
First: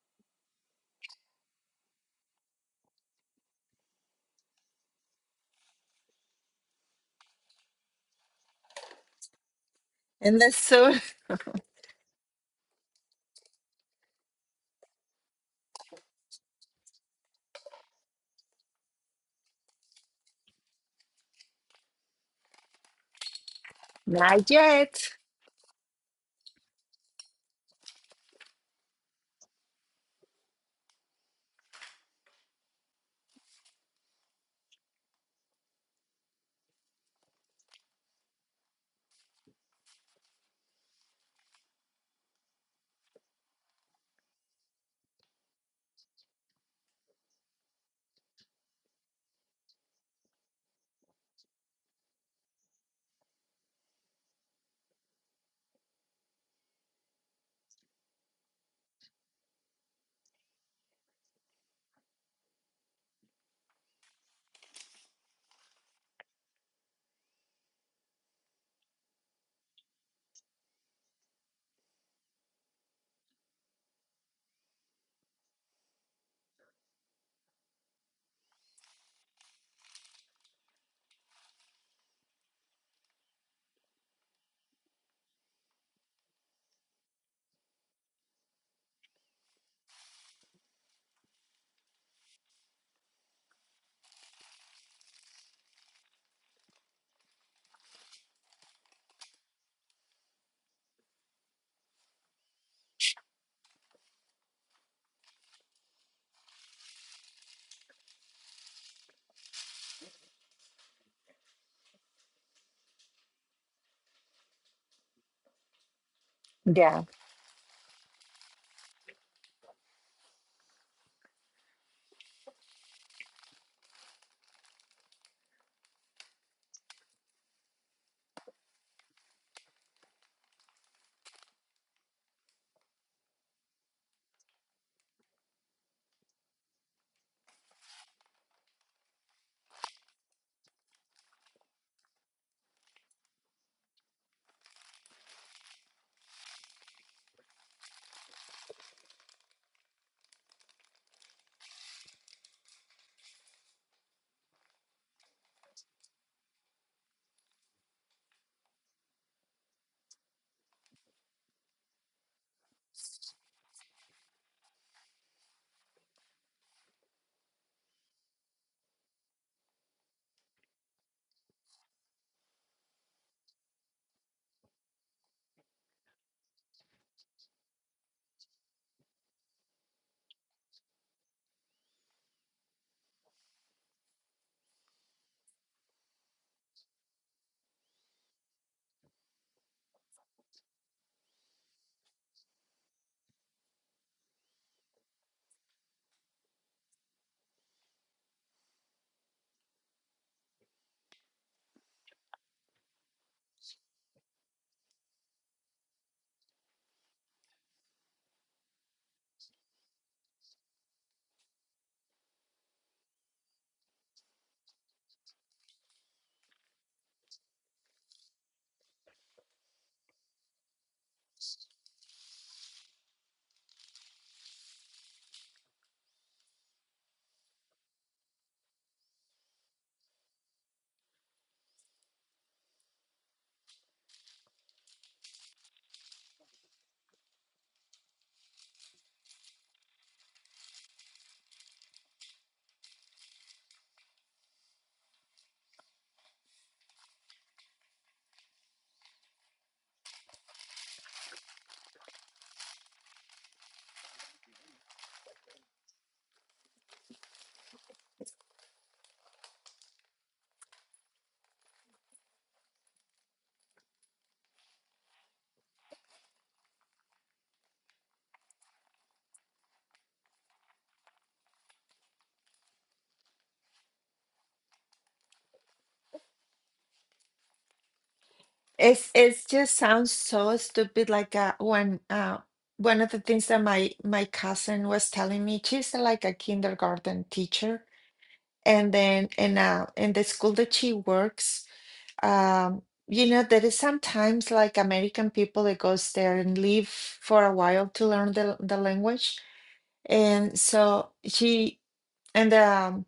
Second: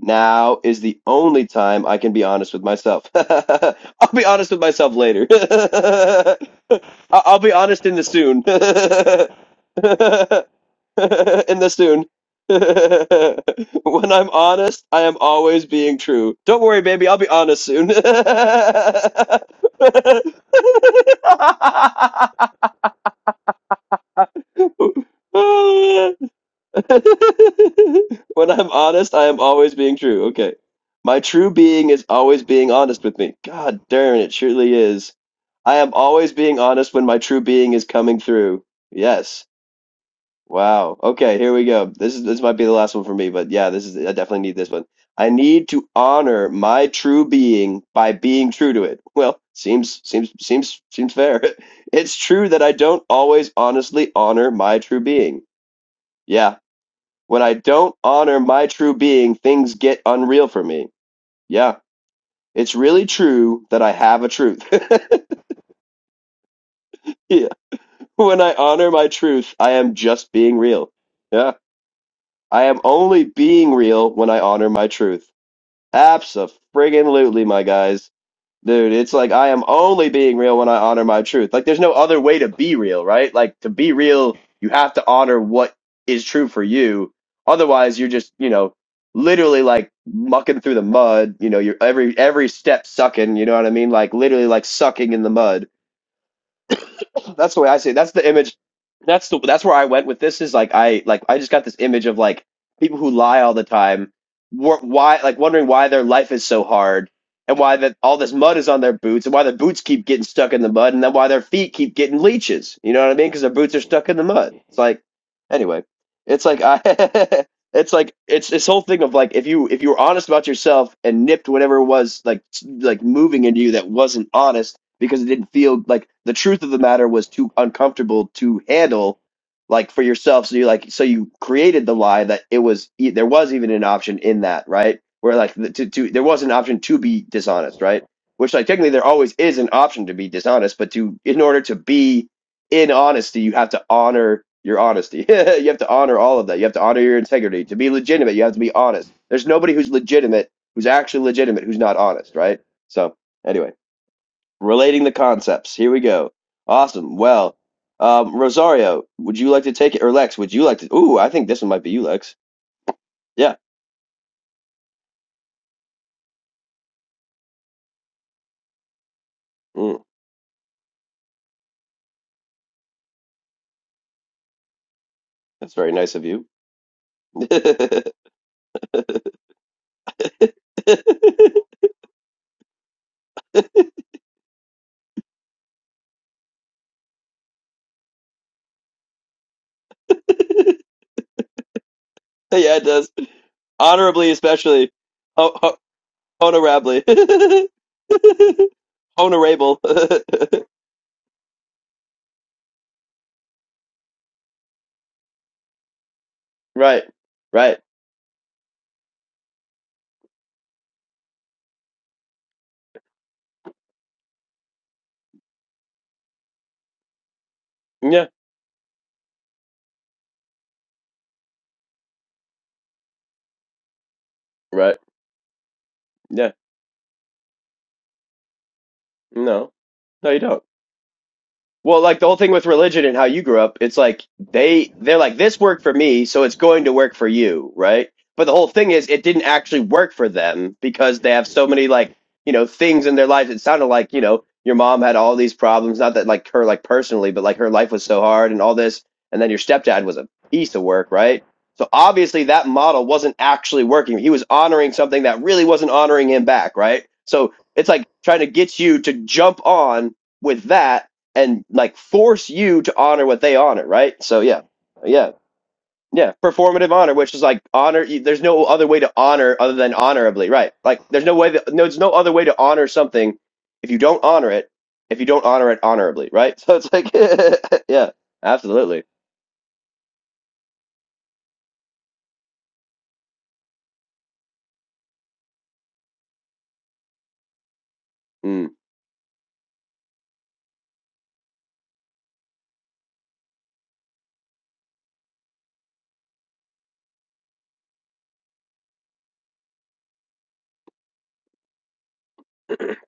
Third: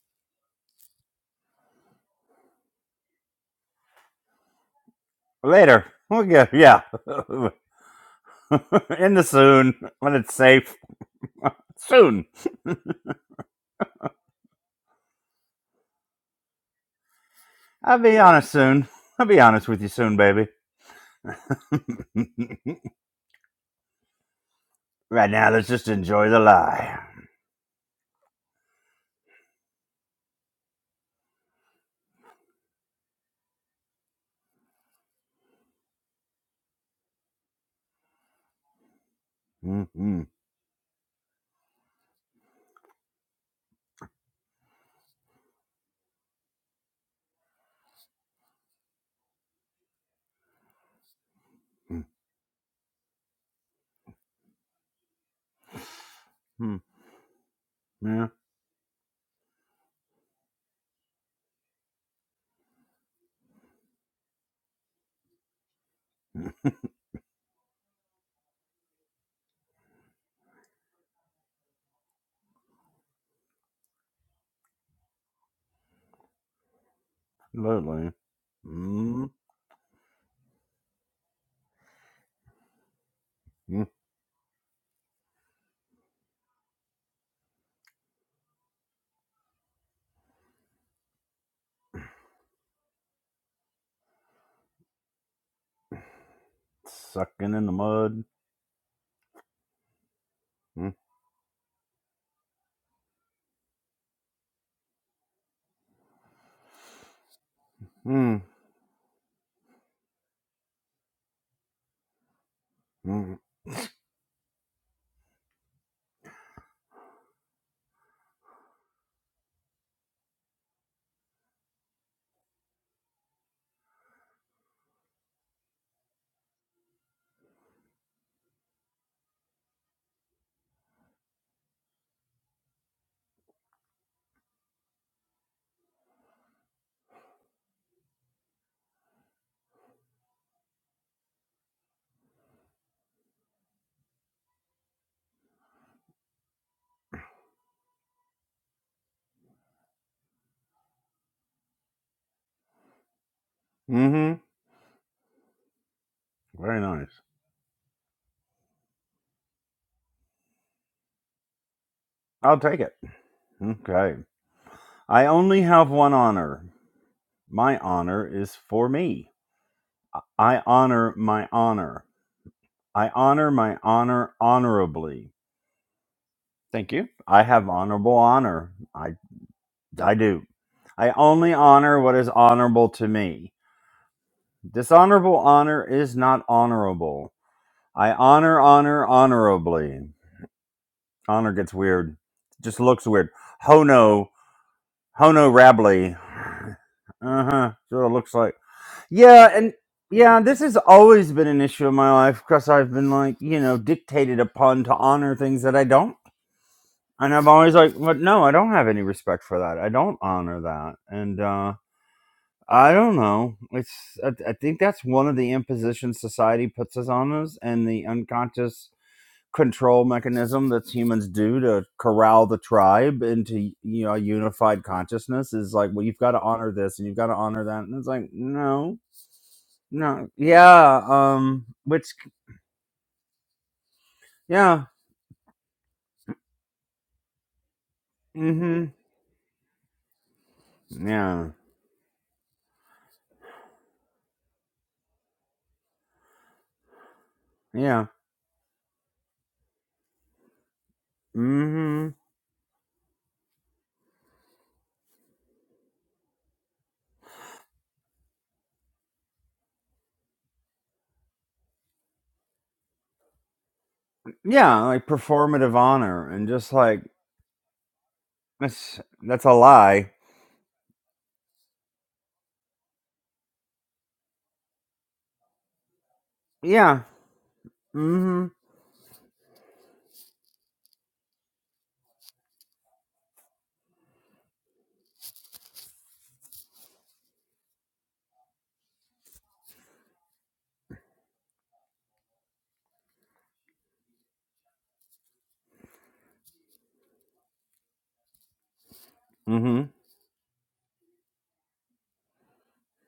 Speaker 1: Now is the only time I can be honest with myself. I'll be honest with myself later.
Speaker 2: Later. We'll
Speaker 1: I-
Speaker 2: get, yeah.
Speaker 1: I'll be honest in the soon.
Speaker 2: In the soon, when it's
Speaker 3: and that's
Speaker 2: safe.
Speaker 3: so
Speaker 1: in the soon.
Speaker 2: Soon.
Speaker 1: when I'm honest, I am always being true. Don't worry, baby, I'll be honest soon.
Speaker 2: I'll be honest soon. I'll be honest with you soon, baby.
Speaker 3: not yet.
Speaker 2: right now, let's just enjoy the lie.
Speaker 1: When I'm honest, I am always being true. Okay. My true being is always being honest with me. God darn, it surely is. I am always being honest when my true being is coming through. Yes.
Speaker 2: Mm-hmm.
Speaker 1: Wow. Okay, here we go. This is this might be the last one for me, but yeah, this is I definitely need this one. I need to honor my true being by being true to it. Well, seems seems seems seems fair. It's true that I don't always honestly honor my true being. Yeah,
Speaker 2: Mm-hmm.
Speaker 1: when I don't
Speaker 2: Yeah,
Speaker 1: honor my true being, things get unreal for me. Yeah, it's really true that I have a truth. yeah. When I honor my truth, I am just being real. Yeah. I am only being real when I honor my truth. Absolutely, my guys.
Speaker 2: absolutely.
Speaker 1: Dude, it's like
Speaker 2: Mm-hmm.
Speaker 1: I am only being real when I honor my truth. Like there's no other way to be real, right? Like to be real, you have to honor what is true for you. Otherwise, you're just, you know, literally like mucking through the mud, you know, you're every every step sucking, you know what I mean? Like literally like sucking in the mud
Speaker 2: Sucking
Speaker 1: that's the
Speaker 2: in
Speaker 1: way
Speaker 2: the
Speaker 1: I see it. That's
Speaker 2: mud.
Speaker 1: the image. That's the that's where I went with this. Is like I like I just got this image of like people who lie all the time. wor- Why like wondering why their life is so hard and why that all this
Speaker 2: Mm-hmm.
Speaker 1: mud is on their boots and why their boots keep getting stuck in the mud and then why their feet keep getting leeches. You know what I mean? Because their boots are stuck in the mud. It's like anyway, it's like
Speaker 3: Yeah,
Speaker 1: I. It's like it's this whole thing of like if you if you were honest about yourself and nipped whatever was like s- like moving into you that wasn't honest because it didn't feel like the truth of the matter was too uncomfortable to handle like for yourself so you like so you created the lie that it was e- there was even an option in that right where like the, to, to there was an option to be dishonest right which like technically there always is an option to be dishonest but to in order to be in honesty you have to honor your honesty you have to honor all of that you have to honor your integrity to be legitimate you have to be honest there's nobody who's legitimate who's actually legitimate who's not honest right so anyway
Speaker 2: Mm-hmm.
Speaker 1: relating the concepts. Here we go.
Speaker 2: Very nice.
Speaker 1: Awesome. Well, um, Rosario, would you like to take it, or Lex? Would you like to? Ooh, I think this one might be you, Lex.
Speaker 2: I'll take it.
Speaker 1: Yeah.
Speaker 2: Okay. I only have one honor. My honor is for me.
Speaker 1: Mm,
Speaker 2: I I honor my honor. I honor my honor honorably.
Speaker 1: that's very nice of you.
Speaker 2: Thank you. I
Speaker 1: yeah,
Speaker 2: have honorable honor. I I do. I only honor what is honorable to me. Dishonorable honor is not honorable. I honor, honor, honorably. Honor gets weird. It Just
Speaker 1: it
Speaker 2: looks
Speaker 1: does.
Speaker 2: weird. Hono,
Speaker 1: Honorably, especially.
Speaker 2: Hono
Speaker 1: Ho- ho-
Speaker 2: Rabley.
Speaker 1: honorably.
Speaker 2: Uh huh. So it looks like. Yeah, and
Speaker 1: Honorable.
Speaker 2: yeah, this has always been an issue in my life because I've been like, you know, dictated upon to honor things that I don't.
Speaker 1: right.
Speaker 2: And I'm always
Speaker 1: Right.
Speaker 2: like, but no, I don't have any respect for that. I don't honor that. And, uh, I don't know. It's I, I think that's one of the impositions society puts us on us, and the
Speaker 1: Yeah.
Speaker 2: unconscious control mechanism that humans do to corral the tribe into you know unified
Speaker 1: Right.
Speaker 2: consciousness is like well you've got to
Speaker 1: Yeah.
Speaker 2: honor this and you've got to honor that and it's like no
Speaker 1: No.
Speaker 2: no
Speaker 1: No, you don't.
Speaker 2: yeah um
Speaker 1: Well,
Speaker 2: which
Speaker 1: like the whole thing with religion and how you grew up, it's like
Speaker 2: yeah
Speaker 1: they they're like this worked for me, so it's going to work for you, right? But the
Speaker 2: mm
Speaker 1: whole
Speaker 2: mhm
Speaker 1: thing is it didn't actually work for them because they
Speaker 2: yeah
Speaker 1: have so many like, you know, things in their lives. It sounded like, you know, your mom had all these problems, not that like her like personally, but like her life was
Speaker 2: yeah
Speaker 1: so hard and all this, and then your stepdad was a piece of work, right?
Speaker 2: mm
Speaker 1: So
Speaker 2: mhm
Speaker 1: obviously that model wasn't actually working. He was honoring something that really wasn't honoring him back, right? So it's like trying to get you to jump on with that and like force you to honor what they honor, right? So yeah,
Speaker 2: yeah like
Speaker 1: yeah,
Speaker 2: performative honor
Speaker 1: yeah.
Speaker 2: and just
Speaker 1: Performative
Speaker 2: like
Speaker 1: honor, which is like honor. There's no other
Speaker 2: that's
Speaker 1: way to
Speaker 2: that's a
Speaker 1: honor other than
Speaker 2: lie
Speaker 1: honorably, right? Like there's no way that no, there's no other way to honor something if you don't honor it. If you don't honor it honorably, right? So it's
Speaker 2: yeah
Speaker 1: like, yeah,
Speaker 2: mm
Speaker 1: absolutely.
Speaker 3: it's it's just sounds so stupid. Like uh, when uh, one of the things that my my cousin was telling me, she's uh, like a kindergarten teacher
Speaker 1: Mm.
Speaker 3: And then in uh in the school that she works, um, you know, there is sometimes like American people that goes there and live for a while to learn the the language.
Speaker 2: mhm mm
Speaker 3: And so she and um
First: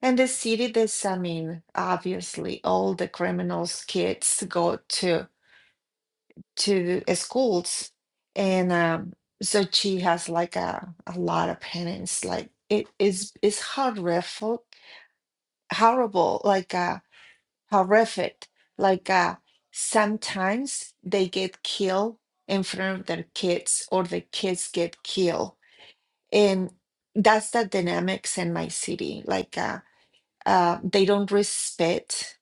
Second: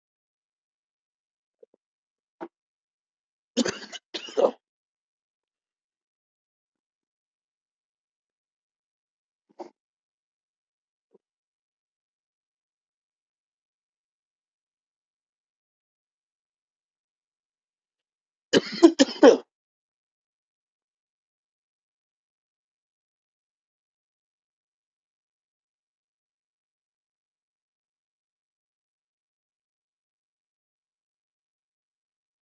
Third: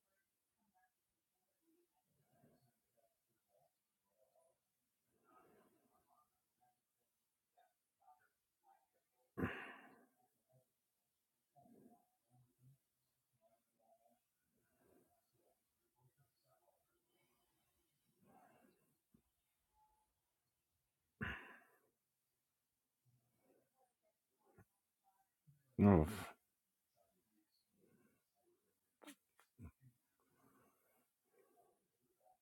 Speaker 3: and the city that's I mean, obviously all the criminals kids go to to the schools and um so she has like a, a lot of penance. Like it is it's horrific, horrible. Like uh horrific. Like uh, sometimes they get killed in front of their kids, or the kids get killed,
Speaker 2: mhm Oof.
Speaker 3: and that's the dynamics in my city. Like uh, uh, they don't respect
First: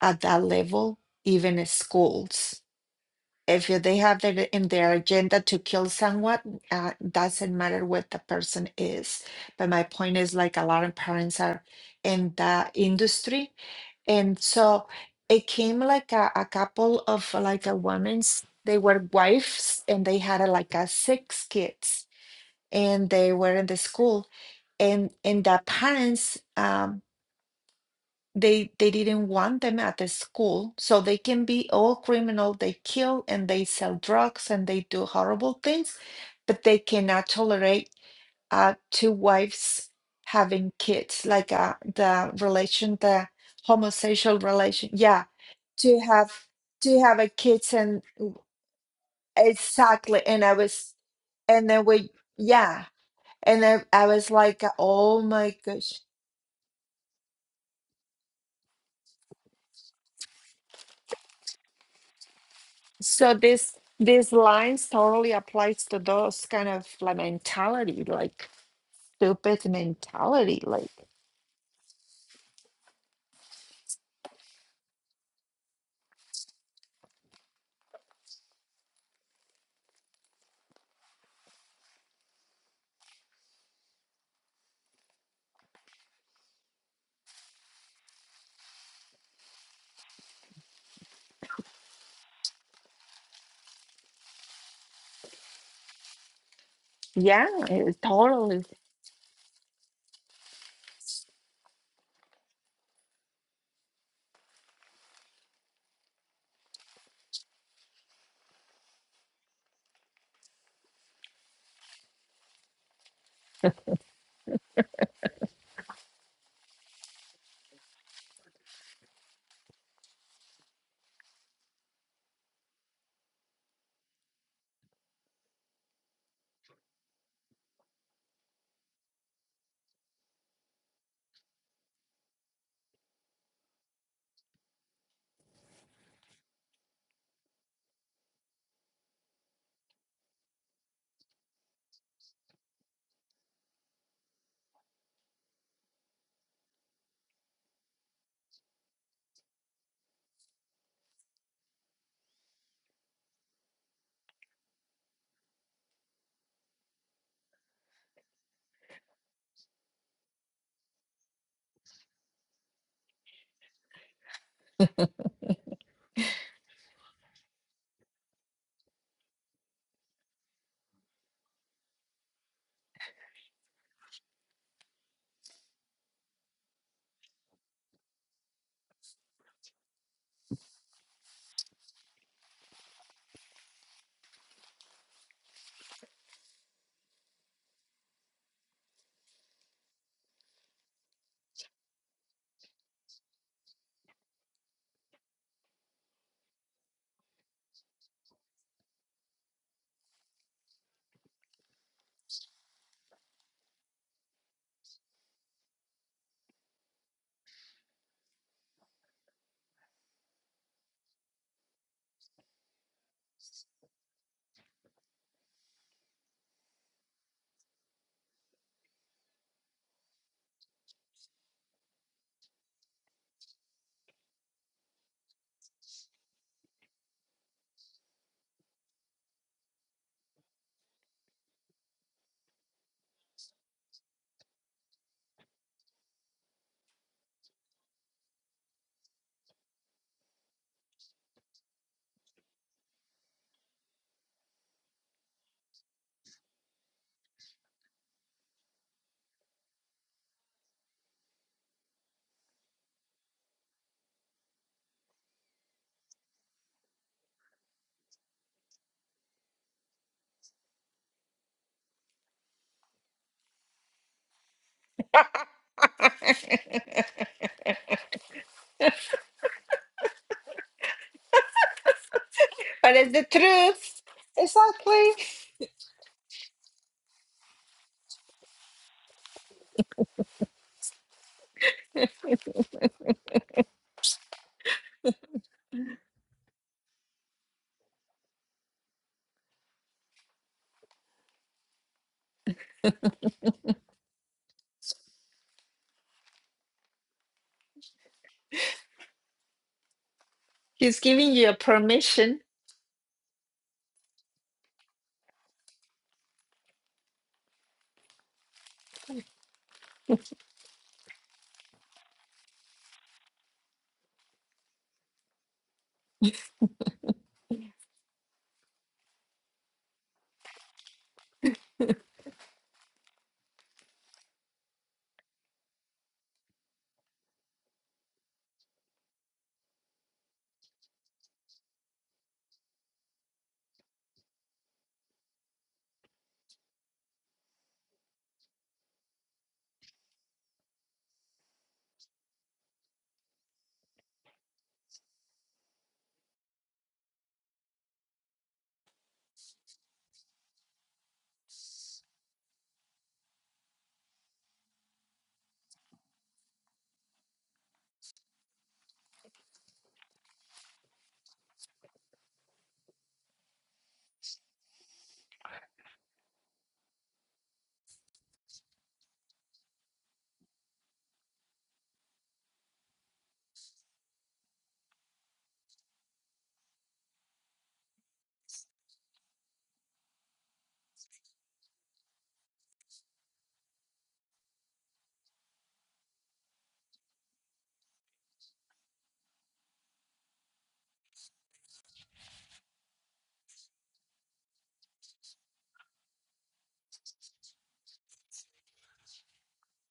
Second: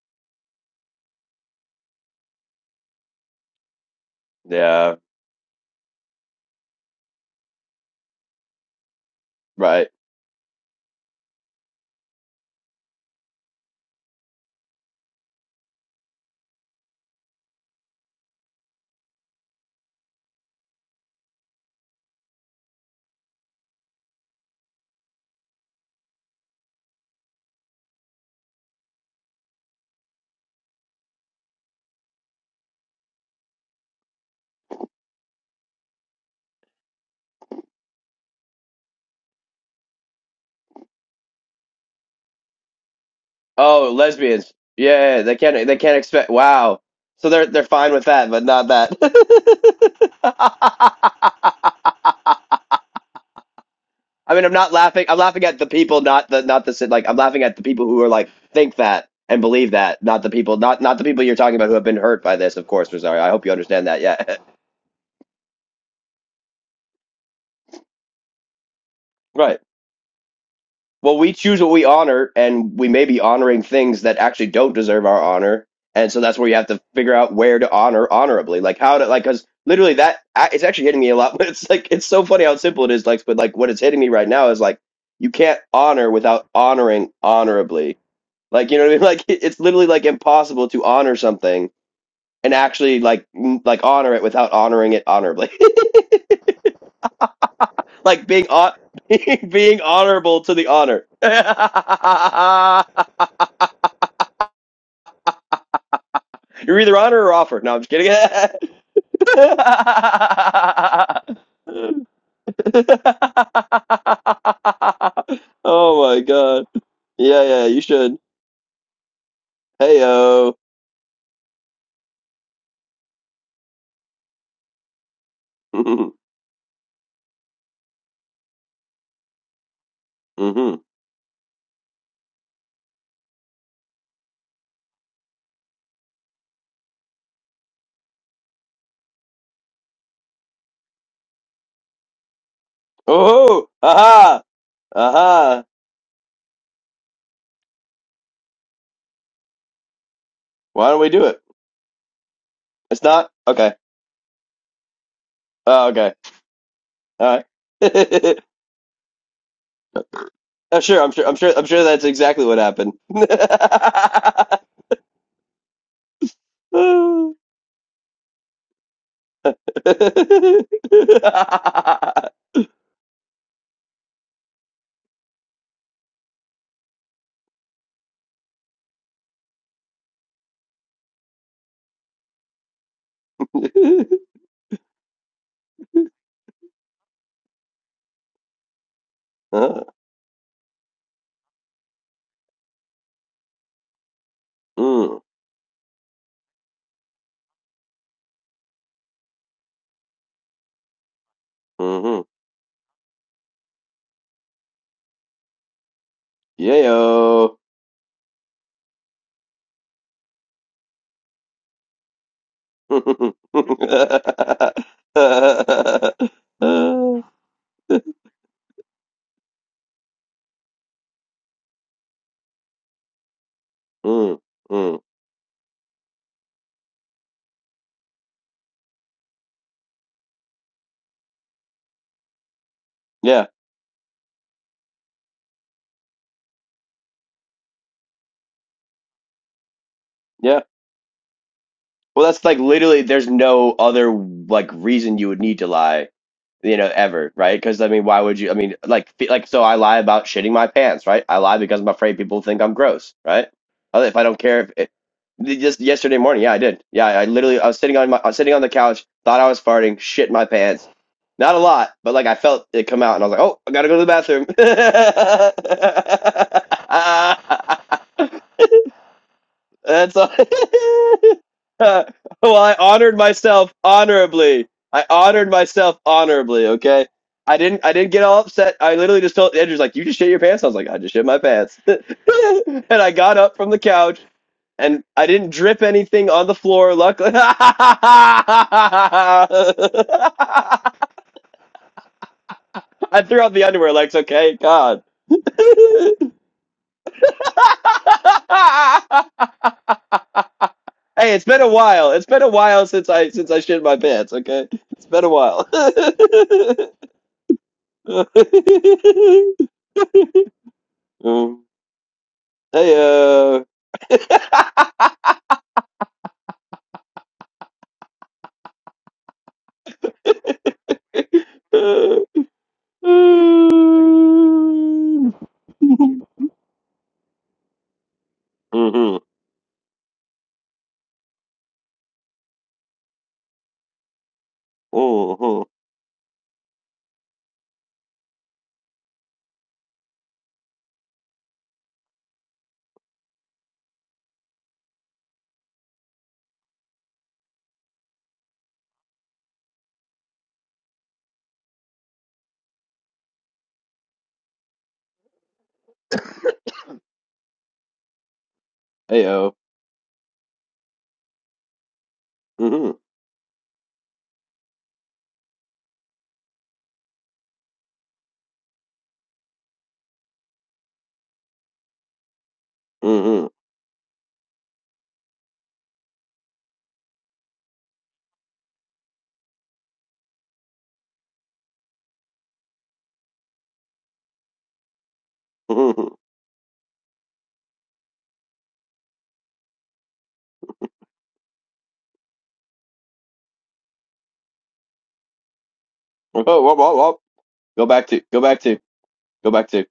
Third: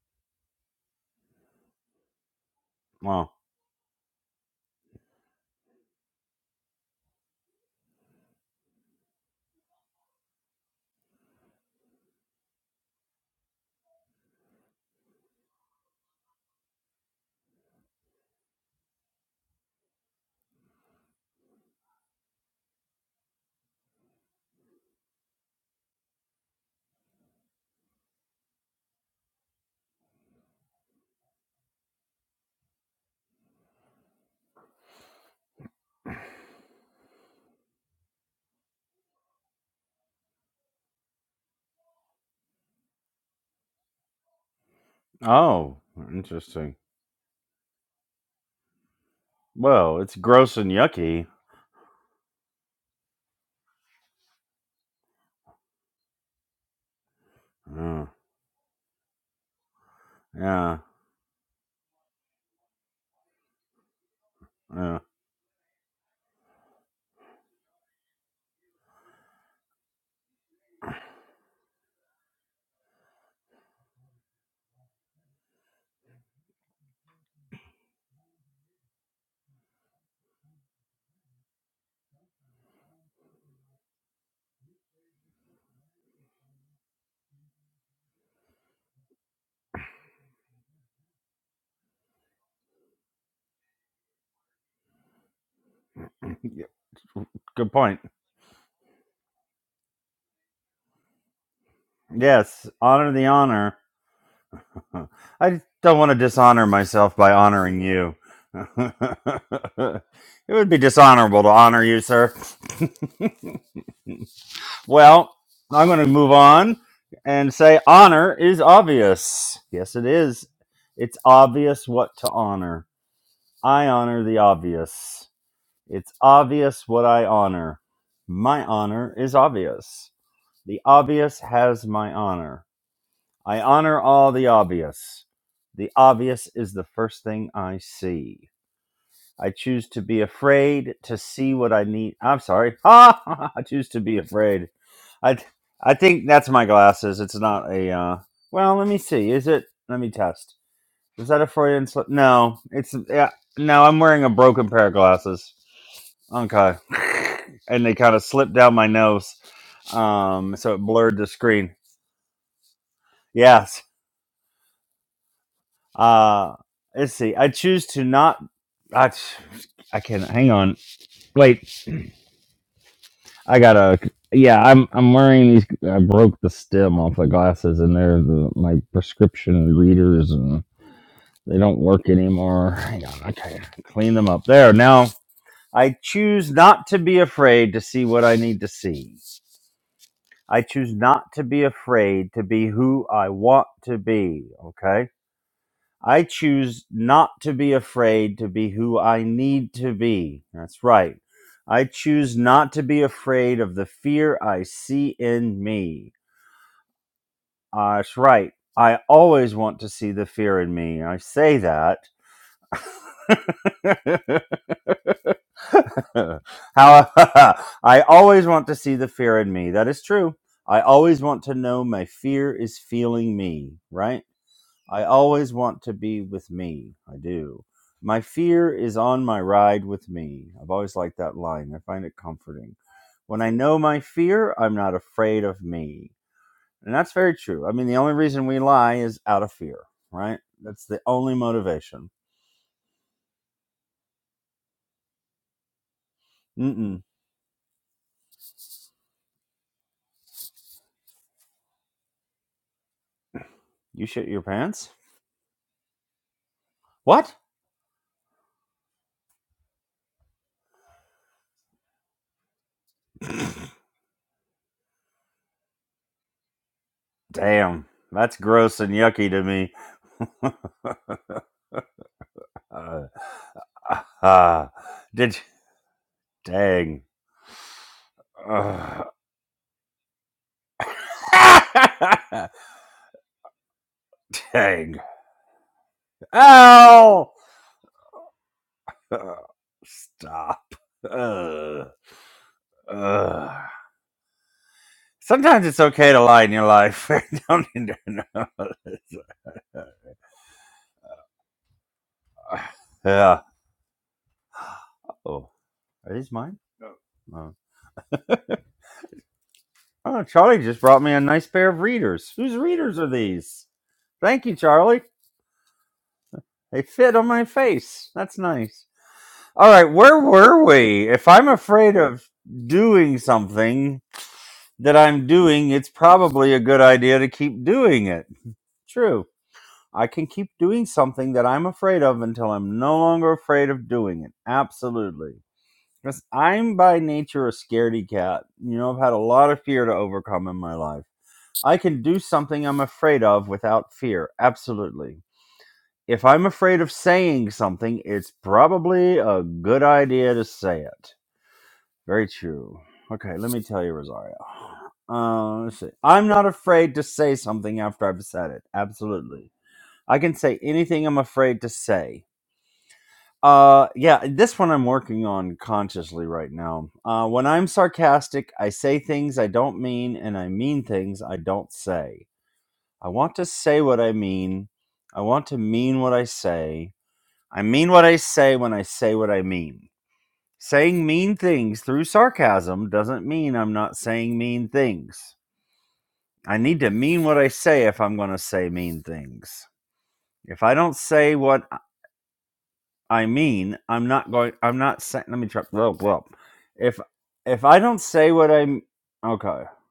Speaker 3: at that level, even in schools.
Speaker 2: wow
Speaker 3: If they have it in their
Speaker 1: Yeah,
Speaker 3: agenda to kill someone, uh, doesn't matter what the person is. But my
Speaker 1: right.
Speaker 3: point is, like a lot of parents are in the industry and so it came like a, a couple of like a women's, they were wives and they had a, like a six kids and they were in the school and and the parents um they they didn't want them at the school so they can be all criminal they kill and they sell drugs and they do horrible things but they cannot tolerate uh two wives having kids like uh the relation the
Speaker 1: Oh,
Speaker 3: homosexual
Speaker 1: lesbians.
Speaker 3: relation yeah
Speaker 1: Yeah, they can't.
Speaker 2: oh
Speaker 1: They can't
Speaker 3: to
Speaker 1: expect.
Speaker 3: have
Speaker 2: interesting
Speaker 1: Wow.
Speaker 3: to have a
Speaker 1: So they're they're fine
Speaker 3: kitchen
Speaker 1: with that, but not
Speaker 2: well it's
Speaker 3: exactly and i
Speaker 2: gross and
Speaker 3: was
Speaker 2: yucky
Speaker 1: that.
Speaker 3: and then we yeah and then i was
Speaker 1: I mean, I'm
Speaker 3: like
Speaker 1: not laughing. I'm
Speaker 3: oh
Speaker 1: laughing
Speaker 3: my
Speaker 1: at the
Speaker 3: gosh
Speaker 1: people, not the not the si, like. I'm laughing at the people who
Speaker 2: Ugh.
Speaker 1: are like think that and believe that, not the people,
Speaker 2: yeah
Speaker 1: not not the people you're talking about who have been hurt by this. Of course, Rosario. I
Speaker 3: so
Speaker 1: hope you
Speaker 3: this
Speaker 1: understand that.
Speaker 3: these
Speaker 1: Yeah,
Speaker 3: lines
Speaker 2: yeah
Speaker 3: totally applies to those kind of like mentality like
Speaker 1: right.
Speaker 3: stupid mentality like
Speaker 1: Well, we choose what we honor, and we may be honoring things that actually don't deserve our honor, and so that's where you have to figure out where to honor honorably, like how to like because literally that I- it's actually hitting me a lot. But it's like it's so funny how simple it is. Like, but like what it's hitting me right now is like you can't honor without honoring honorably Like you know what I mean? Like it- it's literally like impossible to honor something and actually like m- like honor it without honoring it honorably.
Speaker 2: Yeah,
Speaker 3: yeah
Speaker 2: Good
Speaker 3: it
Speaker 2: point.
Speaker 1: like being
Speaker 3: totally
Speaker 1: hon- being honorable to the honor.
Speaker 2: Yes, honor the honor. I don't want to dishonor
Speaker 1: You're either
Speaker 2: myself
Speaker 1: honor
Speaker 2: by
Speaker 1: or offer. No,
Speaker 2: honoring
Speaker 1: I'm just kidding.
Speaker 2: you. it would be dishonorable to honor you, sir. Well, I'm going
Speaker 1: oh
Speaker 2: to
Speaker 1: my
Speaker 2: move
Speaker 1: god.
Speaker 2: on
Speaker 1: Yeah,
Speaker 2: and
Speaker 1: yeah,
Speaker 2: say
Speaker 1: you should.
Speaker 2: honor is obvious. Yes,
Speaker 1: Heyo.
Speaker 2: it is. It's obvious what to honor. I honor the obvious. It's
Speaker 1: oh.
Speaker 2: obvious what I honor. My honor is obvious.
Speaker 1: mm-hmm.
Speaker 2: The obvious has my honor. I honor all the obvious. The obvious is the first thing I see. I choose to be afraid to see what I need. I'm sorry. I
Speaker 1: Oh,
Speaker 2: choose to be
Speaker 1: aha,
Speaker 2: afraid. I
Speaker 1: aha.
Speaker 2: I think that's my glasses. It's not a. Uh, well, let me see. Is it? Let me test.
Speaker 1: Why don't we do
Speaker 2: Is
Speaker 1: it?
Speaker 2: that a Freudian slip? No. It's
Speaker 1: It's not
Speaker 2: yeah.
Speaker 1: okay.
Speaker 2: No, I'm wearing a broken pair of glasses.
Speaker 1: Oh, okay.
Speaker 2: Okay.
Speaker 1: All right.
Speaker 2: And they kind of slipped down my nose, um, so it
Speaker 1: I'm sure. I'm
Speaker 2: blurred the
Speaker 1: sure. I'm sure. I'm
Speaker 2: screen.
Speaker 1: sure that's exactly what happened.
Speaker 2: Yes. Uh, let's see. I choose to not. I, I can not hang on. Wait, I gotta. Yeah, I'm I'm wearing these. I broke the stem off the glasses, and they're the, my prescription readers, and they don't work anymore. Hang on, okay, clean them up. There now. I choose not to be afraid to see what I need to see.
Speaker 1: Uh,
Speaker 2: I choose not to be afraid to be who I want to be. Okay
Speaker 1: mm,
Speaker 2: I choose not to be afraid to be who I need to be. That's right. I
Speaker 1: mm-hmm.
Speaker 2: choose not to be afraid of the fear I see in me.
Speaker 1: Yayo.
Speaker 2: Uh, that's right. I always want to see the fear in me. I say that. How I always want to see the fear in me. That is true. I always want to know my fear is feeling me, right?
Speaker 1: mm, mm.
Speaker 2: I always want to be with me. I do. My fear is on my ride with me. I've always liked that line. I find it comforting. When
Speaker 1: Yeah,
Speaker 2: I know my fear, I'm not afraid of me. And that's very true. I mean, the only reason we lie is out of fear, right?
Speaker 1: yeah.
Speaker 2: That's the only motivation.
Speaker 1: Well, that's like literally. There's no other like reason you would need to lie. you know,
Speaker 2: Mm-mm.
Speaker 1: ever, right? Because I mean, why would you? I mean, like, fe- like, so I lie about shitting my pants, right? I lie because I'm afraid people think I'm gross, right?
Speaker 2: You
Speaker 1: Other- If I
Speaker 2: shit
Speaker 1: don't
Speaker 2: your
Speaker 1: care, if
Speaker 2: pants?
Speaker 1: it, just yesterday morning, yeah, I did. Yeah, I
Speaker 2: What?
Speaker 1: literally, I was sitting on my, I was sitting on the couch, thought I was farting, shit my pants. Not a lot, but like I felt it come out, and I was like, oh, I gotta go to the
Speaker 3: but
Speaker 1: bathroom.
Speaker 2: Damn. That's gross and yucky to me.
Speaker 1: That's all. well, I
Speaker 2: uh,
Speaker 3: it's
Speaker 1: honored
Speaker 3: the
Speaker 1: myself
Speaker 3: truth
Speaker 2: uh,
Speaker 1: honorably. I
Speaker 3: exactly
Speaker 2: did you?
Speaker 1: honored myself honorably.
Speaker 2: Dang.
Speaker 1: Okay, I didn't. I didn't get all upset. I
Speaker 2: Ugh.
Speaker 1: literally just told Andrew's like, "You just shit your pants." I was like, "I just shit my pants," and I got up from the couch
Speaker 2: Dang.
Speaker 1: and I didn't drip anything on the floor.
Speaker 2: Ow!
Speaker 1: Luckily, I
Speaker 2: Ugh, Stop. Ugh.
Speaker 1: threw out
Speaker 2: Ugh.
Speaker 1: the underwear. Like, it's okay, God.
Speaker 2: Sometimes it's okay to lie in your life. Don't need to know.
Speaker 3: he's giving
Speaker 1: Hey, it's
Speaker 3: you a
Speaker 1: been a while. It's
Speaker 3: permission
Speaker 1: been a while since I
Speaker 2: yeah.
Speaker 1: since I shit my pants. Okay, it's been a
Speaker 2: Oh,
Speaker 1: while.
Speaker 2: are these mine? No. No. Oh, Charlie just brought me a nice
Speaker 1: Um,
Speaker 2: pair of readers. Whose
Speaker 1: hey,
Speaker 2: readers are
Speaker 1: uh,
Speaker 2: these? Thank you, Charlie. They fit on my face. That's nice. All right, where were we? If I'm afraid of doing something, that I'm
Speaker 1: mm-hmm.
Speaker 2: doing, it's probably a good idea to keep doing it.
Speaker 1: Mm-hmm.
Speaker 2: True. I can keep doing something that I'm afraid of until I'm no longer afraid of doing it. Absolutely. Because I'm by nature a scaredy cat. You know, I've had a lot of fear to overcome in my life. I can do something I'm afraid of without fear. Absolutely. If I'm afraid of saying something, it's probably a good idea to say it. Very true. Okay, let me tell you, Rosario. Uh, let's see. I'm not afraid to say something after I've said it.
Speaker 1: Hey, uh,
Speaker 2: Absolutely. I can say anything I'm afraid to say.
Speaker 1: mm-hmm.
Speaker 2: Uh, yeah, this one I'm working on consciously right now. Uh, when I'm sarcastic, I say things I don't mean, and I mean things I don't say. I want to
Speaker 1: Mm-hmm.
Speaker 2: say what I mean. I want to mean what I say. I mean what I say when I say what I mean. Saying mean things through sarcasm doesn't mean I'm not saying mean things.
Speaker 1: Mm-hmm.
Speaker 2: I need to mean what I say if I'm going to say mean things. If I don't say what I mean, I'm not going I'm not saying let me try well, well.
Speaker 1: Oh, wop, wop,
Speaker 2: If
Speaker 1: wop.
Speaker 2: if I
Speaker 1: Go
Speaker 2: don't
Speaker 1: back to.
Speaker 2: say
Speaker 1: Go
Speaker 2: what
Speaker 1: back to.
Speaker 2: I'm
Speaker 1: Go
Speaker 2: okay.
Speaker 1: back to.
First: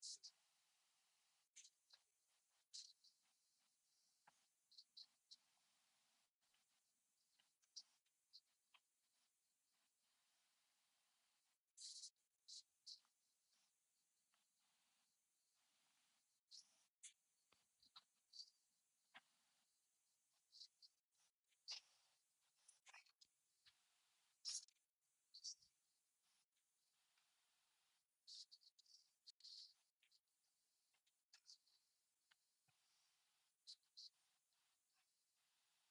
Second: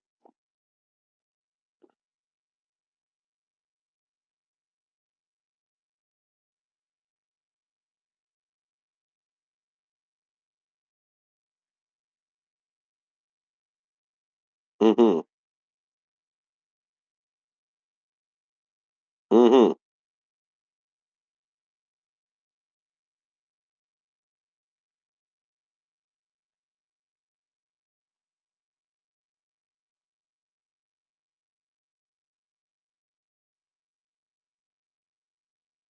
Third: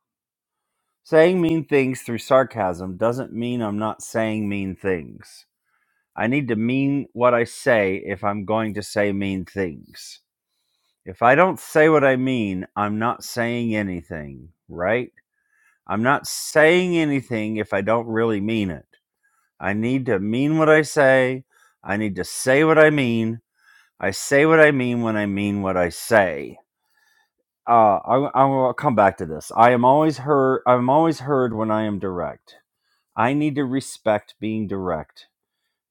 Speaker 2: Saying mean things through sarcasm doesn't mean I'm not saying mean things. I need to mean what I say if I'm going to say mean things. If I don't say what I mean, I'm not saying anything, right?
Speaker 1: Mm-hmm.
Speaker 2: I'm not saying anything if I don't really mean it. I
Speaker 1: Mm-hmm.
Speaker 2: need to mean what I say. I need to say what I mean. I say what I mean when I mean what I say. Uh, I, I will come back to this. I am always heard. I'm always heard when I am direct. I need to respect being direct.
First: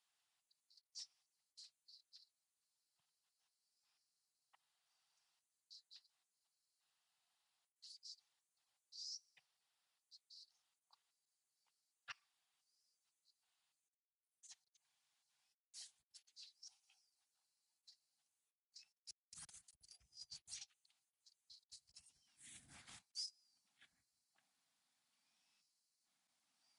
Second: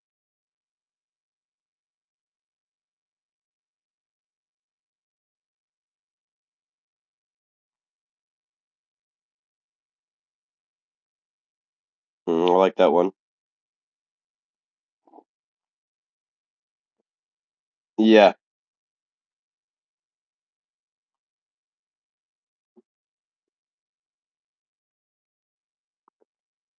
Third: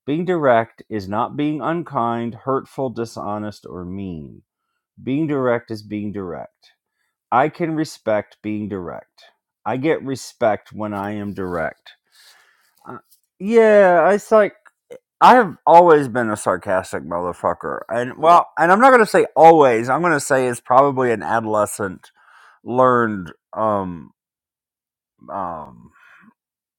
Speaker 2: Being direct is not being unkind, hurtful, dishonest, or mean. Being direct is being direct. I can respect being direct. I get respect when I am direct.
Speaker 1: Mm, I like that
Speaker 2: Uh,
Speaker 1: one.
Speaker 2: yeah, it's like I've always been a sarcastic motherfucker, and
Speaker 1: Yeah.
Speaker 2: well, and I'm not gonna say always. I'm gonna say it's probably an adolescent learned um um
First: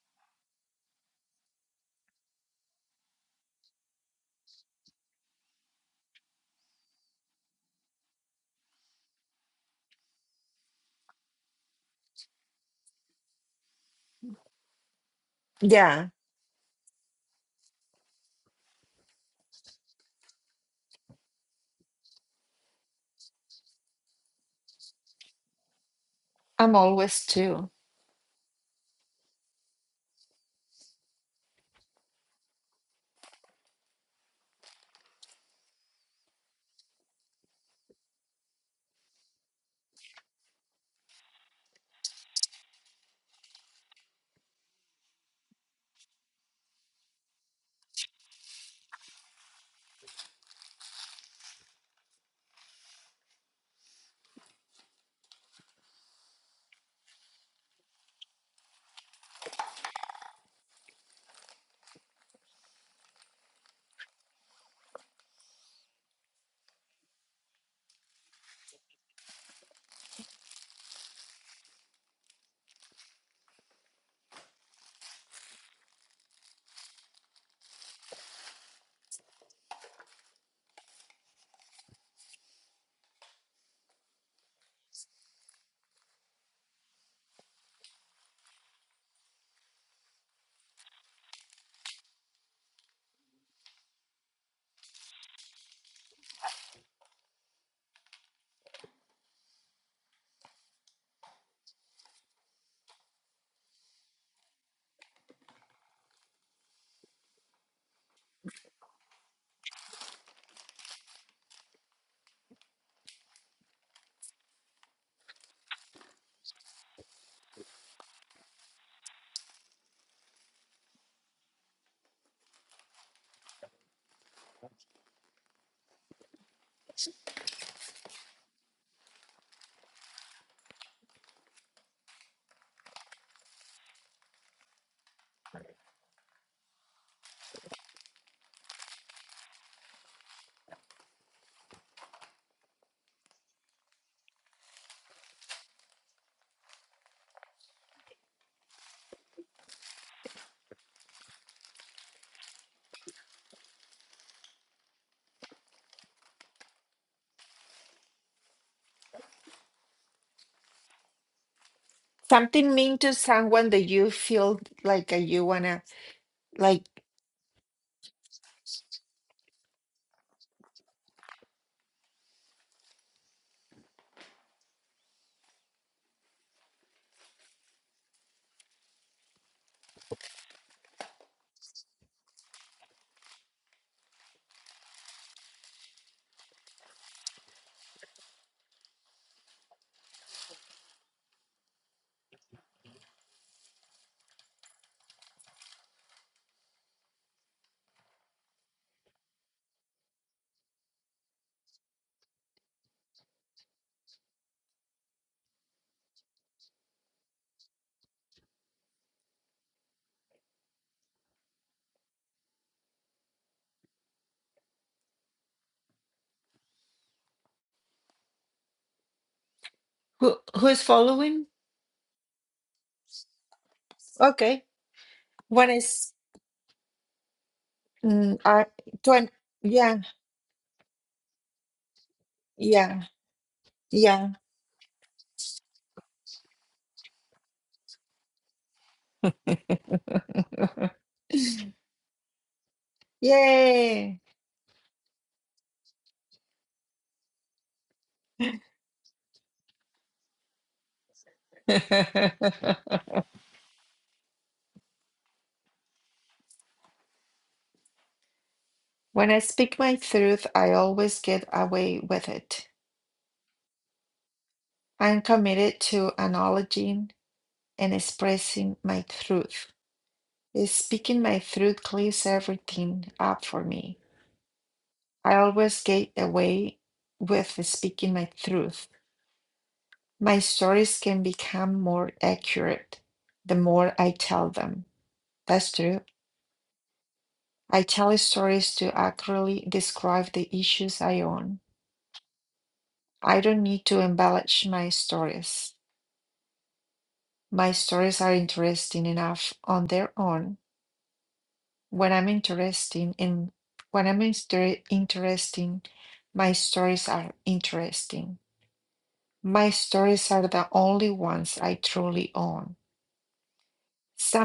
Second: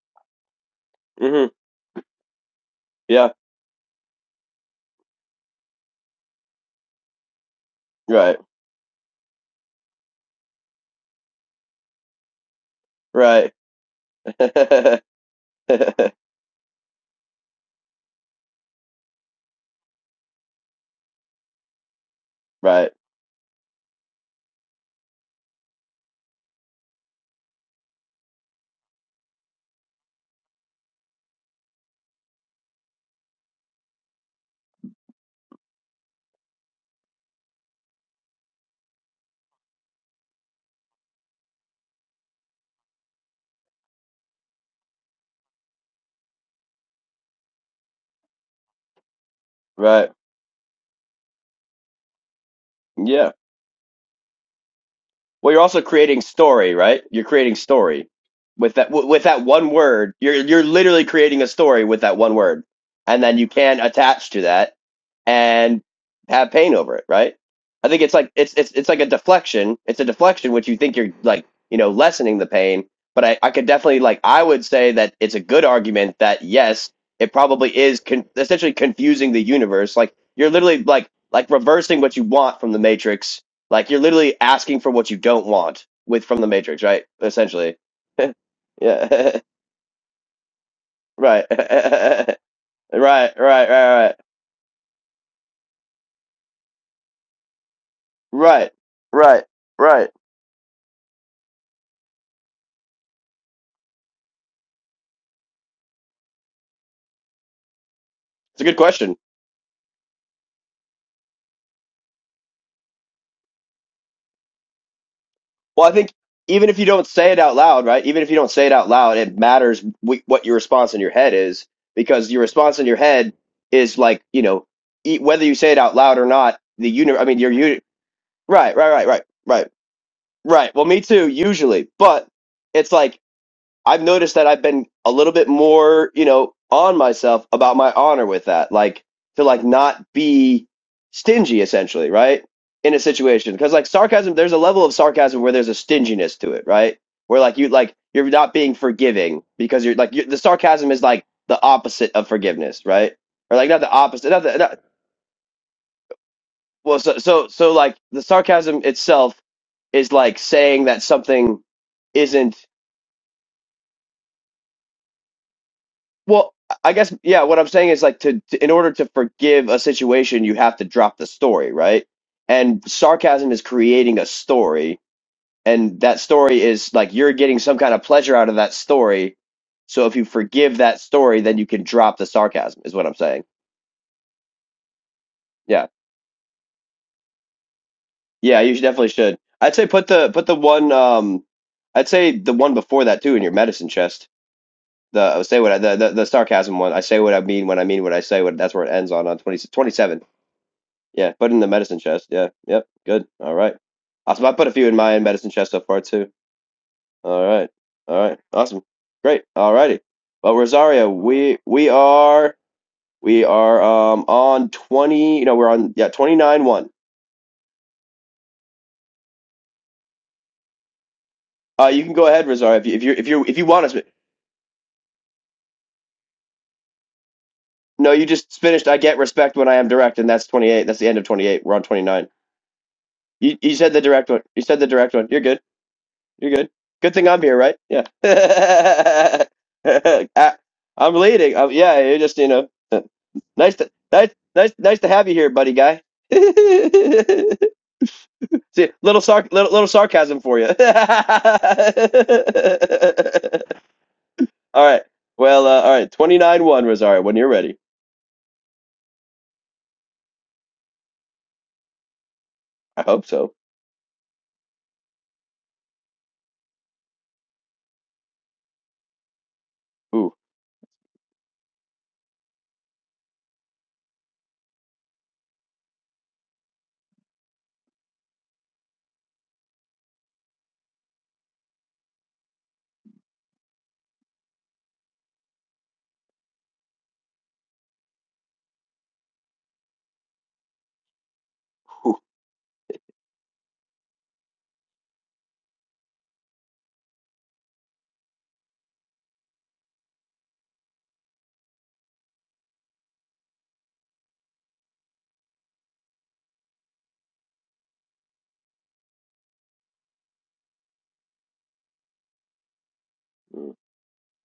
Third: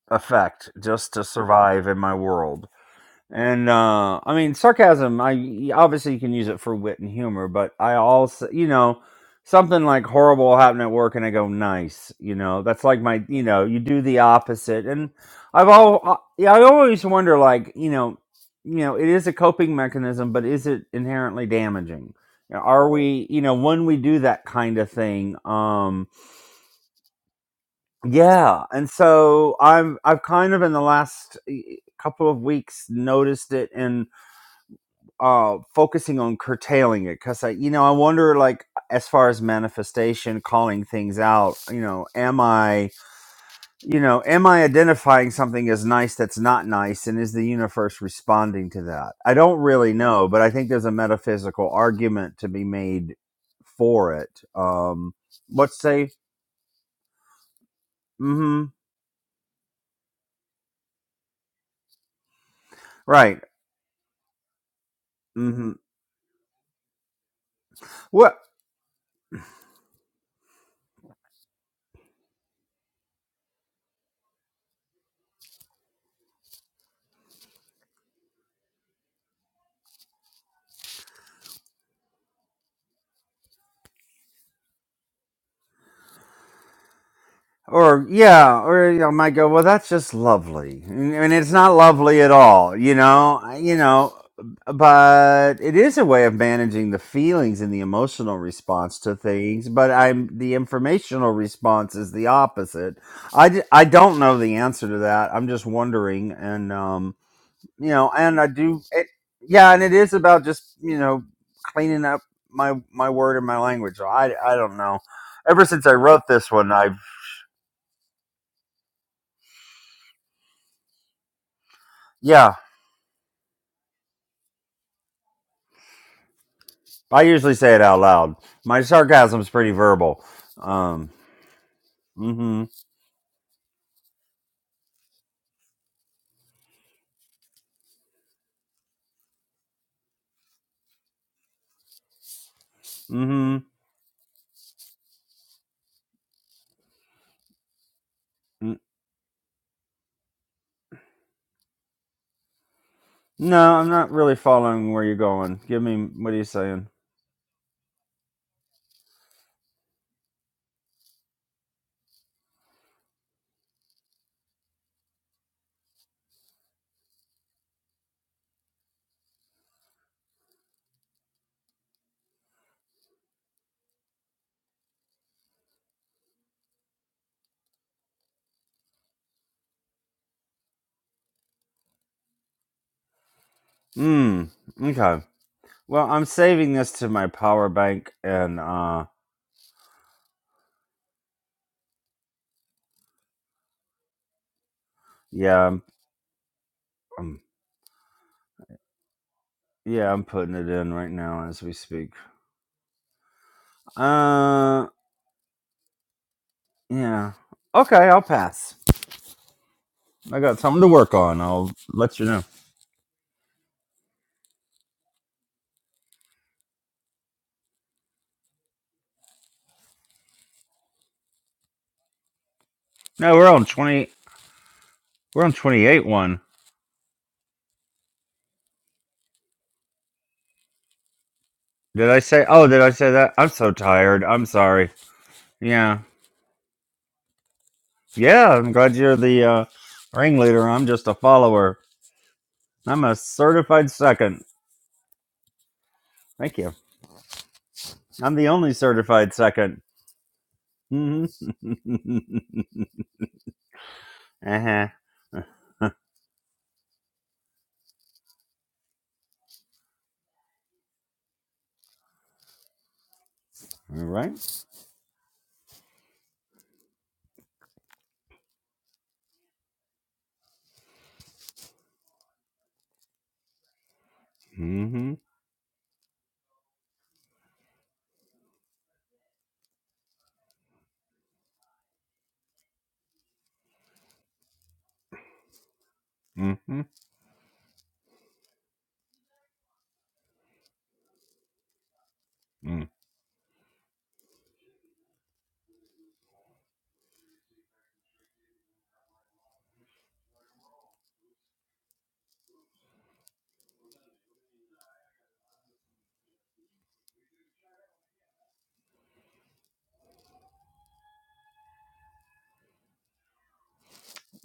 Speaker 2: effect just to
Speaker 1: Mm-hmm.
Speaker 2: survive in my world
Speaker 1: Yeah.
Speaker 2: And uh, I mean, sarcasm. I y- obviously you can use it for wit and humor, but I
Speaker 1: Right.
Speaker 2: also, you know, something like horrible happened at work, and I go nice. You know, that's like my, you
Speaker 1: Right.
Speaker 2: know, you do the opposite. And I've
Speaker 3: yeah
Speaker 2: all, yeah, I always wonder, like, you know, you know, it is a coping mechanism, but is it inherently damaging? You know, Are
Speaker 1: right.
Speaker 2: we, you know, when we do that kind of thing, um,
Speaker 3: i'm always too
Speaker 2: yeah. And so I've, I've kind of in the last eh, couple of weeks noticed it and uh focusing on curtailing it because i you know i wonder like as far as manifestation calling things out you know am i you know am i identifying something as nice that's not nice and is the universe responding to that i don't really
Speaker 1: Right.
Speaker 2: know but i think there's a metaphysical argument to be made
Speaker 1: Yeah.
Speaker 2: for it um
Speaker 1: Well, you're
Speaker 2: let's
Speaker 1: also
Speaker 2: say
Speaker 1: creating story, right? You're creating story
Speaker 2: mm-hmm
Speaker 1: with that w- with that one word. You're you're literally creating a story with that one word, and then
Speaker 2: right
Speaker 1: you can attach to that
Speaker 2: mm-hmm
Speaker 1: and have pain over it, right? I think it's
Speaker 2: Well,
Speaker 1: like it's it's it's like a deflection. It's a deflection which you think you're like, you know, lessening the pain. But I, I could definitely like I would say that it's a good argument that yes, it probably is con- essentially confusing the universe. Like you're literally like like reversing what you want from the matrix. Like you're literally asking for what you don't want with from the matrix, right? Essentially.
Speaker 2: or yeah, or you know, might
Speaker 1: yeah.
Speaker 2: go, well, that's just lovely, and, and
Speaker 1: right.
Speaker 2: it's not lovely at
Speaker 1: right.
Speaker 2: all, you
Speaker 1: Right. Right.
Speaker 2: know, I- you know,
Speaker 1: Right.
Speaker 2: but it is a way of managing the feelings and the emotional
Speaker 1: Right.
Speaker 2: response to
Speaker 1: Right.
Speaker 2: things. But
Speaker 1: Right.
Speaker 2: I'm the informational response is the opposite. I d- I don't know the answer to that. I'm just wondering, and um, you know, and I
Speaker 1: It's a good
Speaker 2: do, it,
Speaker 1: question.
Speaker 2: yeah, and it is about just you know cleaning up my my word and my language. So I I don't know. Ever since
Speaker 1: Well, I
Speaker 2: I
Speaker 1: think
Speaker 2: wrote this
Speaker 1: even
Speaker 2: one,
Speaker 1: if you
Speaker 2: I've
Speaker 1: don't say it out loud, right? Even if you don't say it out loud, it matters w- what your response in your head is because your
Speaker 2: yeah.
Speaker 1: response in your head is like, you know, e- whether you say it out loud or not, the uni
Speaker 2: I
Speaker 1: I mean, your
Speaker 2: usually say it
Speaker 1: uni-
Speaker 2: out loud.
Speaker 1: right,
Speaker 2: My
Speaker 1: right, right, right,
Speaker 2: sarcasm's
Speaker 1: right,
Speaker 2: pretty verbal.
Speaker 1: right. Well, me
Speaker 2: Um,
Speaker 1: too, usually, but
Speaker 2: mm-hmm,
Speaker 1: it's like I've noticed that I've been a little bit more, you know, on myself about my honor with that, like to like not be stingy essentially, right? In a
Speaker 2: mm-hmm.
Speaker 1: situation. Cause like sarcasm, there's a level of sarcasm where there's a stinginess to it, right? Where like you like you're not being
Speaker 2: mm.
Speaker 1: forgiving because you're like you the sarcasm is like the opposite of forgiveness, right? Or like
Speaker 2: No,
Speaker 1: not
Speaker 2: I'm
Speaker 1: the
Speaker 2: not
Speaker 1: opposite,
Speaker 2: really
Speaker 1: not the, not,
Speaker 2: following where you're going. Give me what are you saying?
Speaker 1: well, so, so, so like the sarcasm itself is like saying that something isn't
Speaker 3: something mean to someone that you feel like uh, you wanna
Speaker 1: Well, I
Speaker 3: like
Speaker 1: guess yeah. What I'm saying is like to, to in order to forgive a situation, you have to drop the story, right? And sarcasm is creating a story, and that story is like you're getting some kind of pleasure out of that story. So if you forgive that story, then you can drop the sarcasm. Is what I'm saying.
Speaker 2: Mm. Okay.
Speaker 1: Yeah,
Speaker 2: Well, I'm saving this to my power bank, and
Speaker 1: yeah. You should,
Speaker 2: uh,
Speaker 1: definitely should. I'd say put the put the one. Um, I'd say the one before that too in your medicine chest. The I would say
Speaker 2: yeah,
Speaker 1: what I,
Speaker 2: I'm,
Speaker 1: the, the the sarcasm one. I say what I
Speaker 2: I'm
Speaker 1: mean when I mean what I say. What that's where it ends on on 20 twenty
Speaker 2: yeah,
Speaker 1: seven.
Speaker 2: I'm putting it in right
Speaker 1: Yeah,
Speaker 2: now
Speaker 1: put it in
Speaker 2: as
Speaker 1: the
Speaker 2: we
Speaker 1: medicine
Speaker 2: speak.
Speaker 1: chest. Yeah, yep, good. All right. Awesome. I put a
Speaker 2: Uh,
Speaker 1: few in my medicine chest so far too.
Speaker 2: yeah.
Speaker 1: All right.
Speaker 2: Okay,
Speaker 1: All
Speaker 2: I'll
Speaker 1: right.
Speaker 2: pass.
Speaker 1: Awesome. Great. All righty.
Speaker 2: I
Speaker 1: Well,
Speaker 2: got something to
Speaker 1: Rosario,
Speaker 2: work on.
Speaker 1: we
Speaker 2: I'll
Speaker 1: we
Speaker 2: let you know.
Speaker 1: are we are um on twenty. You know, we're on yeah twenty nine one.
Speaker 3: who who's following
Speaker 1: Uh, you can go ahead, Rosario, if you if you if
Speaker 2: No,
Speaker 1: you
Speaker 2: we're
Speaker 1: if
Speaker 2: on
Speaker 1: you want to.
Speaker 2: twenty.
Speaker 1: Sp-
Speaker 3: okay
Speaker 2: We're on
Speaker 3: what
Speaker 2: twenty-eight
Speaker 3: is
Speaker 2: one.
Speaker 1: no, you
Speaker 3: mm,
Speaker 1: just
Speaker 3: uh,
Speaker 1: finished. I
Speaker 3: to
Speaker 1: get respect when I am
Speaker 3: yeah
Speaker 1: direct, and that's twenty eight. That's the end of twenty eight. We're on twenty
Speaker 2: Did I
Speaker 1: nine.
Speaker 2: say? Oh, did I
Speaker 3: yeah
Speaker 2: say that? I'm
Speaker 1: You
Speaker 2: so
Speaker 1: you said the
Speaker 2: tired.
Speaker 3: yeah
Speaker 1: direct one.
Speaker 2: I'm
Speaker 1: You said the
Speaker 2: sorry.
Speaker 1: direct one. You're good.
Speaker 2: Yeah.
Speaker 1: You're good. Good thing I'm here, right? Yeah.
Speaker 2: Yeah. I'm glad you're the uh,
Speaker 1: I,
Speaker 2: ringleader. I'm just
Speaker 1: I'm
Speaker 2: a
Speaker 1: leading. Um
Speaker 2: follower.
Speaker 1: yeah, you just you know, uh,
Speaker 2: I'm a
Speaker 1: nice to
Speaker 2: certified
Speaker 3: yay
Speaker 1: nice
Speaker 2: second.
Speaker 1: nice nice to have you here, buddy guy.
Speaker 2: Thank you. I'm the only
Speaker 1: See, little
Speaker 2: certified
Speaker 1: sar little,
Speaker 2: second.
Speaker 1: little sarcasm for you.
Speaker 2: Mm-hmm.
Speaker 1: all
Speaker 2: uh-huh.
Speaker 1: right.
Speaker 2: All
Speaker 1: Well, uh, all right. Twenty nine one, Rosario. When you're ready,
Speaker 3: when i speak my truth i always get away with it
Speaker 1: I hope so.
Speaker 2: right.
Speaker 3: i'm committed to acknowledging and expressing my truth
Speaker 1: Ooh.
Speaker 3: speaking my truth clears everything up for me
Speaker 2: Mm-hmm.
Speaker 3: i always get away with speaking my truth My stories can become more accurate the more I tell them. That's true.
Speaker 2: Mm-hmm. Mm. hmm.
Speaker 3: I tell stories to accurately describe the issues I own.
Speaker 2: Mm.
Speaker 3: I don't need to embellish my stories. My stories are interesting enough on their own. When I'm interesting in when I'm inter- interesting, my stories are interesting. My stories are the only ones I truly own.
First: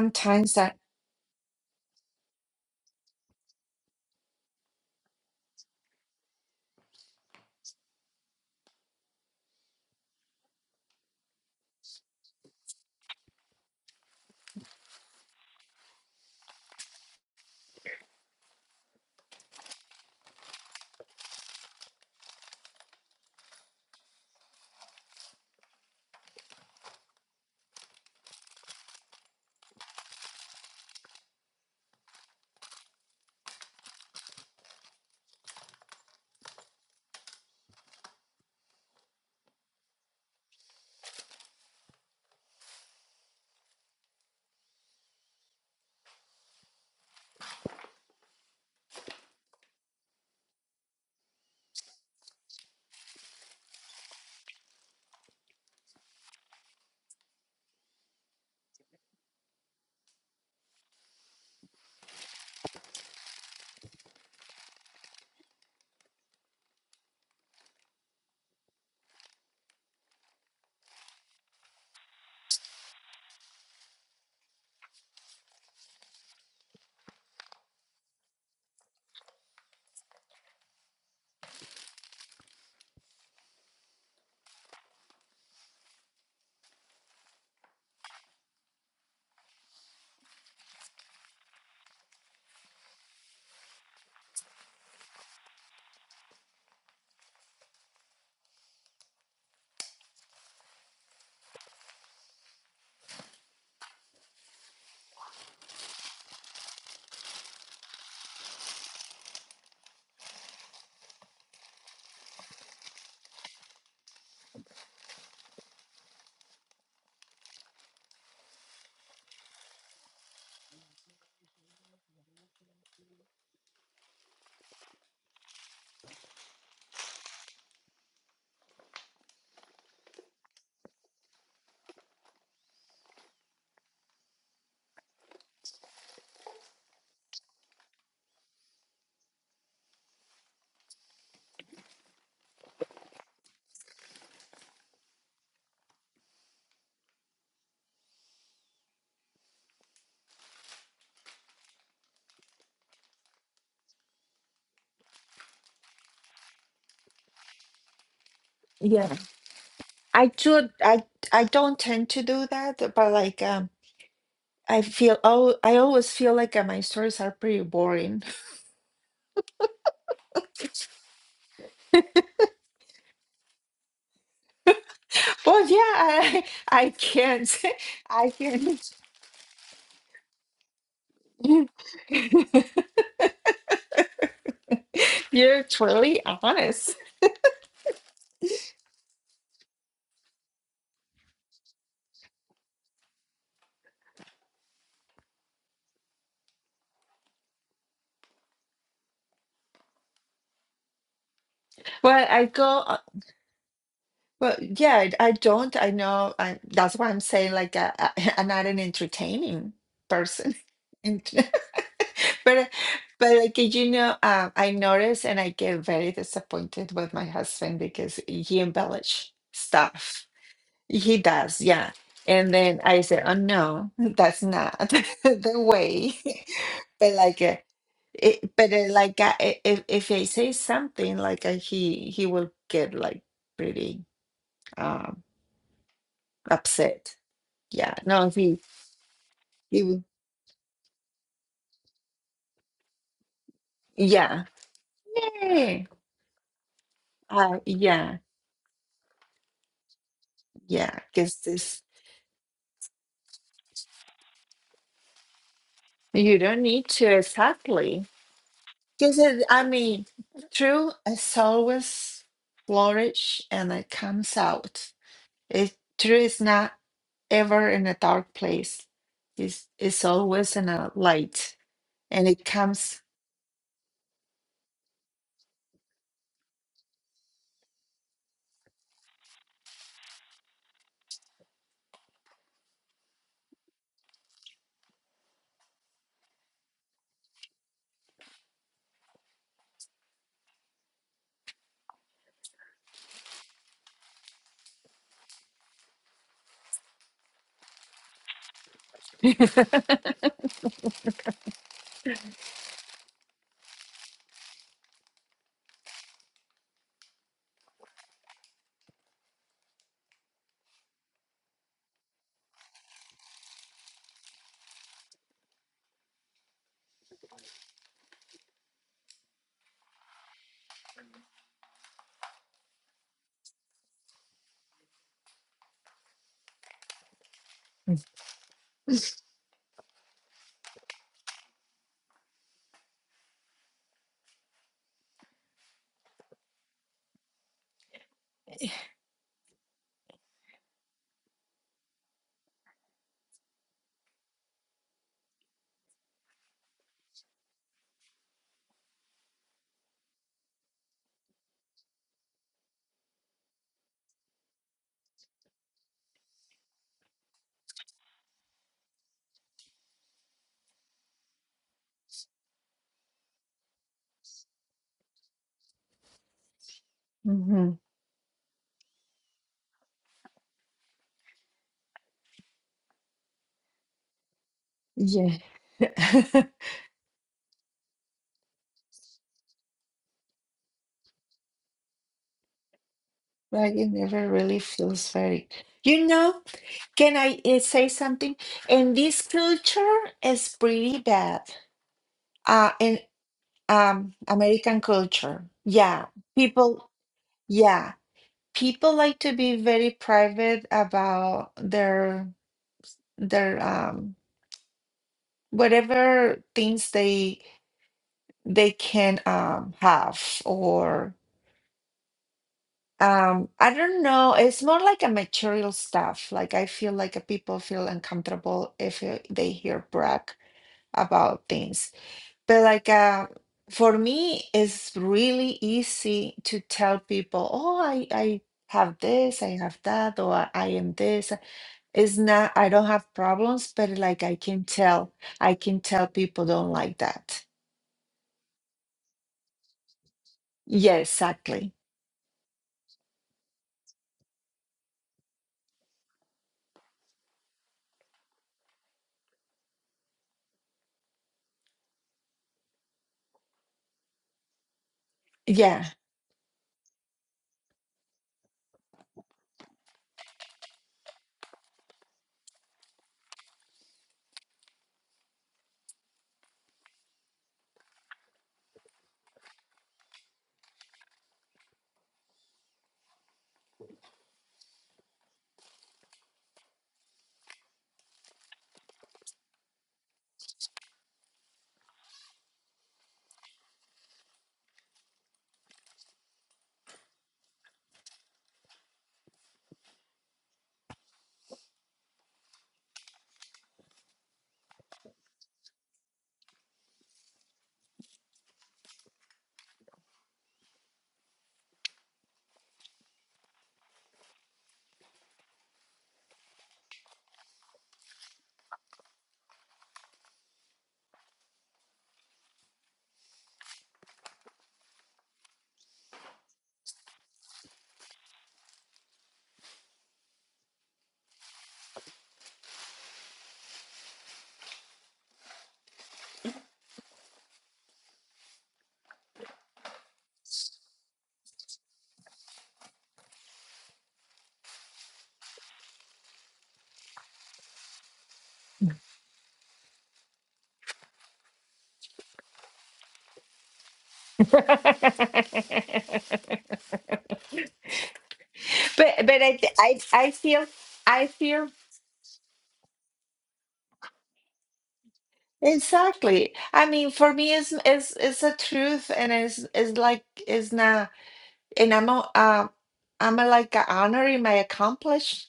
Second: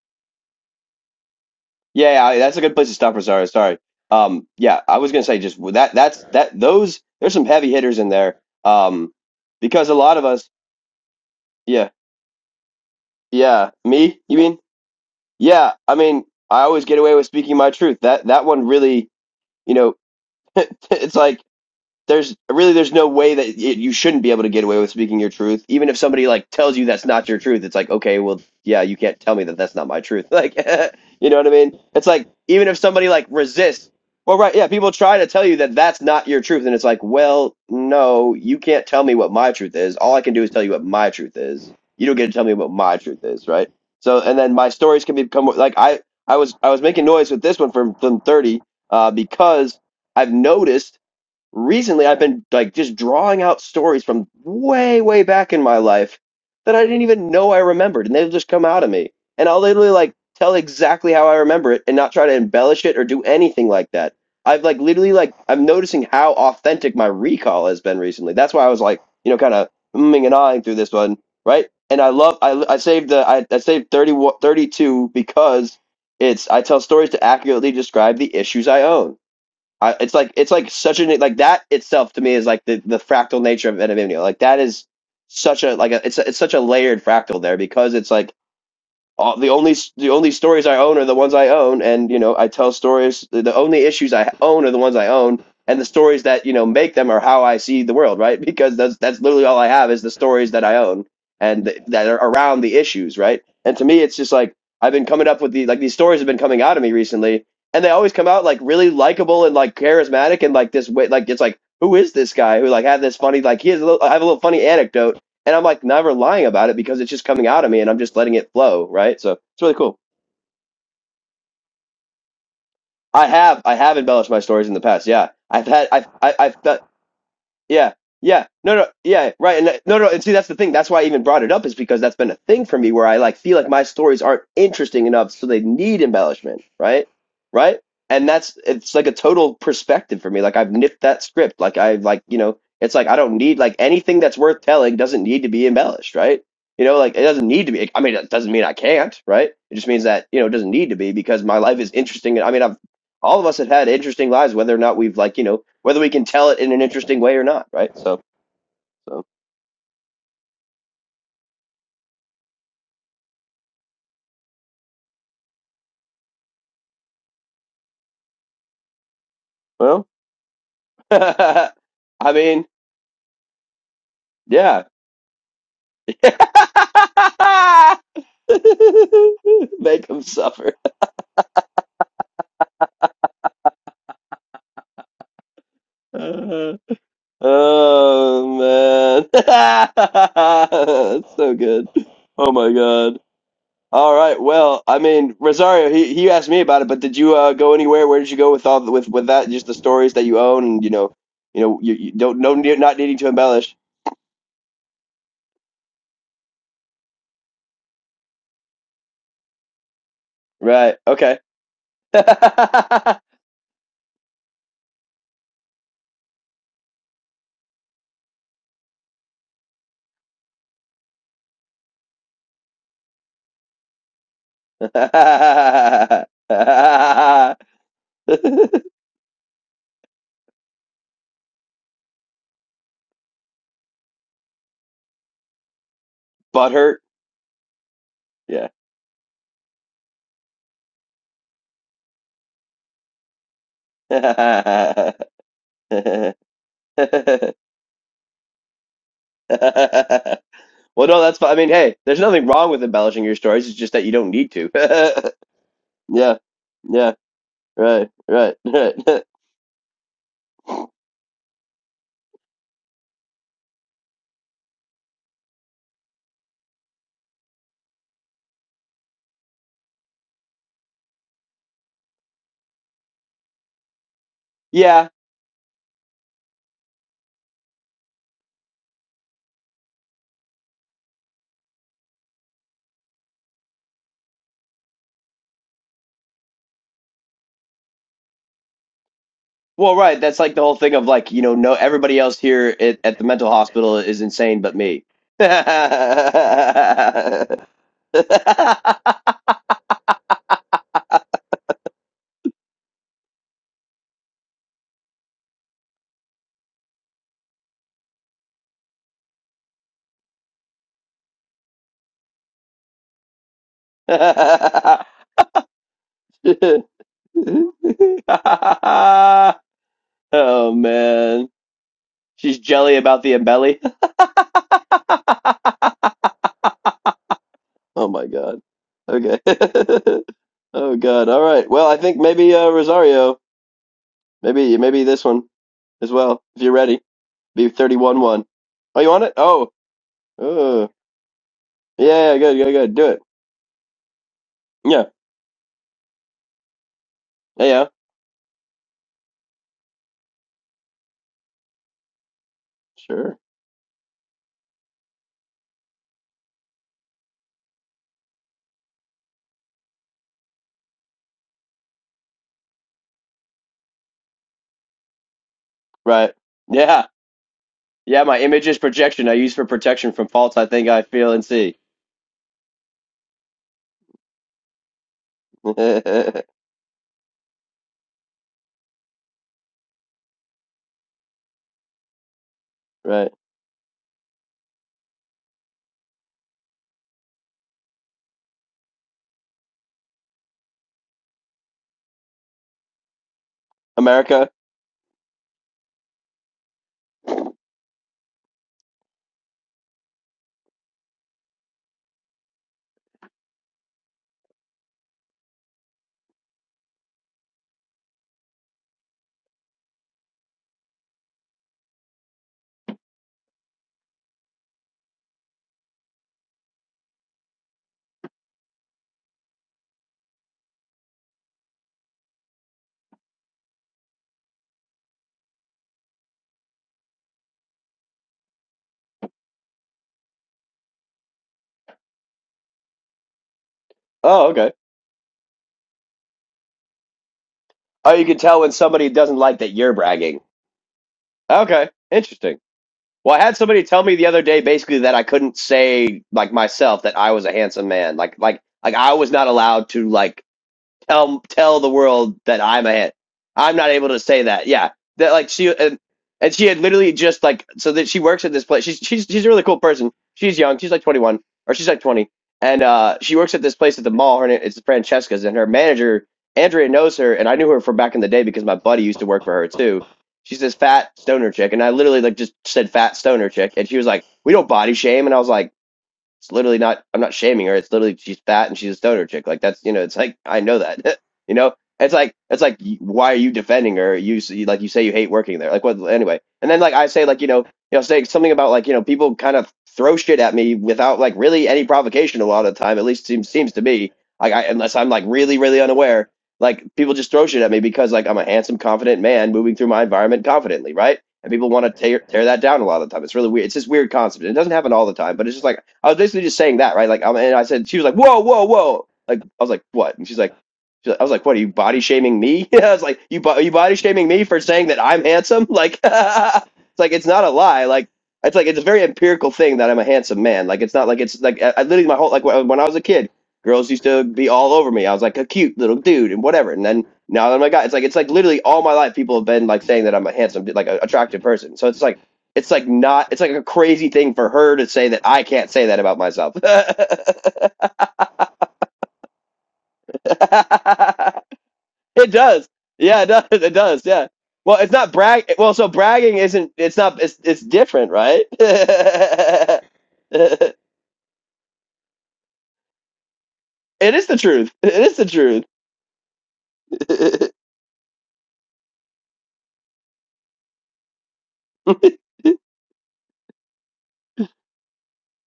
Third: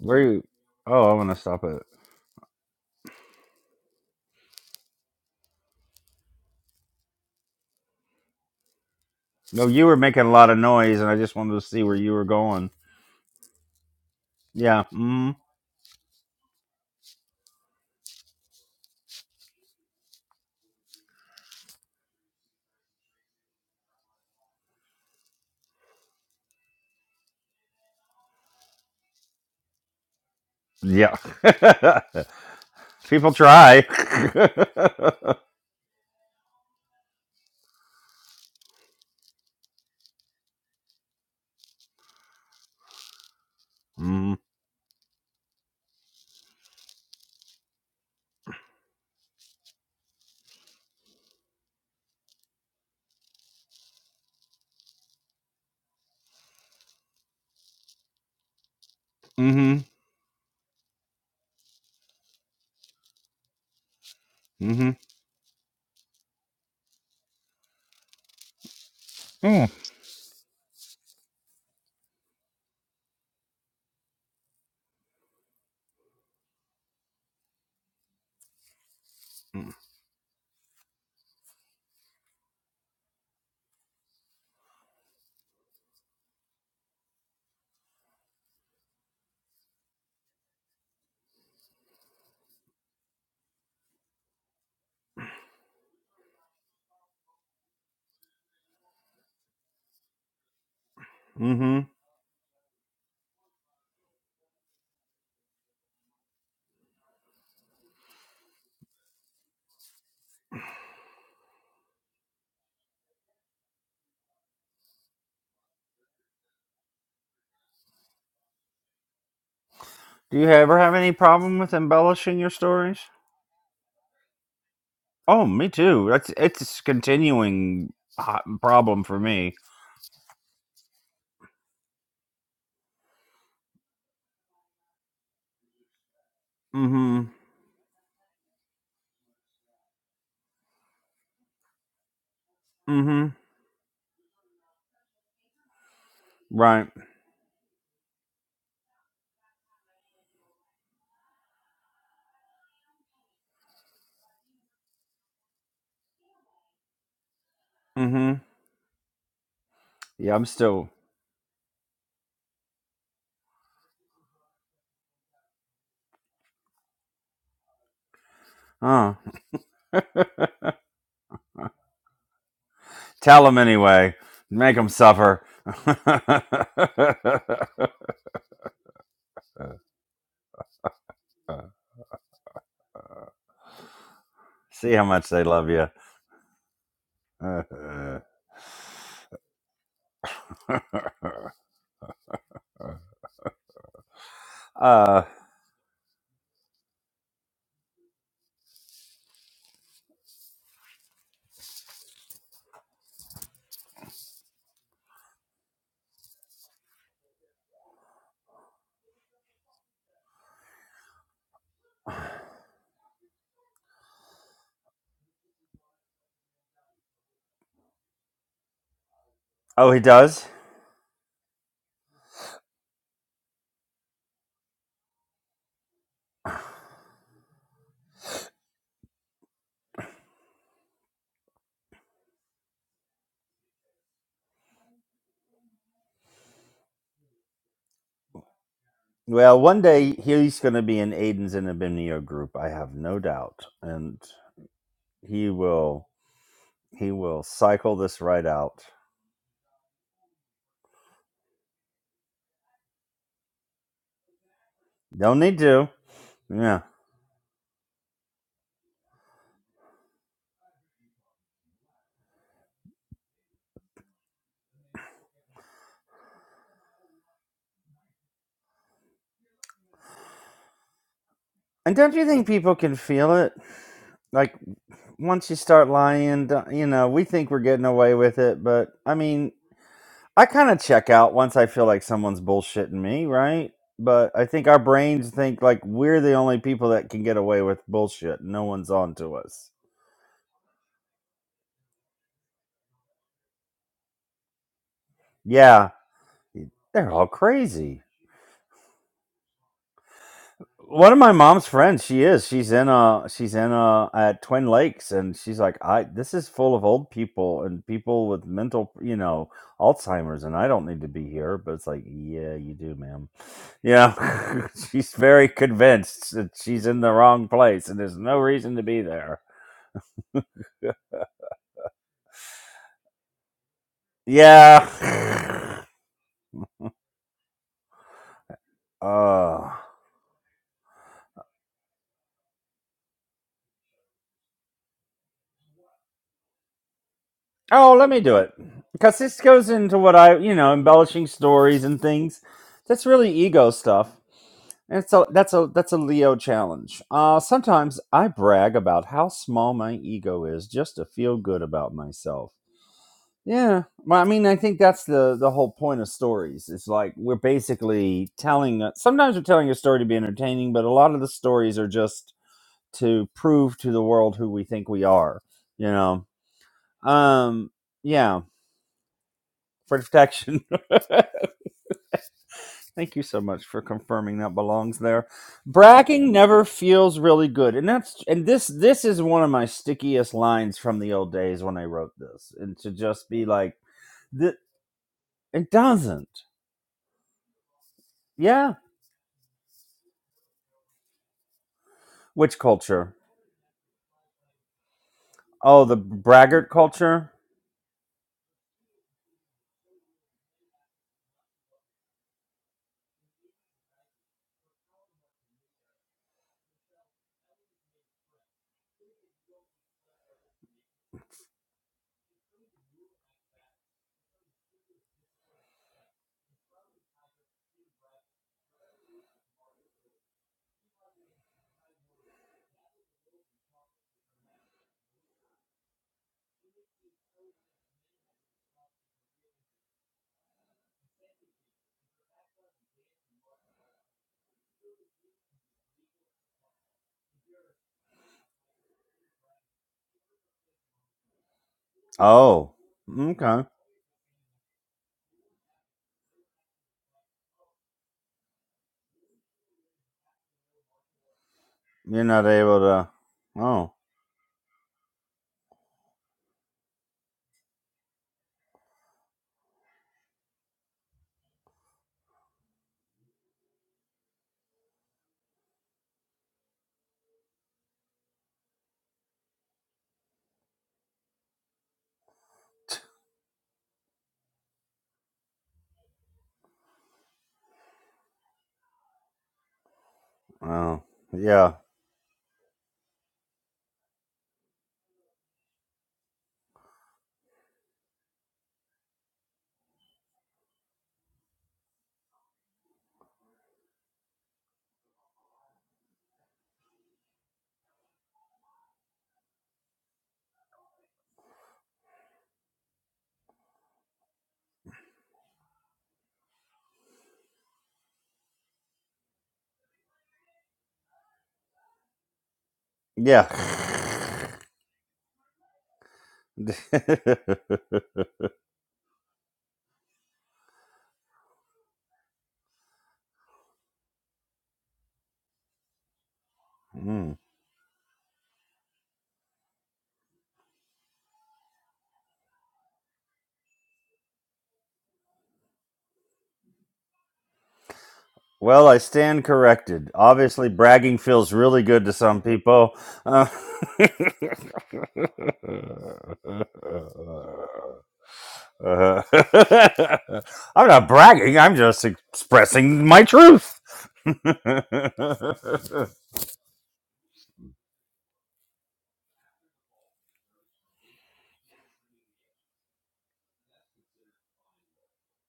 Speaker 2: Where you?
Speaker 3: I
Speaker 2: Oh, I want to stop it.
Speaker 1: Yeah, yeah, I, that's a good place to stop, Rosario. Sorry. Um, yeah, I was gonna say just with that. That's that. Those there's some heavy hitters in there. Um,
Speaker 2: No, you
Speaker 1: because a
Speaker 2: were
Speaker 1: lot
Speaker 2: making
Speaker 1: of
Speaker 2: a
Speaker 1: us,
Speaker 2: lot of noise, and I just wanted to see
Speaker 1: yeah,
Speaker 2: where you were going.
Speaker 1: yeah, me, you mean?
Speaker 2: Yeah. Mm.
Speaker 1: Yeah, I mean, I always get away with speaking my truth. That that one really, you know, it's like there's really there's no way that it, you shouldn't be able to get away with speaking your truth even if somebody like tells you that's not your truth it's like okay well yeah you can't tell me that that's not my truth like
Speaker 2: Yeah.
Speaker 1: you know what i mean it's like even if somebody like
Speaker 2: People try.
Speaker 1: resists well right yeah people try to tell you that that's not your truth and it's like well no you can't tell me what my truth is all i can do is tell you what my truth is you don't get to tell me what my truth is right so and
Speaker 2: mm-hmm.
Speaker 1: then my stories can become like i i was i was making noise with this one from from 30 uh, because i've noticed recently I've been like just drawing out stories from way, way back in my life that I didn't even know I remembered, and they'll just come out of me. And I'll literally like tell exactly how I remember it and not try to embellish it or do anything like that. I've like
Speaker 2: Mm-hmm.
Speaker 1: literally like I'm noticing how authentic my recall has been recently. That's why I was like, you know, kind
Speaker 2: Hmm.
Speaker 1: of umming and ahhing through this one, right? And I love I I saved the I, I saved thirty one thirty two because it's I tell stories to accurately describe the issues I own. I, it's like it's like such a like that itself to me is like the, the fractal nature of anonymity. Like that is such a like a, it's a, it's such a layered fractal there because it's like all, the only the only stories I own are the ones I own, and you know I tell stories. The the only issues I own are the ones I own, and the stories that you know make them are how I see the world, right? Because that's that's literally all I have is the stories that I own and
Speaker 2: Mm-hmm.
Speaker 1: th- that are around the issues, right? And to me, it's just like I've been coming up with the like these stories have been coming out of me recently, and they always come out like really likable and like charismatic and like this way, like it's like who is this guy who like had this funny like he has a little I have a little funny anecdote and I'm like never lying about it because it's just coming out of me and I'm just letting it flow, right? So it's really cool.
Speaker 2: Do you ever have any problem with embellishing your stories?
Speaker 1: I have I have embellished my stories in the past. Yeah,
Speaker 2: Oh,
Speaker 1: I've
Speaker 2: me
Speaker 1: had I've
Speaker 2: too. That's
Speaker 1: I- I've,
Speaker 2: it's a continuing
Speaker 1: Yeah.
Speaker 2: hot
Speaker 1: Yeah. No, no.
Speaker 2: problem for
Speaker 1: Yeah.
Speaker 2: me.
Speaker 1: Right. And uh, no, no. And see, that's the thing. That's why I even brought it up is because that's been a thing for me where I like feel like my stories aren't interesting enough. So they need embellishment. Right.
Speaker 2: Mm-hmm.
Speaker 1: Right. And that's, it's like a total perspective for me. Like I've nipped that script. Like I like, you know, it's like, I
Speaker 2: Mm-hmm.
Speaker 1: don't need like anything that's worth telling doesn't need to be embellished. Right. You
Speaker 2: Right.
Speaker 1: know, like it doesn't need to be. I mean, it doesn't mean I can't. Right. It just means that, you know, it doesn't need to be because my life is interesting. I mean, I've all of us have had interesting lives, whether or not we've like you know whether we can tell it in an interesting way or not, right? So,
Speaker 2: Mm-hmm.
Speaker 3: Yeah.
Speaker 1: so
Speaker 3: I
Speaker 2: Yeah, I'm
Speaker 3: do
Speaker 2: still.
Speaker 3: I I don't tend to do that, but like um I feel oh I always feel like uh, my stories are pretty boring.
Speaker 2: Oh,
Speaker 1: well, I mean,
Speaker 2: tell them anyway. Make
Speaker 1: yeah,
Speaker 2: them suffer.
Speaker 3: But yeah, I I I can't I can't
Speaker 1: make them suffer.
Speaker 2: See how much they
Speaker 3: you're
Speaker 2: love you.
Speaker 3: truly honest.
Speaker 1: Uh, oh man, that's so good. Oh my god. All right. Well, I
Speaker 2: uh,
Speaker 1: mean, Rosario, he, he asked me about it, but did you uh, go anywhere? Where did you go with all the, with with that? Just the stories that you own, and you know, you know, you, you
Speaker 3: Well,
Speaker 1: don't
Speaker 3: I
Speaker 1: no ne-
Speaker 3: go uh,
Speaker 1: not needing to embellish.
Speaker 3: well yeah, I I don't I know I, that's why I'm saying like uh, I, I'm not an entertaining person.
Speaker 1: Right. Okay.
Speaker 3: But but like you know, uh, I notice and I get very disappointed with my husband because he embellish
Speaker 2: oh, he
Speaker 3: stuff.
Speaker 2: does.
Speaker 3: He does, yeah. And then I say, "Oh no, that's not the way." But like, uh, it, but uh, like, uh, i- if if I say something, like uh, he he will get like pretty um
Speaker 1: Butt hurt.
Speaker 3: upset. Yeah, no, he
Speaker 1: Yeah.
Speaker 2: Well, one
Speaker 3: he will.
Speaker 2: day he's going to be in Aiden's and Abimnio group. I have no doubt, and
Speaker 3: Yeah,
Speaker 1: well,
Speaker 2: he
Speaker 3: yeah,
Speaker 2: will he will
Speaker 3: uh,
Speaker 2: cycle
Speaker 3: yeah,
Speaker 2: this right out.
Speaker 3: yeah.
Speaker 1: no,
Speaker 3: Because
Speaker 1: that's fine. I
Speaker 3: this.
Speaker 1: mean, hey, there's nothing wrong with embellishing your stories. It's just that you don't need to.
Speaker 2: Don't need to.
Speaker 3: You
Speaker 1: yeah.
Speaker 3: don't
Speaker 2: Yeah.
Speaker 3: need to
Speaker 1: Yeah.
Speaker 3: exactly.
Speaker 1: Right. Right. Right.
Speaker 3: Because it, I mean, truth is always flourish and it comes out. It truth is not ever in a dark place. It's it's always in a light,
Speaker 2: And don't you
Speaker 3: and it
Speaker 2: think people can
Speaker 3: comes.
Speaker 2: feel it? Like
Speaker 1: yeah.
Speaker 2: once you start lying, don't- you know, we think we're getting away with it, but I mean, I kind of check out once I feel like someone's bullshitting me, right? But I think our brains think like we're the only people that can get away with bullshit. No one's on to us.
Speaker 1: Well, right. That's like the whole thing of like, you know, no, everybody else here at, at the mental hospital is insane but me.
Speaker 2: Yeah, they're all crazy one of my mom's friends she is she's in a. she's in a at twin lakes and she's like i this is full of old people and people with mental you know alzheimer's and i don't need to be here but it's like yeah you do ma'am yeah she's very convinced that she's in the wrong place and there's no reason to be there
Speaker 1: oh, man. She's jelly about the embelly.
Speaker 2: yeah
Speaker 1: Oh, my God. Okay.
Speaker 2: uh
Speaker 1: oh, God. All right. Well, I think maybe uh, Rosario, maybe maybe this one as well, if you're ready. Be
Speaker 2: Oh, let
Speaker 1: 31
Speaker 2: me do
Speaker 1: 1.
Speaker 2: it.
Speaker 1: Oh, you
Speaker 2: Because
Speaker 1: want it?
Speaker 2: this goes
Speaker 1: Oh.
Speaker 2: into what I, you know,
Speaker 1: Uh,
Speaker 2: embellishing stories and
Speaker 1: yeah, yeah,
Speaker 2: things.
Speaker 1: good, good, good.
Speaker 2: That's
Speaker 1: Do it.
Speaker 2: really ego stuff. And
Speaker 1: Yeah.
Speaker 2: so that's a that's a Leo challenge. Uh,
Speaker 1: Yeah. yeah.
Speaker 2: sometimes I brag about how small my ego is just to feel good about myself.
Speaker 1: Sure.
Speaker 2: Yeah, well, I mean, I think that's the the whole point of stories. It's like we're basically telling. a- Sometimes we're telling a story to be entertaining, but a lot of the stories are just to prove to the world who we think we are. You know.
Speaker 1: Right. Yeah.
Speaker 2: Um.
Speaker 3: hmm
Speaker 1: Yeah.
Speaker 2: Yeah
Speaker 1: My image is projection. I use for
Speaker 2: for
Speaker 1: protection from faults
Speaker 2: protection.
Speaker 1: I think I feel and see.
Speaker 2: Thank you so much for confirming that belongs there.
Speaker 3: Yeah,
Speaker 2: Bragging
Speaker 1: right.
Speaker 3: but
Speaker 2: never feels really good, and that's and this this is one of my stickiest lines from the old days when I wrote this, and to just be like,
Speaker 3: it never
Speaker 2: "Th-
Speaker 3: really feels very.
Speaker 2: it
Speaker 3: You
Speaker 2: doesn't.
Speaker 3: know, can I uh, say something?
Speaker 2: Yeah,
Speaker 3: And this culture is pretty bad.
Speaker 2: which
Speaker 3: Uh, in
Speaker 2: culture?
Speaker 3: Um,
Speaker 1: America.
Speaker 3: American culture.
Speaker 2: Oh, the
Speaker 3: Yeah,
Speaker 2: braggart
Speaker 3: people,
Speaker 2: culture.
Speaker 3: yeah, people like to be very private about their their um whatever things they they can um have or um I don't know, it's more like a material stuff. Like I feel like uh, people feel uncomfortable if uh, they hear brag about things. But like uh, for me, it's really easy to tell people, oh, I, I have this, I have that, or I I am this. It's not, I don't have problems, but like I
Speaker 1: Oh,
Speaker 3: can
Speaker 1: okay.
Speaker 3: tell, I can tell people don't like that.
Speaker 1: Oh, you can tell when somebody doesn't like that you're bragging.
Speaker 3: Yeah, exactly.
Speaker 1: Okay. Interesting.
Speaker 2: Oh,
Speaker 1: Well, I had
Speaker 2: okay.
Speaker 1: somebody tell me the other day basically that I couldn't say like myself that I was a handsome man. Like like like I was not allowed to like tell tell the
Speaker 2: You're
Speaker 1: world
Speaker 2: not
Speaker 1: that
Speaker 2: able
Speaker 1: I'm a
Speaker 2: to.
Speaker 1: hit. I'm not
Speaker 2: Oh,
Speaker 1: able to say that. Yeah, that like she
Speaker 3: Yeah.
Speaker 1: and, and she had literally just like so that she works at this place. She's she's she's a really cool person. She's young. She's like 21 or she's like 20, and uh, she works at this place at the mall. Her name it's Francesca's, and her manager Andrea knows her, and I knew her from back in the day because my buddy used to work for her too. She's this fat stoner chick, and I literally like just said fat stoner chick, and she was like, "We don't body shame," and I was like. It's literally not. I'm not shaming her. It's literally she's fat and she's a stoner chick. Like that's you know. It's like I know
Speaker 2: oh,
Speaker 1: that. you
Speaker 2: yeah,
Speaker 1: know. It's like it's like why are you defending her? You s- you- like you say you hate working there. Like what anyway? And then like I say like you know you know say something about like you know people kind of throw shit at me without like really any provocation a lot of the time. At least seems seems to me like I, unless I'm like really really unaware. Like people just throw shit at me because like I'm a handsome confident man moving through my environment confidently, right? and people want to tear tear that down a lot of the time. It's really weird. It's this weird concept. It doesn't happen all the time, but it's just like I was basically just saying that, right? Like, um, and I said she was like, "Whoa, whoa, whoa!" Like I was like, "What?" And she's like, she's like "I was like, what? Are you body shaming me?" I was like, "You bo- are you body
Speaker 2: yeah.
Speaker 1: shaming me for saying that I'm handsome?" Like, it's like it's not a lie. Like it's like it's a very empirical thing that I'm a handsome man. Like it's not like it's like I, I literally my whole like when when I was a kid. Girls used to be all over me. I was like a cute little dude and whatever. And then
Speaker 2: Mm.
Speaker 1: now that I'm a guy, it's like it's like literally all my life people have been like saying that I'm a handsome, like a attractive person. So it's like it's like not it's like a crazy thing for her to say that I can't say that about myself.
Speaker 2: Well, I stand corrected. Obviously, bragging feels really good to
Speaker 1: it
Speaker 2: some
Speaker 1: does,
Speaker 2: people.
Speaker 1: yeah, it does,
Speaker 2: Uh,
Speaker 1: it does, yeah. Well, it's not brag. Well, so bragging isn't. It's not. It's it's different, right?
Speaker 2: uh,
Speaker 3: But but I th- I I
Speaker 1: it
Speaker 3: feel
Speaker 2: I'm not
Speaker 3: I
Speaker 2: bragging,
Speaker 3: feel
Speaker 2: I'm just expressing my truth.
Speaker 1: is the truth. It is the truth.
Speaker 3: exactly. I mean, for me, it's it's it's a truth, and it's it's like it's not. and I'm a- uh, I'm a, like a honoring my accomplishments,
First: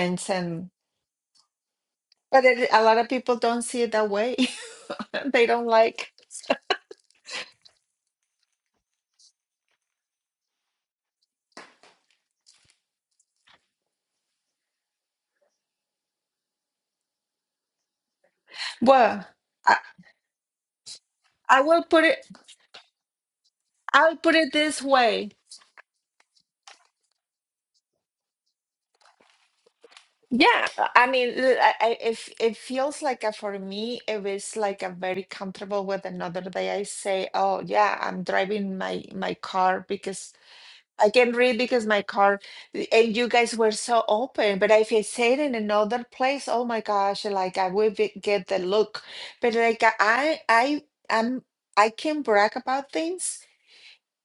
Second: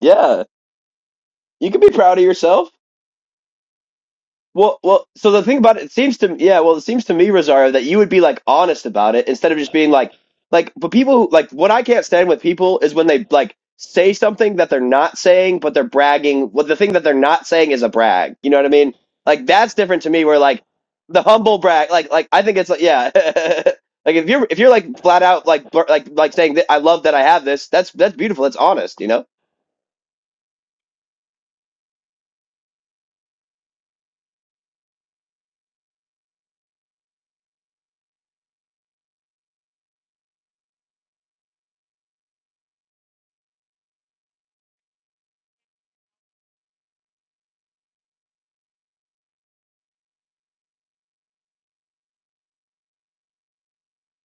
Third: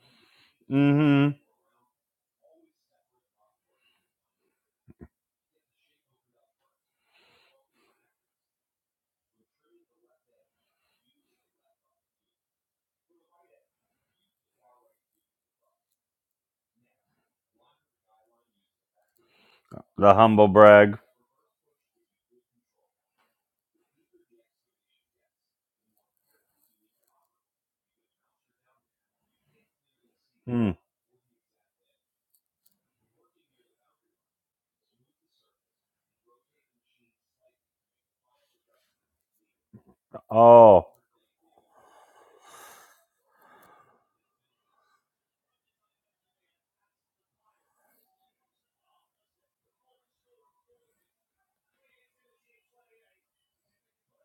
Speaker 1: yeah,
Speaker 3: and
Speaker 2: hmm
Speaker 1: you can be proud of
Speaker 3: but it,
Speaker 1: yourself.
Speaker 3: a lot of people don't see it that way.
Speaker 1: Well, well. So the
Speaker 3: they
Speaker 1: thing
Speaker 3: don't
Speaker 1: about it, it
Speaker 3: like.
Speaker 1: seems to yeah. Well, it seems to me, Rosario, that you would be like honest about it instead of just being like, like. But people, who- like, what I can't stand with people is when they like say something that they're not saying, but they're bragging. Well, the thing that they're not saying is a brag. You know what I mean?
Speaker 3: Well,
Speaker 1: Like that's
Speaker 3: I,
Speaker 1: different to
Speaker 2: The
Speaker 1: me. Where
Speaker 2: humble
Speaker 1: like
Speaker 2: brag.
Speaker 1: the humble
Speaker 3: I will
Speaker 1: brag,
Speaker 3: put
Speaker 1: like,
Speaker 3: it.
Speaker 1: like I think it's like yeah.
Speaker 3: I'll
Speaker 1: like if
Speaker 3: put
Speaker 1: you're
Speaker 3: it
Speaker 1: if you're
Speaker 3: this
Speaker 1: like flat
Speaker 3: way.
Speaker 1: out like blur- like like saying that I love that I have this. That's that's beautiful. That's honest. You know.
Speaker 3: Yeah,
Speaker 2: Hmm.
Speaker 3: I mean, l- I, I, if it feels like a, for me, if it's like a very comfortable with another day, I say, oh yeah, I'm driving my my car because
Speaker 2: Oh.
Speaker 3: I can read because my car, and you guys were so open. But if I said in another place, oh my gosh, like I would be- get the look. But like I, I, I'm, I can brag about things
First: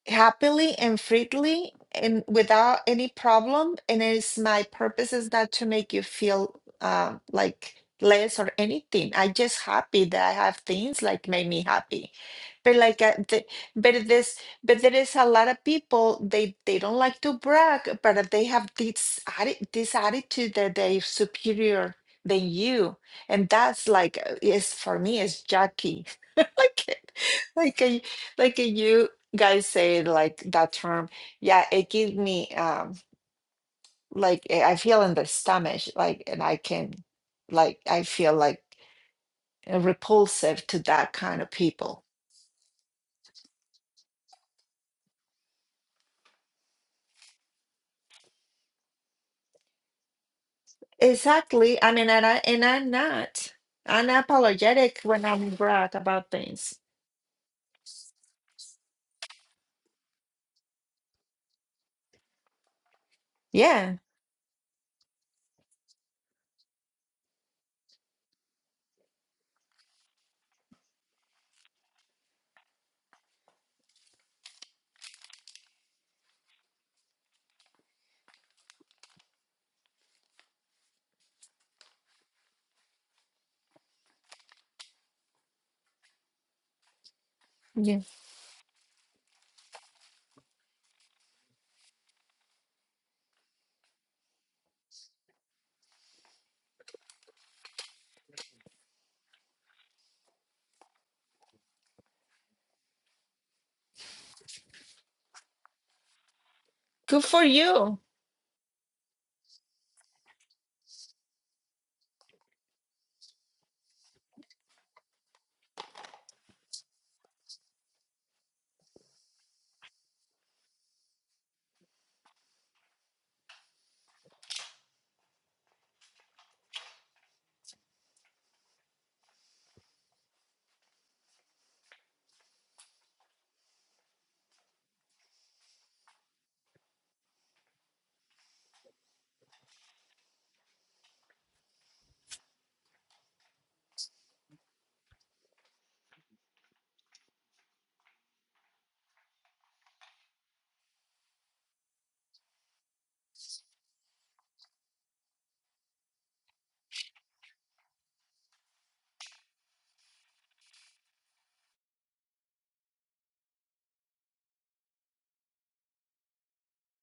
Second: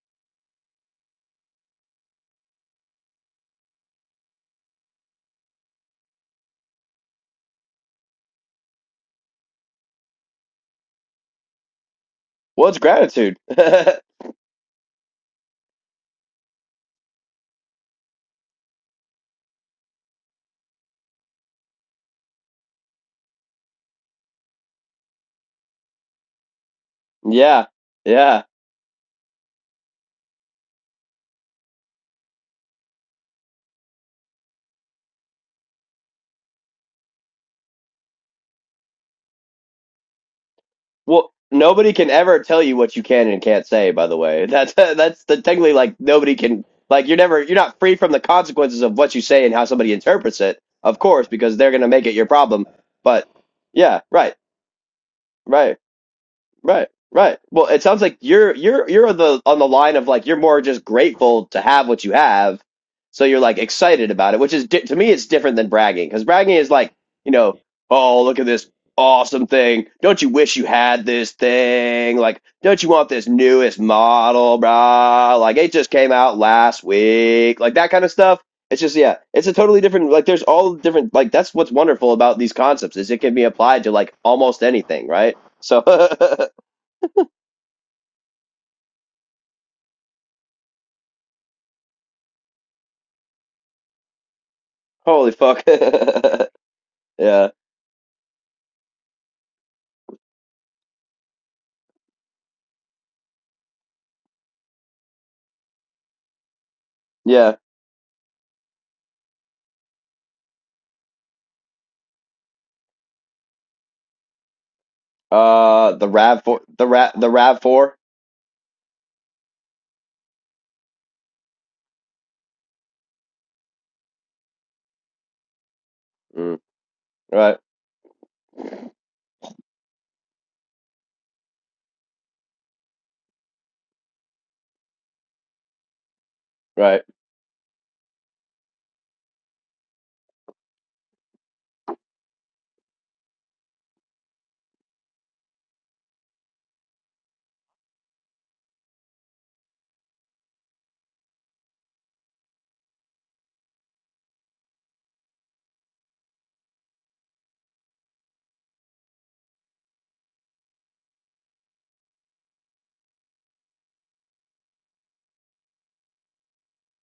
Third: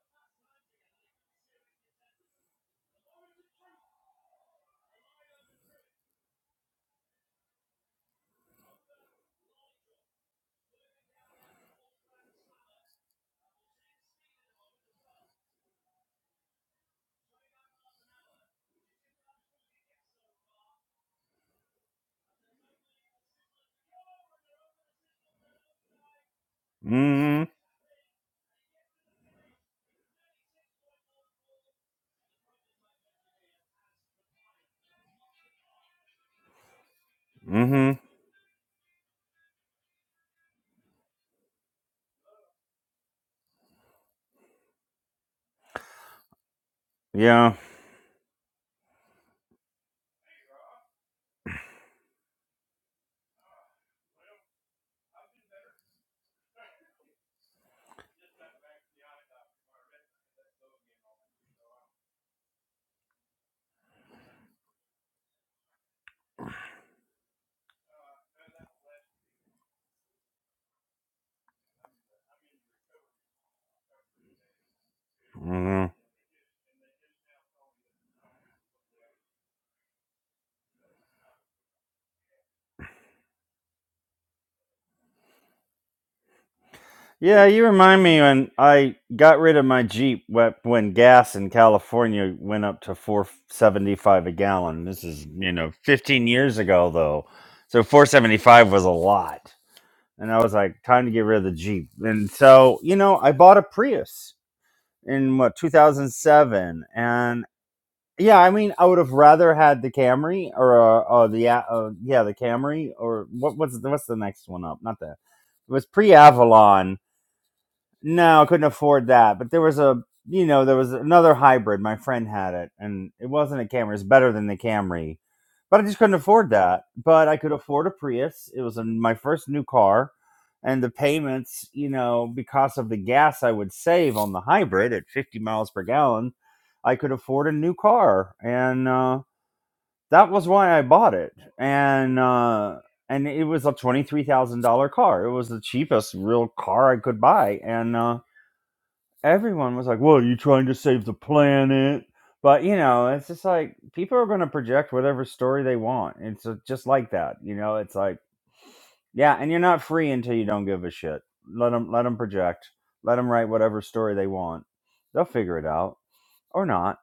Speaker 3: happily and freely and without any problem. And it's my purpose is not to make you feel uh, like less or anything. I just happy that I have things like make me happy.
Speaker 1: Well,
Speaker 3: But
Speaker 1: it's
Speaker 3: like, uh,
Speaker 1: gratitude.
Speaker 3: the, but this, but there is a lot of people they they don't like to brag, but they have this atti- this attitude that they're superior than you, and that's like uh, is for me is Jackie, like
Speaker 2: Mm-hmm.
Speaker 1: yeah.
Speaker 3: like a,
Speaker 1: Yeah.
Speaker 3: like a you guys say like that term, yeah, it gives me um like eh, I feel in the stomach, like and I can like
Speaker 2: Mm-hmm.
Speaker 3: I feel like eh, repulsive to that
Speaker 1: Well,
Speaker 3: kind of
Speaker 1: nobody
Speaker 3: people.
Speaker 1: can ever tell you what you can and can't say. By the way, that's that's the technically like nobody can like you're never
Speaker 2: Yeah.
Speaker 1: you're not free from the consequences of what you say and how somebody interprets it. Of course, because they're
Speaker 3: Exactly.
Speaker 1: gonna
Speaker 3: I
Speaker 1: make
Speaker 3: mean,
Speaker 1: it your
Speaker 3: and I and
Speaker 1: problem.
Speaker 3: I'm
Speaker 1: But
Speaker 3: not.
Speaker 1: yeah,
Speaker 3: unapologetic
Speaker 1: right,
Speaker 3: when I'm
Speaker 1: right.
Speaker 3: brag about things.
Speaker 1: Right, right. Well, it sounds like you're you're you're on the on the line of like you're more just grateful to have what you have, so you're like
Speaker 3: Yeah.
Speaker 1: excited about it, which is di- to me it's different than bragging because bragging is like you know oh look at this awesome thing don't you wish you had this thing like don't you want this newest model brah like it
Speaker 2: Mm-hmm.
Speaker 1: just came out last week like that kind of stuff it's just yeah it's a totally different like there's all different like that's what's wonderful about these concepts is it can be applied to like almost anything right so
Speaker 2: Yeah, you
Speaker 3: Yeah.
Speaker 2: remind me when I got rid of my Jeep wh- when gas in California went up to 475 a gallon. This is,
Speaker 1: Holy
Speaker 2: you
Speaker 1: fuck.
Speaker 2: know, 15 years ago though.
Speaker 1: Yeah.
Speaker 2: So 475 was a lot. And I was like, time to get rid of the Jeep. And so, you know, I bought a Prius in what 2007
Speaker 3: Good for
Speaker 2: and
Speaker 1: Yeah.
Speaker 3: you.
Speaker 2: yeah, I mean, I would have rather had the Camry or uh, uh the A- uh, yeah, the Camry or what what's the, what's the next one up? Not that. It was
Speaker 1: Uh the Rav four the
Speaker 2: pre-Avalon
Speaker 1: Ra the Rav four.
Speaker 2: no, I couldn't afford that. But there was a, you know, there was another hybrid. My friend had it, and it wasn't a Camry. It's better than the Camry, but I just couldn't afford
Speaker 1: Mm,
Speaker 2: that. But I could
Speaker 1: right.
Speaker 2: afford a Prius. It was a, my first new car, and the payments, you know, because of the gas I would save on the hybrid at 50 miles per gallon, I
Speaker 1: Right.
Speaker 2: could afford a new car, and uh, that was why I bought it. And uh, and it was a twenty three thousand dollar car. It was the cheapest real car I could buy, and. Uh, everyone was like, "Well, are you trying to save the planet?" But you know, it's just like people are going to project whatever story they want. It's uh, just like that, you know. It's like, yeah, and you're not free until you don't give a shit. Let them let them project. Let them write whatever story they want. They'll figure it out or not.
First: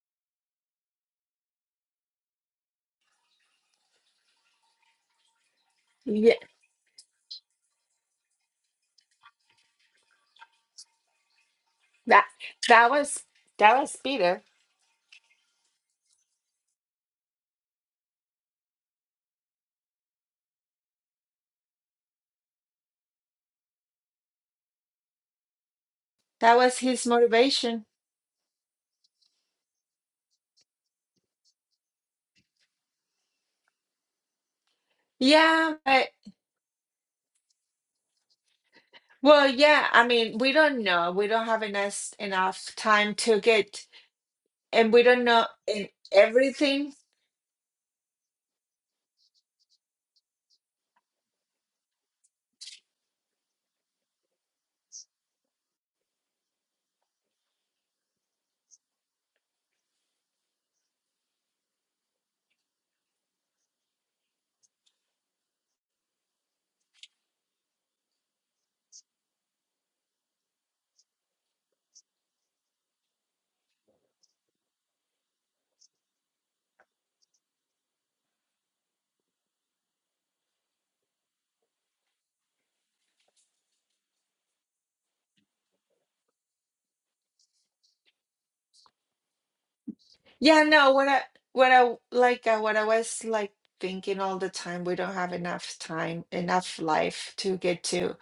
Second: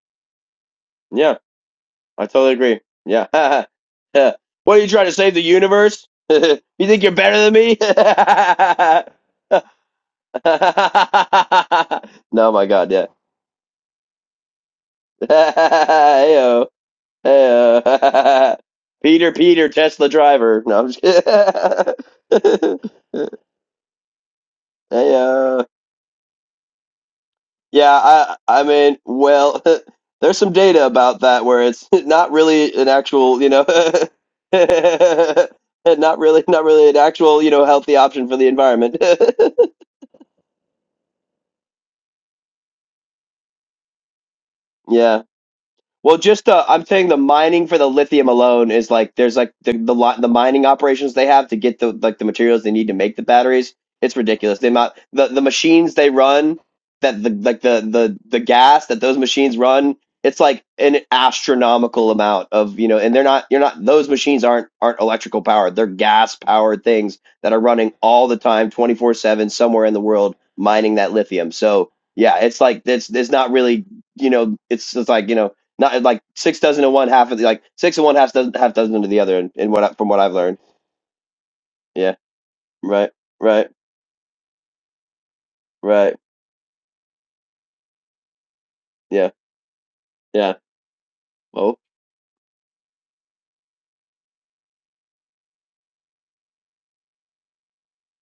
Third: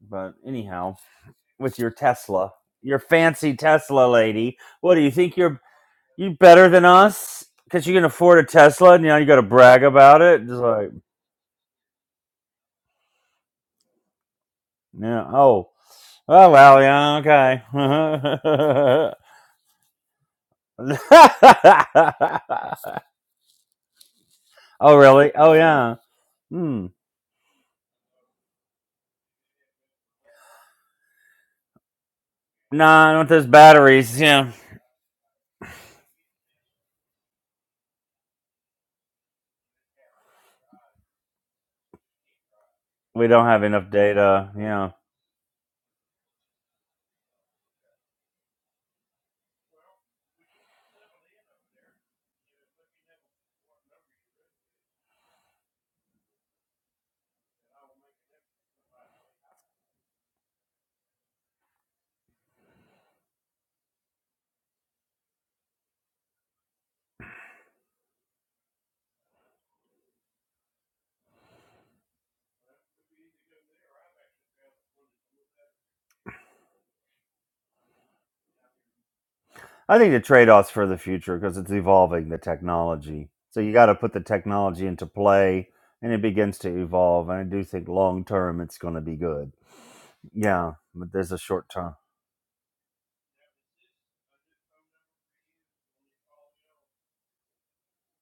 Speaker 2: But anyhow,
Speaker 1: Yeah.
Speaker 2: with your
Speaker 1: I
Speaker 2: Tesla,
Speaker 1: totally agree.
Speaker 2: your
Speaker 1: Yeah.
Speaker 2: fancy Tesla
Speaker 1: Yeah.
Speaker 2: lady,
Speaker 1: What are you
Speaker 2: what do
Speaker 1: trying
Speaker 2: you
Speaker 1: to save
Speaker 2: think
Speaker 1: the
Speaker 2: you're
Speaker 1: universe?
Speaker 3: Yeah.
Speaker 2: you better than
Speaker 1: You think you're better
Speaker 2: us?
Speaker 1: than me?
Speaker 2: Because you can afford a Tesla, and now you got to brag about it. It's like,
Speaker 3: That
Speaker 1: No, my
Speaker 3: that
Speaker 1: God, yeah.
Speaker 3: was that was Peter.
Speaker 2: yeah, oh. Oh
Speaker 1: Heyo.
Speaker 2: well, yeah, okay.
Speaker 1: Heyo. Peter, Peter, Tesla driver. No, I'm just kidding.
Speaker 2: oh really?
Speaker 1: Heyo.
Speaker 2: Oh yeah.
Speaker 3: That was
Speaker 2: Hmm.
Speaker 3: his motivation.
Speaker 1: Yeah, I I mean, well, there's some data about that where it's not really an
Speaker 2: Nah, not
Speaker 1: actual,
Speaker 2: those
Speaker 1: you know,
Speaker 2: batteries. Yeah,
Speaker 3: Yeah, but
Speaker 1: not really not really an actual, you know, healthy option for the environment.
Speaker 3: Well, yeah, I mean, we don't know. We don't have enough enough time
Speaker 2: we
Speaker 3: to
Speaker 2: don't have
Speaker 3: get,
Speaker 2: enough data.
Speaker 3: and
Speaker 2: Yeah,
Speaker 3: we
Speaker 1: Yeah.
Speaker 3: don't know in
Speaker 1: Well, just the I'm
Speaker 3: everything.
Speaker 1: saying the mining for the lithium alone is like there's like the the lot the mining operations they have to get the like the materials they need to make the batteries. It's ridiculous. The amount the, the machines they run that the like the the the gas that those machines run, it's like an astronomical amount of, you know, and they're not you're not those machines aren't aren't electrical powered. They're gas powered things that are running all the time 24/7 somewhere in the world mining that lithium. So, yeah, it's like it's it's not really, you know, it's it's like, you know, not like six dozen to one half of the like six and one half doesn't half dozen to the other. And, and what I,
Speaker 2: I
Speaker 1: from
Speaker 2: think
Speaker 1: what
Speaker 2: the
Speaker 1: I've learned,
Speaker 2: trade-offs for the future because it's
Speaker 1: yeah,
Speaker 2: evolving the
Speaker 1: right,
Speaker 2: technology. So
Speaker 1: right,
Speaker 2: you got to put the technology into play, and
Speaker 1: right,
Speaker 2: it begins to evolve. And I do think long term it's going to be
Speaker 1: yeah,
Speaker 2: good.
Speaker 1: yeah.
Speaker 3: Yeah,
Speaker 2: Yeah,
Speaker 3: no, what
Speaker 2: but
Speaker 3: I
Speaker 2: there's a short
Speaker 3: what
Speaker 1: Oh,
Speaker 3: I
Speaker 2: term.
Speaker 3: like uh, what I was like thinking all the time, we don't have enough time, enough life to get to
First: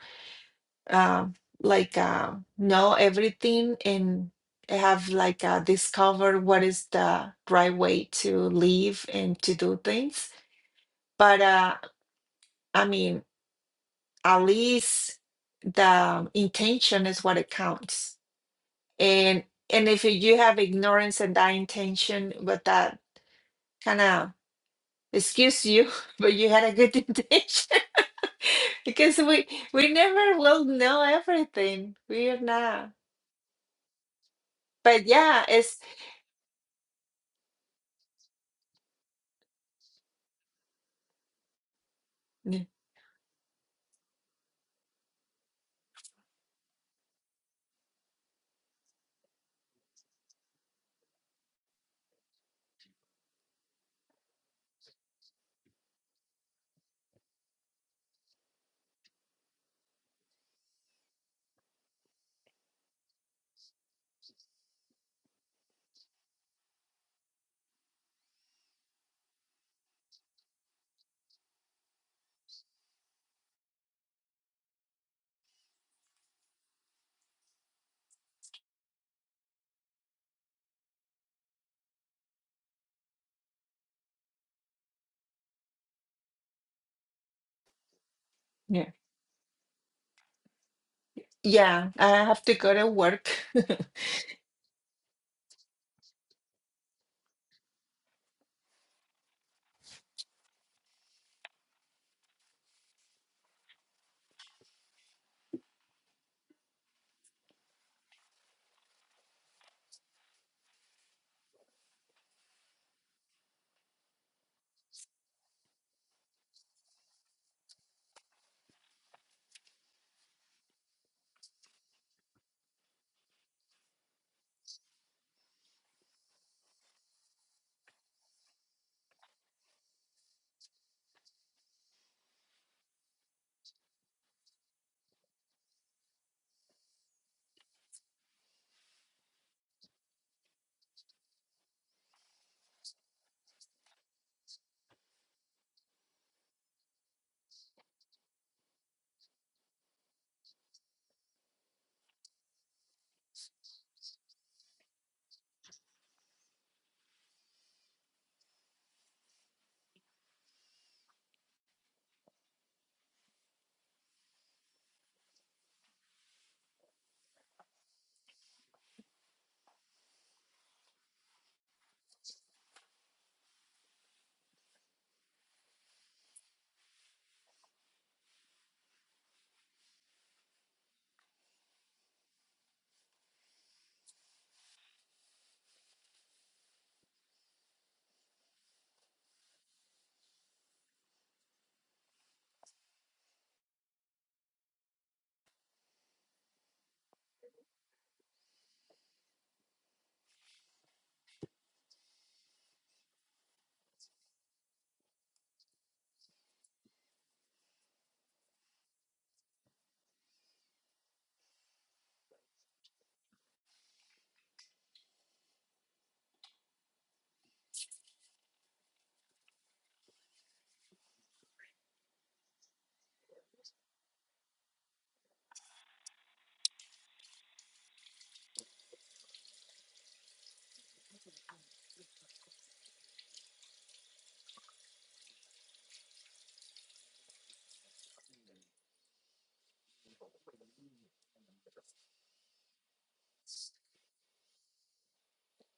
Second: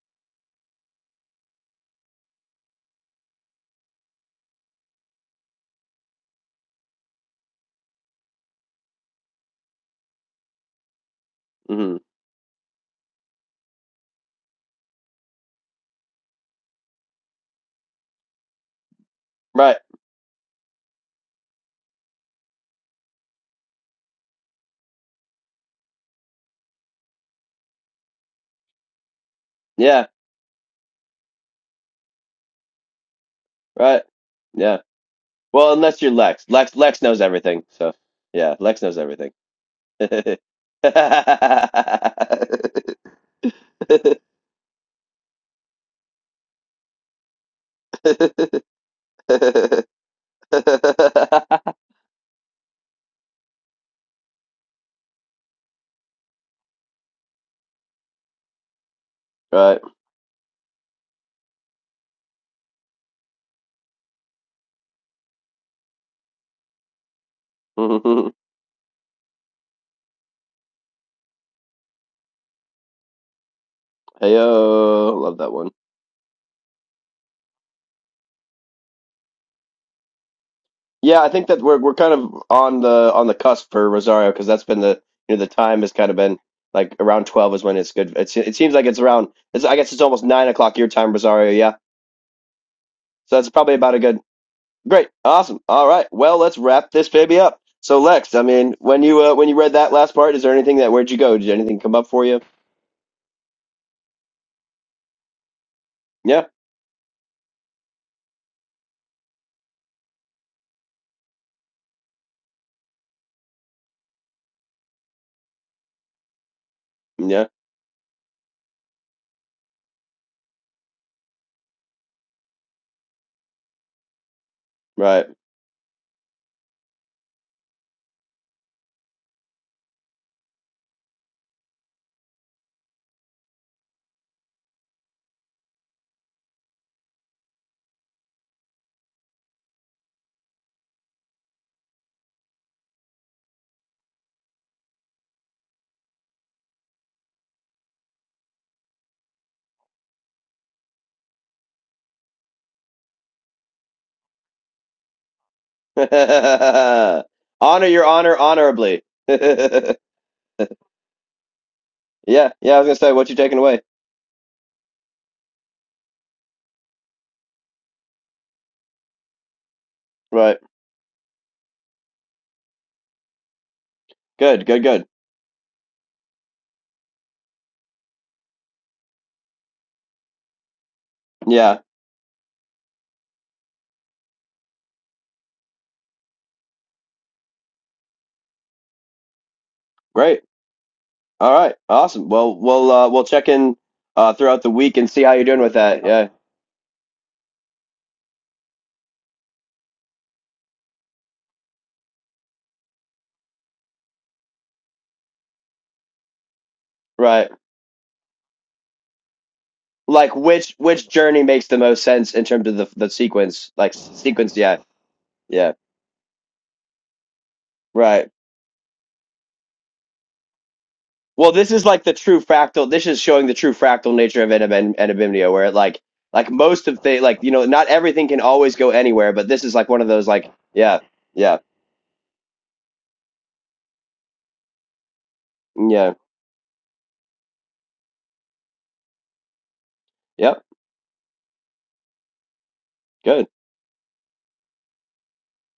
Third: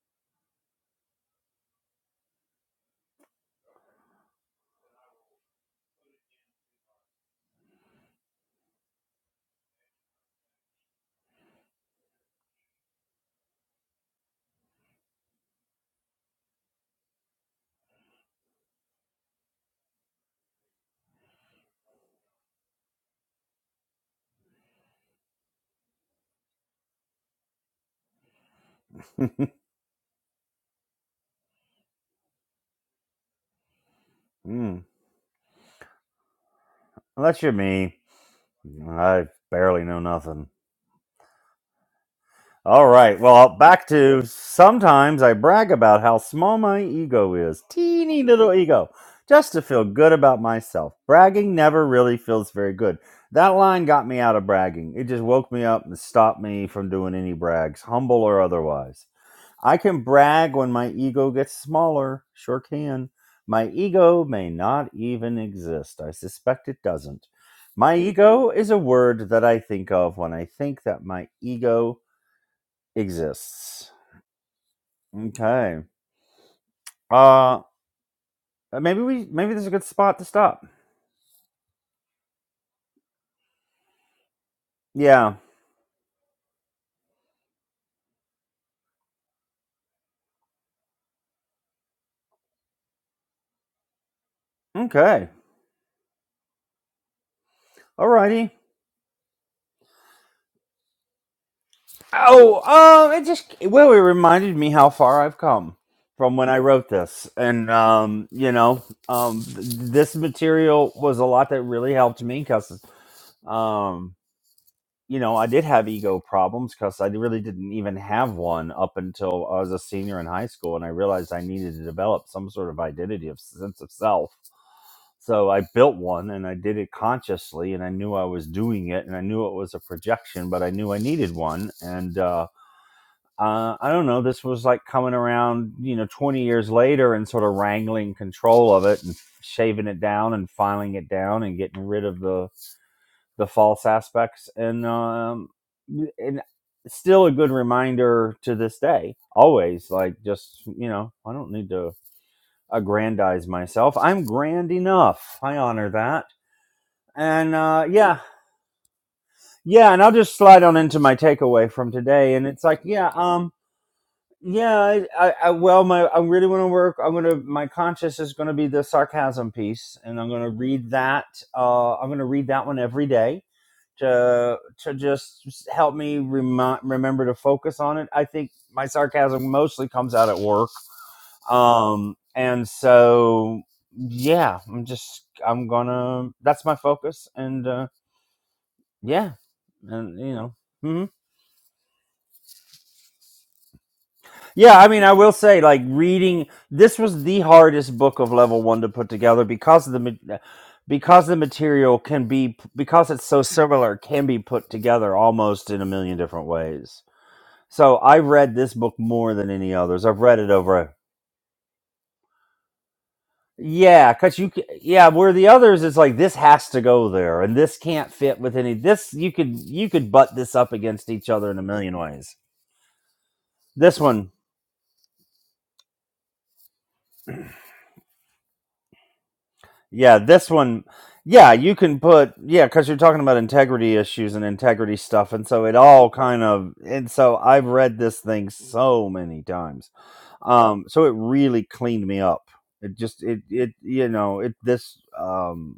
Speaker 3: um like uh, know everything and have like uh, discover what is the right way to live and to do things. But uh
Speaker 1: mm-hmm.
Speaker 3: I mean at least the intention is what it counts. And
Speaker 1: right,
Speaker 3: and if you have ignorance and that intention, but that kind of excuse you, but you had a good intention because we we
Speaker 1: yeah,
Speaker 3: never will know everything. We are not.
Speaker 1: right, yeah.
Speaker 2: mm.
Speaker 3: But yeah,
Speaker 1: Well,
Speaker 3: it's
Speaker 1: unless you're Lex, Lex, Lex knows
Speaker 2: Unless you're
Speaker 1: everything. So
Speaker 2: me,
Speaker 1: yeah, Lex knows
Speaker 2: I
Speaker 1: everything.
Speaker 2: barely know nothing.
Speaker 1: right.
Speaker 3: yeah
Speaker 2: All right. Well, back to sometimes I brag about how small my ego is. Teeny little ego. Just to feel good about myself. Bragging never really feels very good. That line got me out of bragging. It just woke me up and stopped me from doing any brags, humble or otherwise. I can brag when my ego gets smaller. Sure can. My ego may not even exist. I suspect it doesn't. My ego is a word that I think of when I think that my ego exists.
Speaker 1: hey love that one.
Speaker 2: Okay. Uh uh, maybe we maybe this is a good spot to stop.
Speaker 1: Yeah, I think that we're we're kind of on the on the cusp for Rosario because that's been the
Speaker 2: Yeah.
Speaker 1: you know the time has kind of been like around twelve is when it's good. It's, it seems like
Speaker 3: yeah.
Speaker 1: it's around. It's, I guess it's almost nine o'clock your time, Rosario. Yeah,
Speaker 3: Yeah, I have to go to work
Speaker 1: so that's probably about a good. Great,
Speaker 2: Okay.
Speaker 1: awesome. All right, well let's wrap this baby up. So Lex, I
Speaker 2: Alrighty.
Speaker 1: mean, when you uh, when you read that last part, is there anything that where'd you go? Did anything come up for you?
Speaker 2: Oh, um, it just well, it reminded me how far I've come from
Speaker 1: Yeah,
Speaker 2: when I wrote this, and um, you know, um, th- this material was a lot that really helped me because, Um. you know, I did have ego problems because I really
Speaker 1: yeah,
Speaker 2: didn't even have one up until I was a senior in high school, and I realized I needed to develop some sort of identity of sense of self.
Speaker 1: right.
Speaker 2: So I built one, and I did it consciously, and I knew I was doing it, and I knew it was a projection, but I knew I needed one, and uh, uh, I don't know. This was like coming around, you know, twenty years later, and sort of wrangling control of it, and shaving it down, and filing it down, and getting rid of the the false aspects and um and still a good reminder to this day always like just you know i don't need to aggrandize myself i'm grand enough i honor that and uh
Speaker 1: honor your
Speaker 2: yeah
Speaker 1: honor honorably.
Speaker 2: yeah
Speaker 1: yeah,
Speaker 2: and i'll just slide on into my takeaway from today and
Speaker 1: yeah.
Speaker 2: it's
Speaker 1: I
Speaker 2: like
Speaker 1: was gonna
Speaker 2: yeah
Speaker 1: say what you
Speaker 2: um
Speaker 1: taking away.
Speaker 2: yeah i, I, I well my i really want to work i'm gonna my conscious is gonna be the sarcasm piece and i'm gonna
Speaker 1: Right.
Speaker 2: read that uh i'm gonna read that one every day to
Speaker 1: Good. Good.
Speaker 2: to
Speaker 1: Good.
Speaker 2: just help me remi- remember to focus on it. I think my sarcasm mostly comes out at work,
Speaker 1: Yeah.
Speaker 2: um, and so yeah, I'm just I'm gonna that's my focus, and uh, yeah, and you
Speaker 1: Great.
Speaker 2: know. hmm
Speaker 1: All right. Awesome. Well, we'll uh, we'll check in uh, throughout the
Speaker 2: Yeah, I
Speaker 1: week
Speaker 2: mean,
Speaker 1: and
Speaker 2: I
Speaker 1: see
Speaker 2: will
Speaker 1: how you're doing
Speaker 2: say,
Speaker 1: with
Speaker 2: like
Speaker 1: that. Yeah.
Speaker 2: reading this was the hardest book of level one to put together because of the ma- because the material can be because it's so similar can be put together almost in a million different ways
Speaker 1: Right.
Speaker 2: So I read this book more than any others. I've
Speaker 1: Like
Speaker 2: read it
Speaker 1: which
Speaker 2: over. a-
Speaker 1: which journey makes the most sense in terms of the the sequence? Like s-
Speaker 2: Yeah, cause you,
Speaker 1: sequence.
Speaker 2: c-
Speaker 1: Yeah.
Speaker 2: yeah, where the
Speaker 1: Yeah.
Speaker 2: others, it's like this has to go there, and this can't
Speaker 1: Right.
Speaker 2: fit with any. This you could you could butt this up against each other
Speaker 1: Well,
Speaker 2: in a
Speaker 1: this is
Speaker 2: million
Speaker 1: like the
Speaker 2: ways.
Speaker 1: true fractal. This is showing the true
Speaker 2: This
Speaker 1: fractal
Speaker 2: one,
Speaker 1: nature of anab- anabimnio, where it like like most of the like you know not everything can always go anywhere, but this is like one of
Speaker 2: yeah,
Speaker 1: those
Speaker 2: this
Speaker 1: like
Speaker 2: one,
Speaker 1: yeah
Speaker 2: yeah,
Speaker 1: yeah
Speaker 2: you can put yeah, cause you're talking about integrity issues and integrity stuff, and so it all
Speaker 1: yeah
Speaker 2: kind of and so I've read this thing so many times,
Speaker 1: yep
Speaker 2: um, so it really cleaned me up. It just it
Speaker 1: good.
Speaker 2: it you know it this um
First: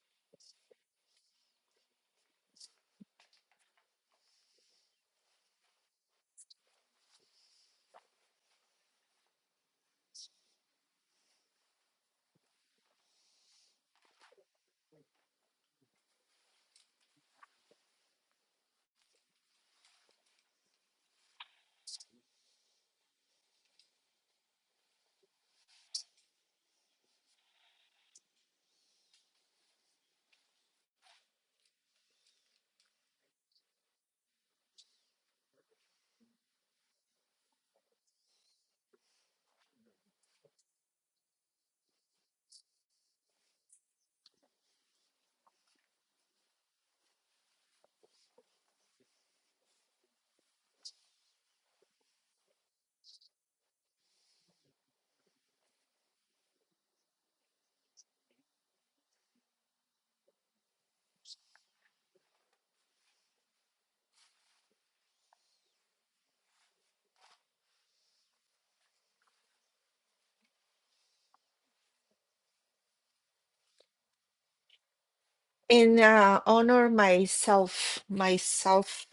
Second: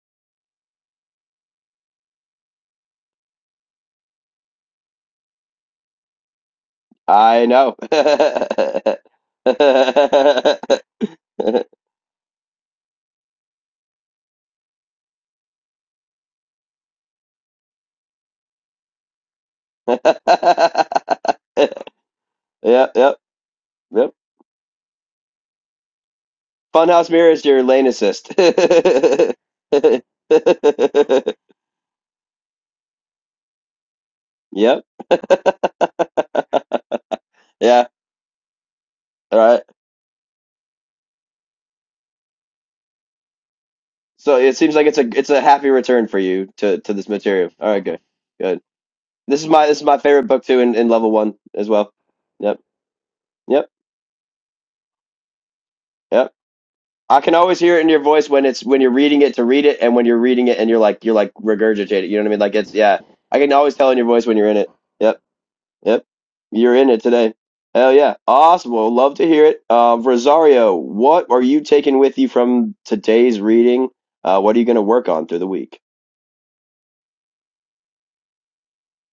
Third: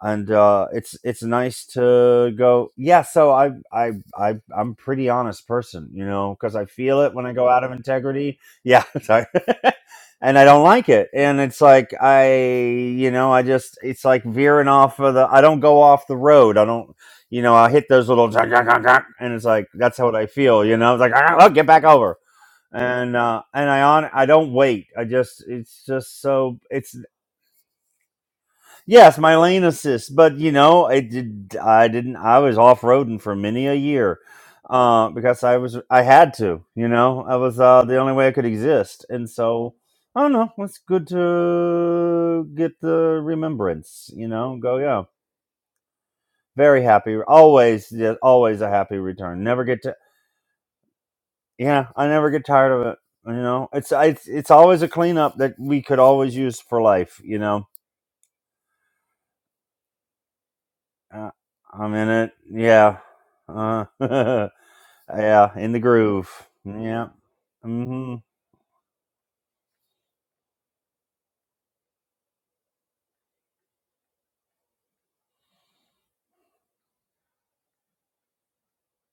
Speaker 2: and uh, it's it's nice to go. Yeah, so I I I I'm a pretty honest person, you know, because I feel it when I
Speaker 1: I
Speaker 2: go out of
Speaker 1: know.
Speaker 2: integrity. Yeah, sorry. and I don't like it, and it's like I you know I just it's like veering off of the. I don't go off the road. I don't. You know, I hit those little zah, zah, zah, zah, and it's like that's what
Speaker 1: yep,
Speaker 2: I feel. You know, it's like "Ah, oh, get back over,
Speaker 1: yep,
Speaker 2: and uh, and I on
Speaker 1: yep.
Speaker 2: I don't wait. I just it's just so it's.
Speaker 1: Funhouse Mirror is your lane assist. yep.
Speaker 2: Yes, my lane assist, but you know, I did. I didn't. I was off roading for many a year
Speaker 1: Yeah.
Speaker 2: uh, because I was. I had to. You know, I was uh, the only way I could exist, and
Speaker 1: All right.
Speaker 2: so I don't know. It's good to get the remembrance. You
Speaker 1: So
Speaker 2: know,
Speaker 1: it seems
Speaker 2: go
Speaker 1: like it's
Speaker 2: yeah.
Speaker 1: a it's a happy return for you to
Speaker 2: Very
Speaker 1: to this
Speaker 2: happy.
Speaker 1: material. All right.
Speaker 2: Always,
Speaker 1: Good.
Speaker 2: yeah,
Speaker 1: Good.
Speaker 2: always a happy return.
Speaker 1: This is
Speaker 2: Never
Speaker 1: my this
Speaker 2: get
Speaker 1: is
Speaker 2: to.
Speaker 1: my favorite book too in, in level one as
Speaker 2: Yeah,
Speaker 1: well.
Speaker 2: I never get
Speaker 1: Yep.
Speaker 2: tired of it. You know,
Speaker 1: Yep.
Speaker 2: it's I, it's it's always a cleanup that we could
Speaker 1: Yep.
Speaker 2: always use for life.
Speaker 1: I can
Speaker 2: You
Speaker 1: always
Speaker 2: know,
Speaker 1: hear it in your voice when it's when you're reading it to read it and when you're reading it and you're like you're
Speaker 2: uh,
Speaker 1: like
Speaker 2: I'm in
Speaker 1: regurgitating. You know what I
Speaker 2: it.
Speaker 1: mean? Like it's
Speaker 2: Yeah.
Speaker 1: yeah. I can always
Speaker 2: Uh,
Speaker 1: tell in your voice when you're in it. Yep.
Speaker 2: Yeah, in the
Speaker 1: Yep.
Speaker 2: groove.
Speaker 1: You're in it
Speaker 2: Yeah.
Speaker 1: today. Hell
Speaker 2: Mm-hmm.
Speaker 1: yeah. Awesome. Well, love to hear it. Uh, Rosario, what are you taking with you from today's reading? Uh, what are you going to work on through the week?
Speaker 3: and uh, honor myself myself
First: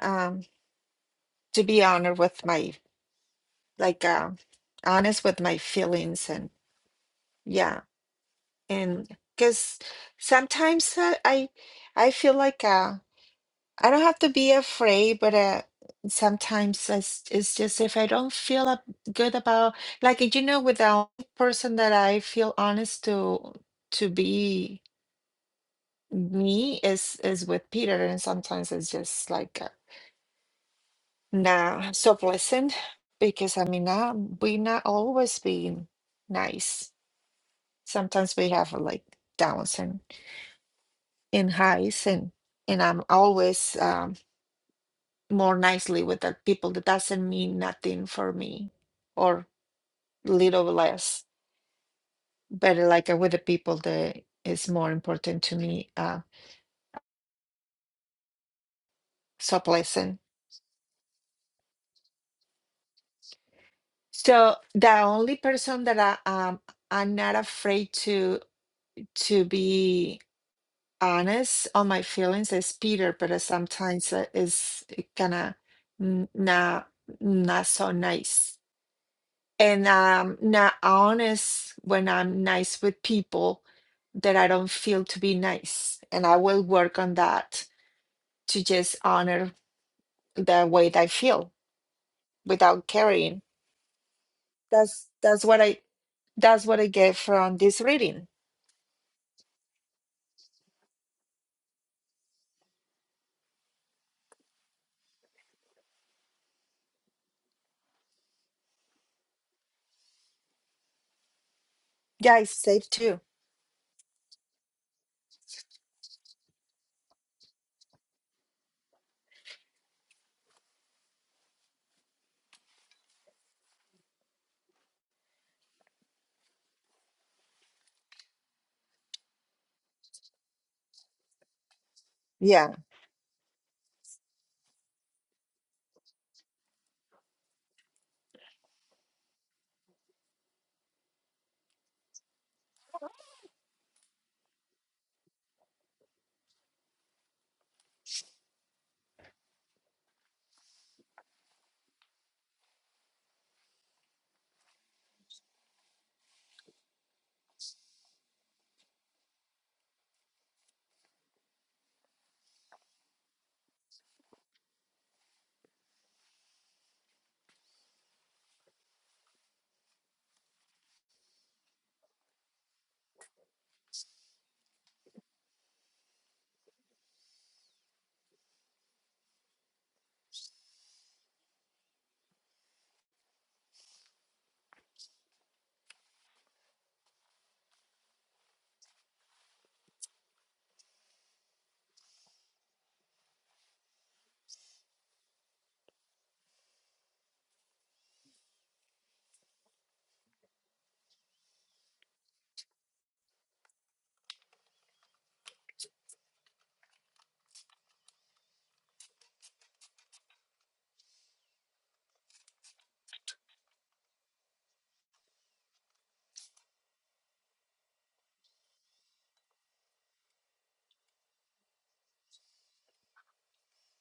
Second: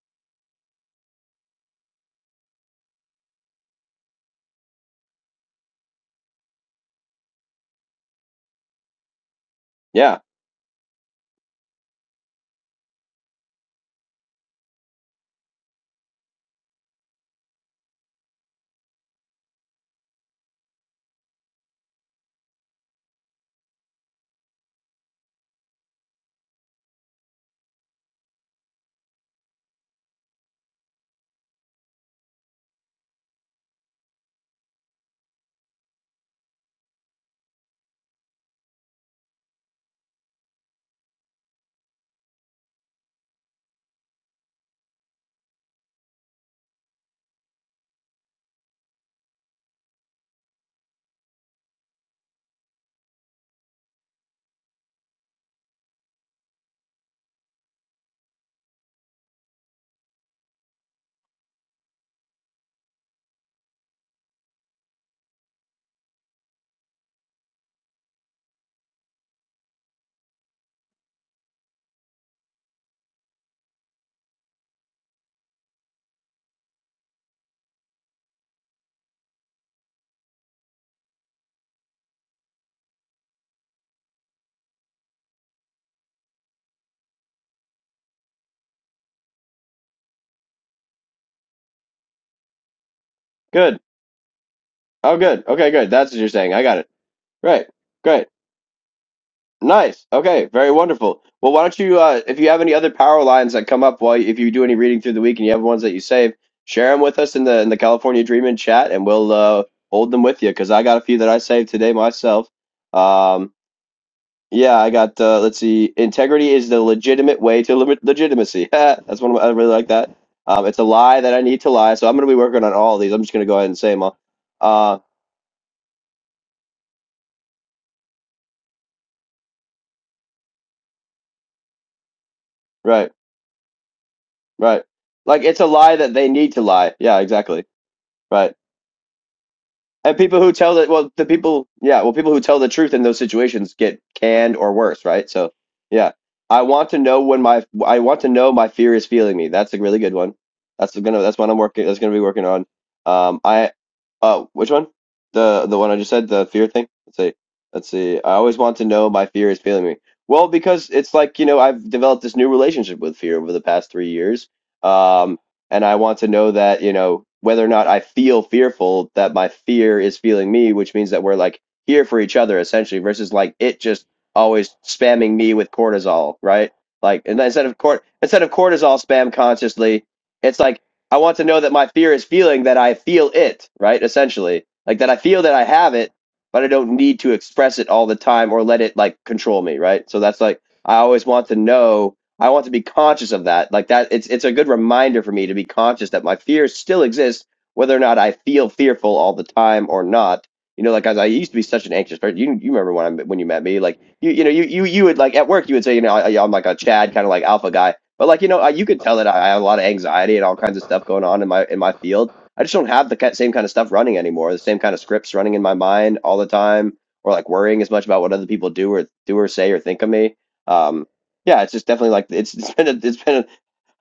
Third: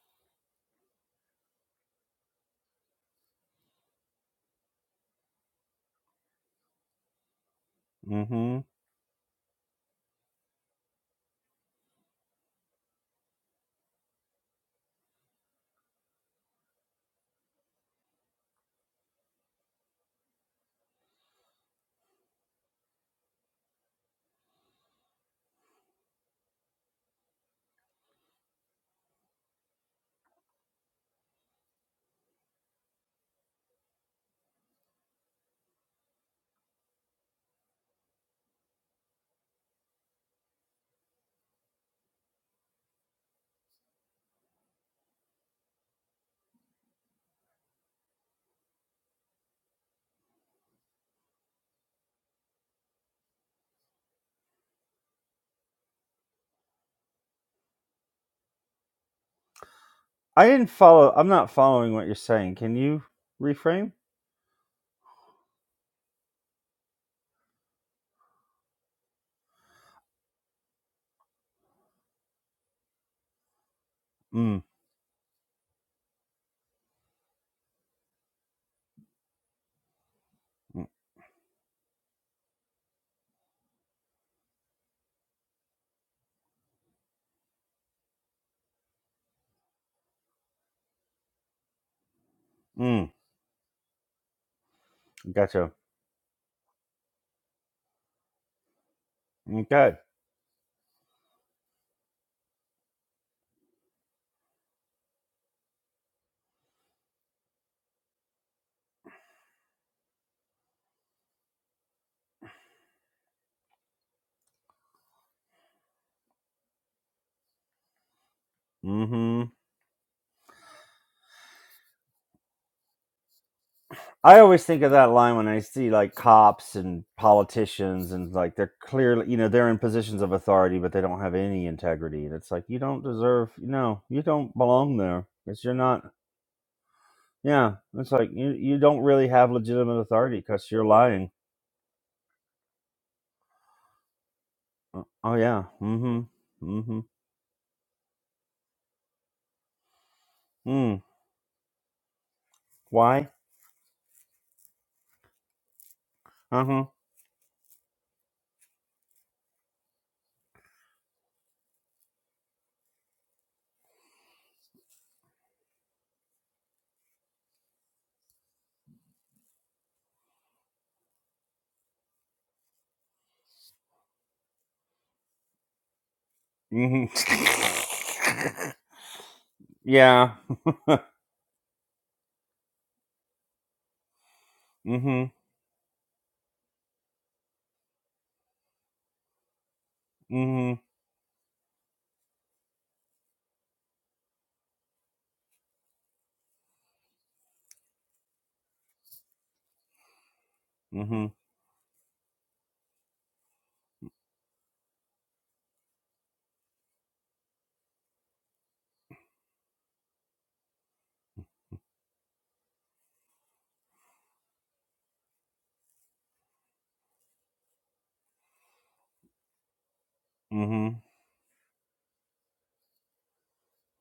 Speaker 3: um to be honored with my. like uh, honest with my feelings and yeah
Speaker 2: Mm-hmm.
Speaker 3: and because
Speaker 1: Yeah.
Speaker 3: sometimes uh, i i feel like uh, i don't have to be afraid but uh, sometimes it's, it's just if i don't feel up good about like you know with the only person that i feel honest to to be me is is with peter and sometimes it's just like uh, nah so pleasant because i mean uh, we not always being nice sometimes we have uh, like downs and, and highs and and i'm always um, more nicely with the people that doesn't mean nothing for me or little less but uh, like uh, with the people that is more important to me uh, so pleasant
Speaker 2: I didn't follow. I'm not following what you're saying. Can you reframe?
Speaker 3: so the only person that i um, i'm not afraid to to be honest on my feelings is peter but uh, sometimes uh,
Speaker 2: Mm.
Speaker 3: is kind of not not so nice and I'm not
Speaker 2: Mm.
Speaker 3: honest when I'm nice with people that I don't feel to be nice. And I will work on that to just honor the way that I feel without
Speaker 2: mm.
Speaker 3: caring.
Speaker 1: Good.
Speaker 3: That's
Speaker 1: Oh,
Speaker 3: that's
Speaker 1: good.
Speaker 3: what
Speaker 2: Gotcha.
Speaker 1: Okay,
Speaker 3: I
Speaker 1: good. That's what you're saying. I
Speaker 3: that's
Speaker 1: got
Speaker 3: what I
Speaker 1: it.
Speaker 3: get from
Speaker 1: Great.
Speaker 3: this
Speaker 1: Great.
Speaker 3: reading.
Speaker 2: Okay.
Speaker 1: Nice. Okay. Very wonderful. Well, why don't you, uh, if you have any other power lines that come up while if you do any reading through the week and you have ones that you save, share them with us in the in the California Dreamin' chat, and we'll uh, hold them with you because I got a few that I saved today
Speaker 3: Yeah,
Speaker 1: myself.
Speaker 3: it's safe too.
Speaker 1: Um, Yeah, I got. Uh, let's see. Integrity is the legitimate way to limit legitimacy. That's one. Of my,
Speaker 2: Mm-hmm.
Speaker 1: I really like that. Um, it's a lie that I need to lie. So I'm going to be working on all of these. I'm just going to go ahead and say them all.
Speaker 2: I always think of
Speaker 1: Uh,
Speaker 2: that line when I see like cops and politicians and like they're clearly, you know, they're in positions of authority, but they don't have any integrity. And it's like
Speaker 3: Yeah.
Speaker 2: you don't
Speaker 1: right,
Speaker 2: deserve. No, you don't
Speaker 1: right.
Speaker 2: belong there.
Speaker 1: Like it's
Speaker 2: Because
Speaker 1: a
Speaker 2: you're
Speaker 1: lie
Speaker 2: not.
Speaker 1: that they need to lie. Yeah, exactly.
Speaker 2: Yeah. It's like you
Speaker 1: Right.
Speaker 2: you don't really have legitimate
Speaker 1: And
Speaker 2: authority
Speaker 1: people who
Speaker 2: because
Speaker 1: tell
Speaker 2: you're
Speaker 1: that, well,
Speaker 2: lying
Speaker 1: the people, yeah, well, people who tell the truth in those situations get canned or
Speaker 2: Uh,
Speaker 1: worse, right?
Speaker 2: oh
Speaker 1: So,
Speaker 2: yeah.
Speaker 1: yeah,
Speaker 2: Mm-hmm.
Speaker 1: I want to
Speaker 2: Mm-hmm.
Speaker 1: know when my, I want to know my fear is feeling me. That's a really good one. That's
Speaker 2: Mm.
Speaker 1: gonna, that's what I'm working, that's gonna be working on.
Speaker 2: Why?
Speaker 1: Um, I, oh, which one? The, the one I just said, the fear
Speaker 2: Uh-huh.
Speaker 1: thing. Let's see, let's see. I always want to know my fear is feeling me. Well, because it's like, you know, I've developed this new relationship with fear over the past three years. Um, and I want to know that you know whether or not I feel fearful that my fear is feeling me, which means that we're like here for each other essentially, versus like it just always spamming me with cortisol, right? Like and instead of cort instead of
Speaker 2: Mm-hmm.
Speaker 1: cortisol spam consciously,
Speaker 2: yeah.
Speaker 1: it's like I want to know that my fear is feeling that I feel it, right? Essentially, like that I
Speaker 2: mm-hmm.
Speaker 1: feel that I have it, but I don't need to express it all the time or let it like control me, right? So that's like
Speaker 2: Mm-hmm.
Speaker 1: I always want to know I want to be conscious of that. Like that, it's it's a good reminder for me to be conscious that my fears still exist, whether or not I feel fearful all the time or not. You know, like as I
Speaker 2: Mm-hmm.
Speaker 1: used to be such an anxious person. You you remember when I when you met me, like you you know you you you would like at work you would say you know I, I'm like a Chad kind of like alpha guy, but like you know I, you could tell that I, I have a lot of anxiety and all kinds of stuff going on in my in my field. I just don't have the ki- same kind of stuff running anymore. The same kind of scripts running in my mind all the time, or like worrying as much about what other people do or do or say or think of me.
Speaker 2: Mm-hmm.
Speaker 1: Um, yeah, it's just definitely like it's it's been a, it's been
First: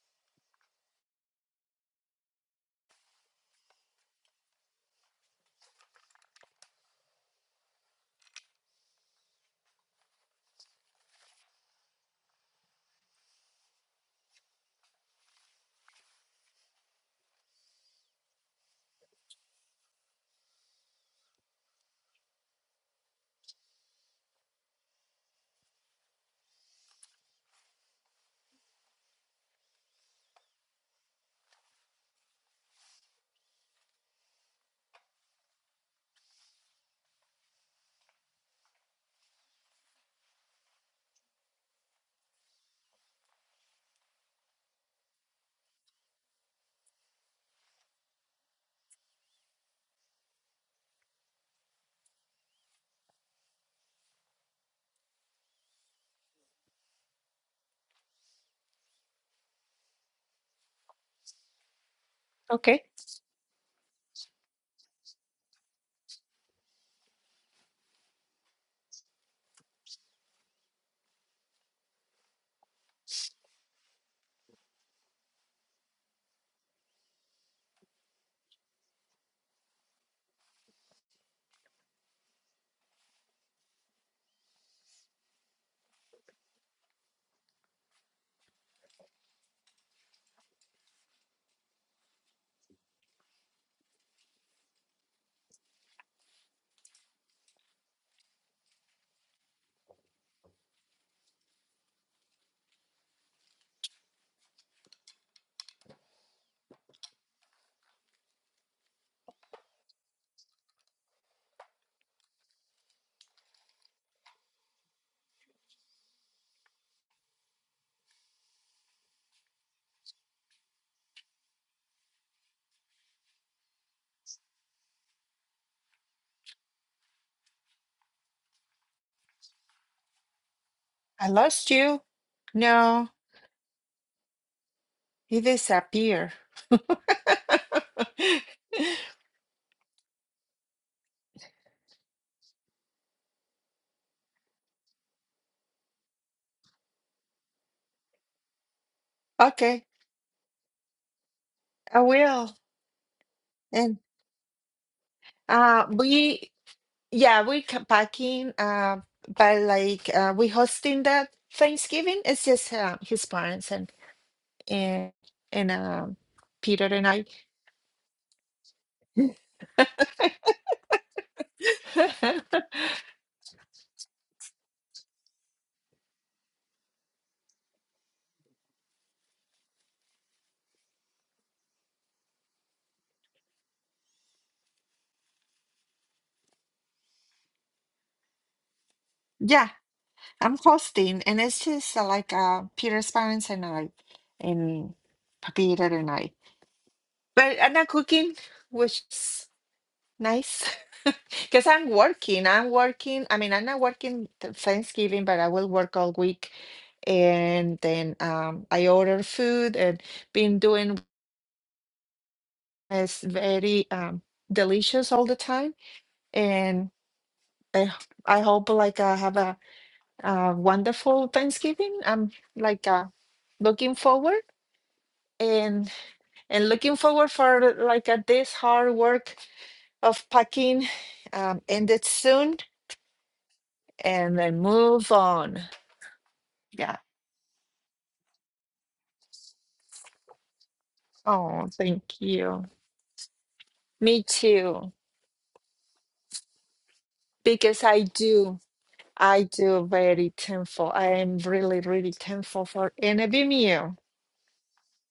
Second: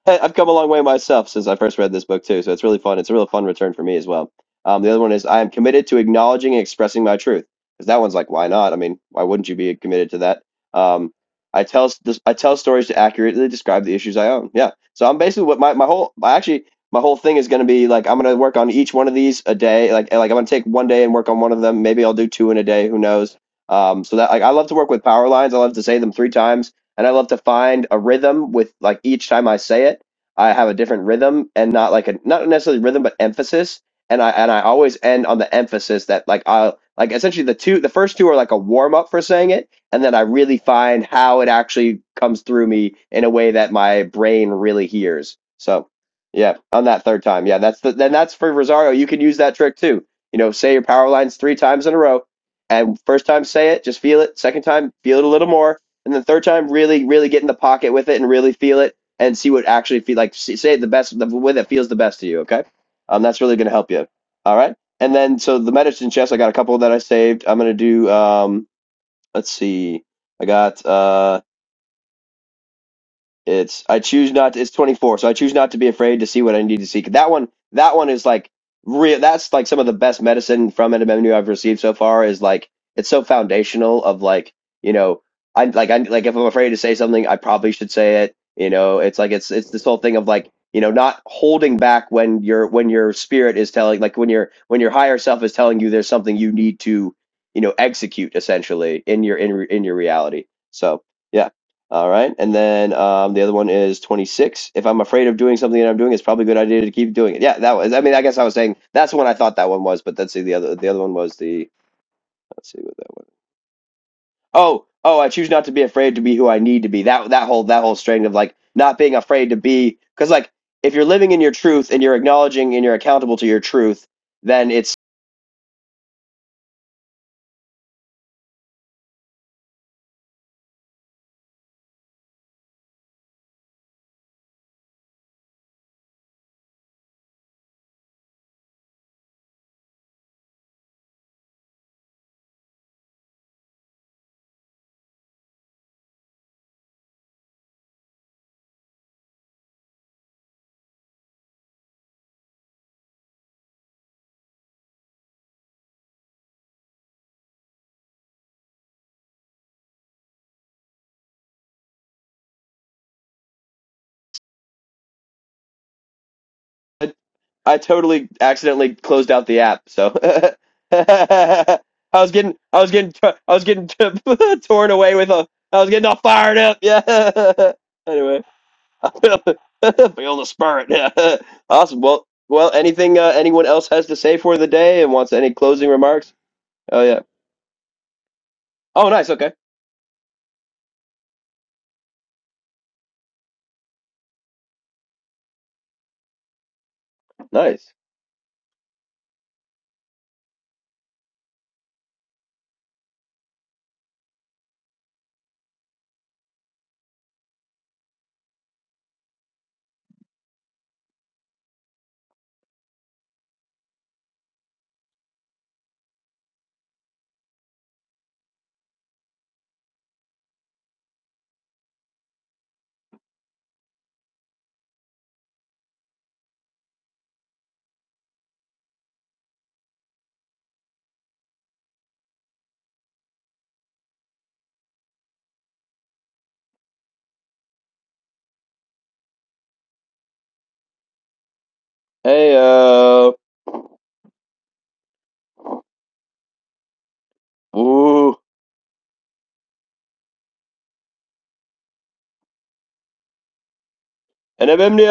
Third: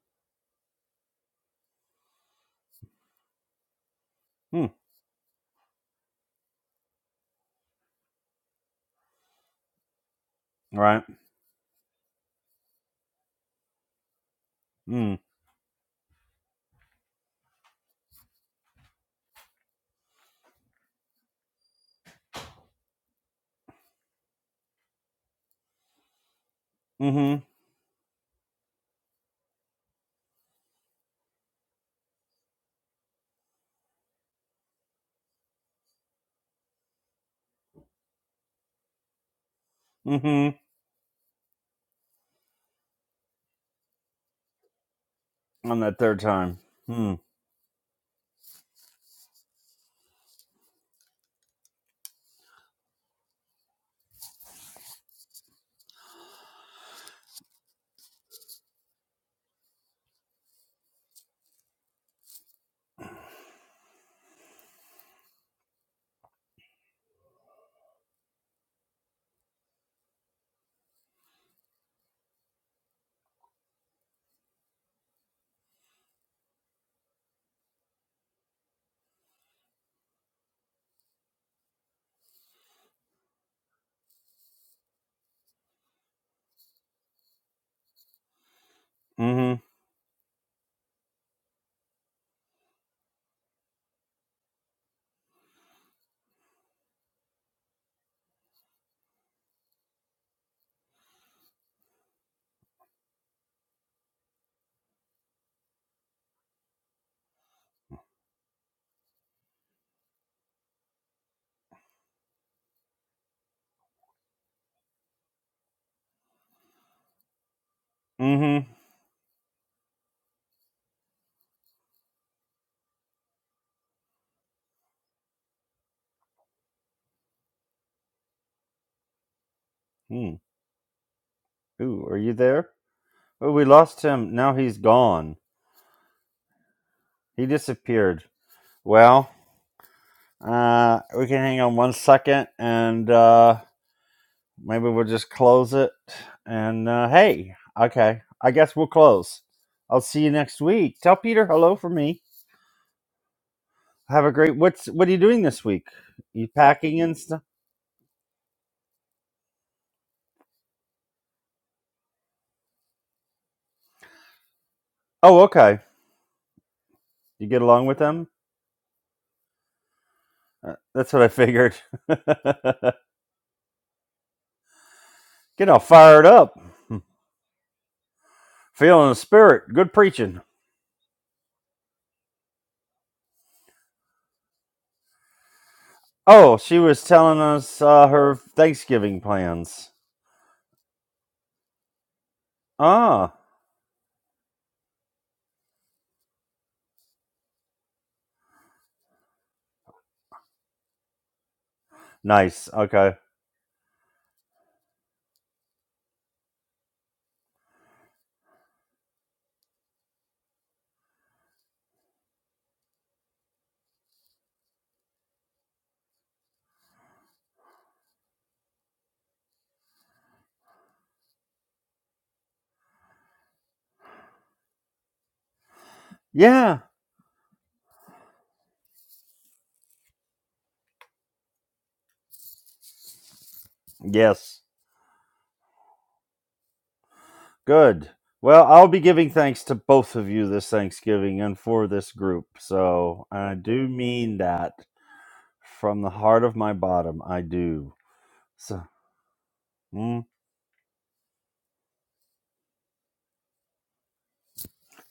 Speaker 1: a, I've come a long way myself since I first read this book too, so it's really fun. It's a real fun return for me as well.
Speaker 2: Hmm.
Speaker 1: Um, the other one is I am committed to acknowledging and expressing my truth because that one's like why not? I mean, why wouldn't you be committed to that?
Speaker 2: Right.
Speaker 1: Um, I tell s- this- I tell stories to accurately describe the issues I own. Yeah, so I'm
Speaker 2: Mm.
Speaker 1: basically what my my whole I actually my whole thing is going to be like I'm going to work on each one of these a day. Like like I'm going to take one day and work on one of them. Maybe I'll do two in a day. Who knows? Um, so that like I love to work with power lines. I love to say them three times and I love to
Speaker 2: Mm-hmm.
Speaker 1: find a rhythm with like each time I say it, I have a different rhythm and not like a not necessarily rhythm but emphasis. And I and I always end on the emphasis that like I like essentially the two the first two are like a warm up for saying it, and then I really
Speaker 2: Mm-hmm.
Speaker 1: find how it actually comes through me in a way that my brain really hears.
Speaker 2: On
Speaker 1: So
Speaker 2: that third
Speaker 1: yeah,
Speaker 2: time.
Speaker 1: on that
Speaker 2: Hmm.
Speaker 1: third time, yeah, that's the then that's for Rosario. You can use that trick too. You know, say your power lines three times in a row, and first time say it, just feel it. Second time, feel it a little more and the third time really really get in the pocket with it and really feel it and see what actually feel like say it the best the way that feels the best to you okay
Speaker 3: Okay.
Speaker 1: um that's really going to help you all right and then so the medicine chest i got a couple that i saved i'm going to do um let's see i got uh it's I choose not. to, It's 24, so I choose not to be afraid to see what I need to see. That one, that one is like real. That's like some of the best medicine from NMMU I've received so far. Is like it's so foundational of like you know I like I like if I'm afraid to say something, I probably should say it. You know, it's like it's
Speaker 2: Mm-hmm.
Speaker 1: it's this whole thing of like you know not holding back when your when your spirit is telling like when your when your higher self is telling you there's something you need to you know execute essentially in your in in your reality. So. Yeah, all right. And then um, the other one is 26. If I'm afraid of doing something that I'm doing, it's probably a good idea to keep doing it. Yeah, that was, I mean, I guess I was saying that's the one I thought that one was, but let's see. The other, the other one was the, let's see what that one. Oh, oh, I choose not to be afraid to be who I need to be. That, that whole, that whole string of like
Speaker 2: Mm-hmm.
Speaker 1: not being afraid to be, because like if you're living in your truth and you're acknowledging and you're accountable to your truth, then it's,
Speaker 2: Mm.
Speaker 3: I lost you.
Speaker 2: Ooh, are you there?
Speaker 3: No,
Speaker 2: Oh, we lost him. Now he's gone.
Speaker 3: you disappear.
Speaker 2: He disappeared. Well, uh, we can hang on one second and uh Maybe we'll just close it. And uh, hey, okay, I guess we'll close.
Speaker 3: okay,
Speaker 2: I'll see you next week. Tell Peter hello for
Speaker 3: I
Speaker 2: me.
Speaker 3: will. And
Speaker 2: Have a great. What's what are you doing this
Speaker 3: uh
Speaker 2: week? You
Speaker 3: we
Speaker 2: packing and
Speaker 3: Yeah,
Speaker 2: stuff?
Speaker 3: we're c- packing, uh, but like uh, we hosting that Thanksgiving. It's just uh, his parents and and
Speaker 2: Oh,
Speaker 3: and
Speaker 2: okay.
Speaker 3: um Peter and I.
Speaker 2: You get
Speaker 1: I
Speaker 2: along with them?
Speaker 1: totally accidentally closed out the app. So
Speaker 2: Uh, That's what I figured.
Speaker 1: I was getting, I was getting, t- I was getting t- torn away with a,
Speaker 2: Get all
Speaker 1: I was getting all
Speaker 2: fired up,
Speaker 1: fired up.
Speaker 2: Hmm.
Speaker 1: Yeah. anyway,
Speaker 2: feeling
Speaker 1: I
Speaker 2: the
Speaker 1: feel,
Speaker 2: spirit. Good
Speaker 1: feel
Speaker 2: preaching.
Speaker 1: the spirit. Yeah. awesome. Well, well, anything uh, anyone else has to say for the day and wants any closing remarks?
Speaker 2: Oh, she
Speaker 1: Oh
Speaker 2: was
Speaker 1: yeah.
Speaker 2: telling us uh, her
Speaker 1: Oh
Speaker 2: Thanksgiving
Speaker 1: nice. Okay.
Speaker 3: Yeah,
Speaker 2: plans.
Speaker 3: I'm hosting, and it's just uh, like uh, Peter's
Speaker 2: Ah,
Speaker 3: parents and I, and Peter and I. But I'm not
Speaker 1: Nice.
Speaker 3: cooking, which. Nice. Because I'm working.
Speaker 2: nice.
Speaker 3: I'm
Speaker 2: Okay.
Speaker 3: working. I mean, I'm not working th- Thanksgiving, but I will work all week. And then um, I order food and been doing is very um, delicious all the time. And I I hope like I have a, uh wonderful Thanksgiving. I'm like uh, looking forward and and
Speaker 2: Yeah.
Speaker 3: looking forward for like uh, this hard work of packing um, ended soon and
Speaker 2: Yes.
Speaker 3: then move on. Yeah.
Speaker 2: Good. Well, I'll be giving thanks to both of you this Thanksgiving and
Speaker 3: Oh,
Speaker 2: for
Speaker 3: thank
Speaker 2: this group.
Speaker 1: Hey.
Speaker 3: you.
Speaker 2: So
Speaker 1: Uh.
Speaker 2: I do
Speaker 3: Me
Speaker 2: mean that
Speaker 3: too.
Speaker 2: from the heart of my bottom. I
Speaker 3: Because
Speaker 2: do.
Speaker 3: I
Speaker 1: Ooh.
Speaker 3: do,
Speaker 2: So
Speaker 3: I do
Speaker 2: mm,
Speaker 3: very thankful. I am really, really thankful for NBMU.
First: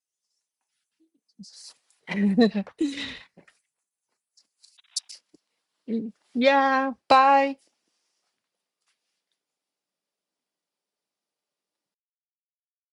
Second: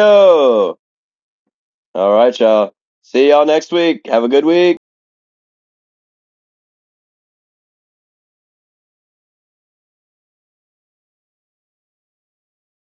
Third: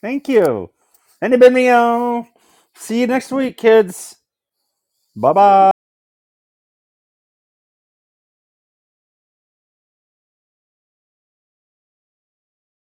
Speaker 2: thank you.
Speaker 1: All
Speaker 2: And
Speaker 1: right, y'all.
Speaker 2: See you
Speaker 1: See
Speaker 2: next
Speaker 1: y'all
Speaker 2: week,
Speaker 1: next week.
Speaker 2: kids.
Speaker 1: Have a good week.
Speaker 2: Bye-bye.
Speaker 3: yeah. Bye.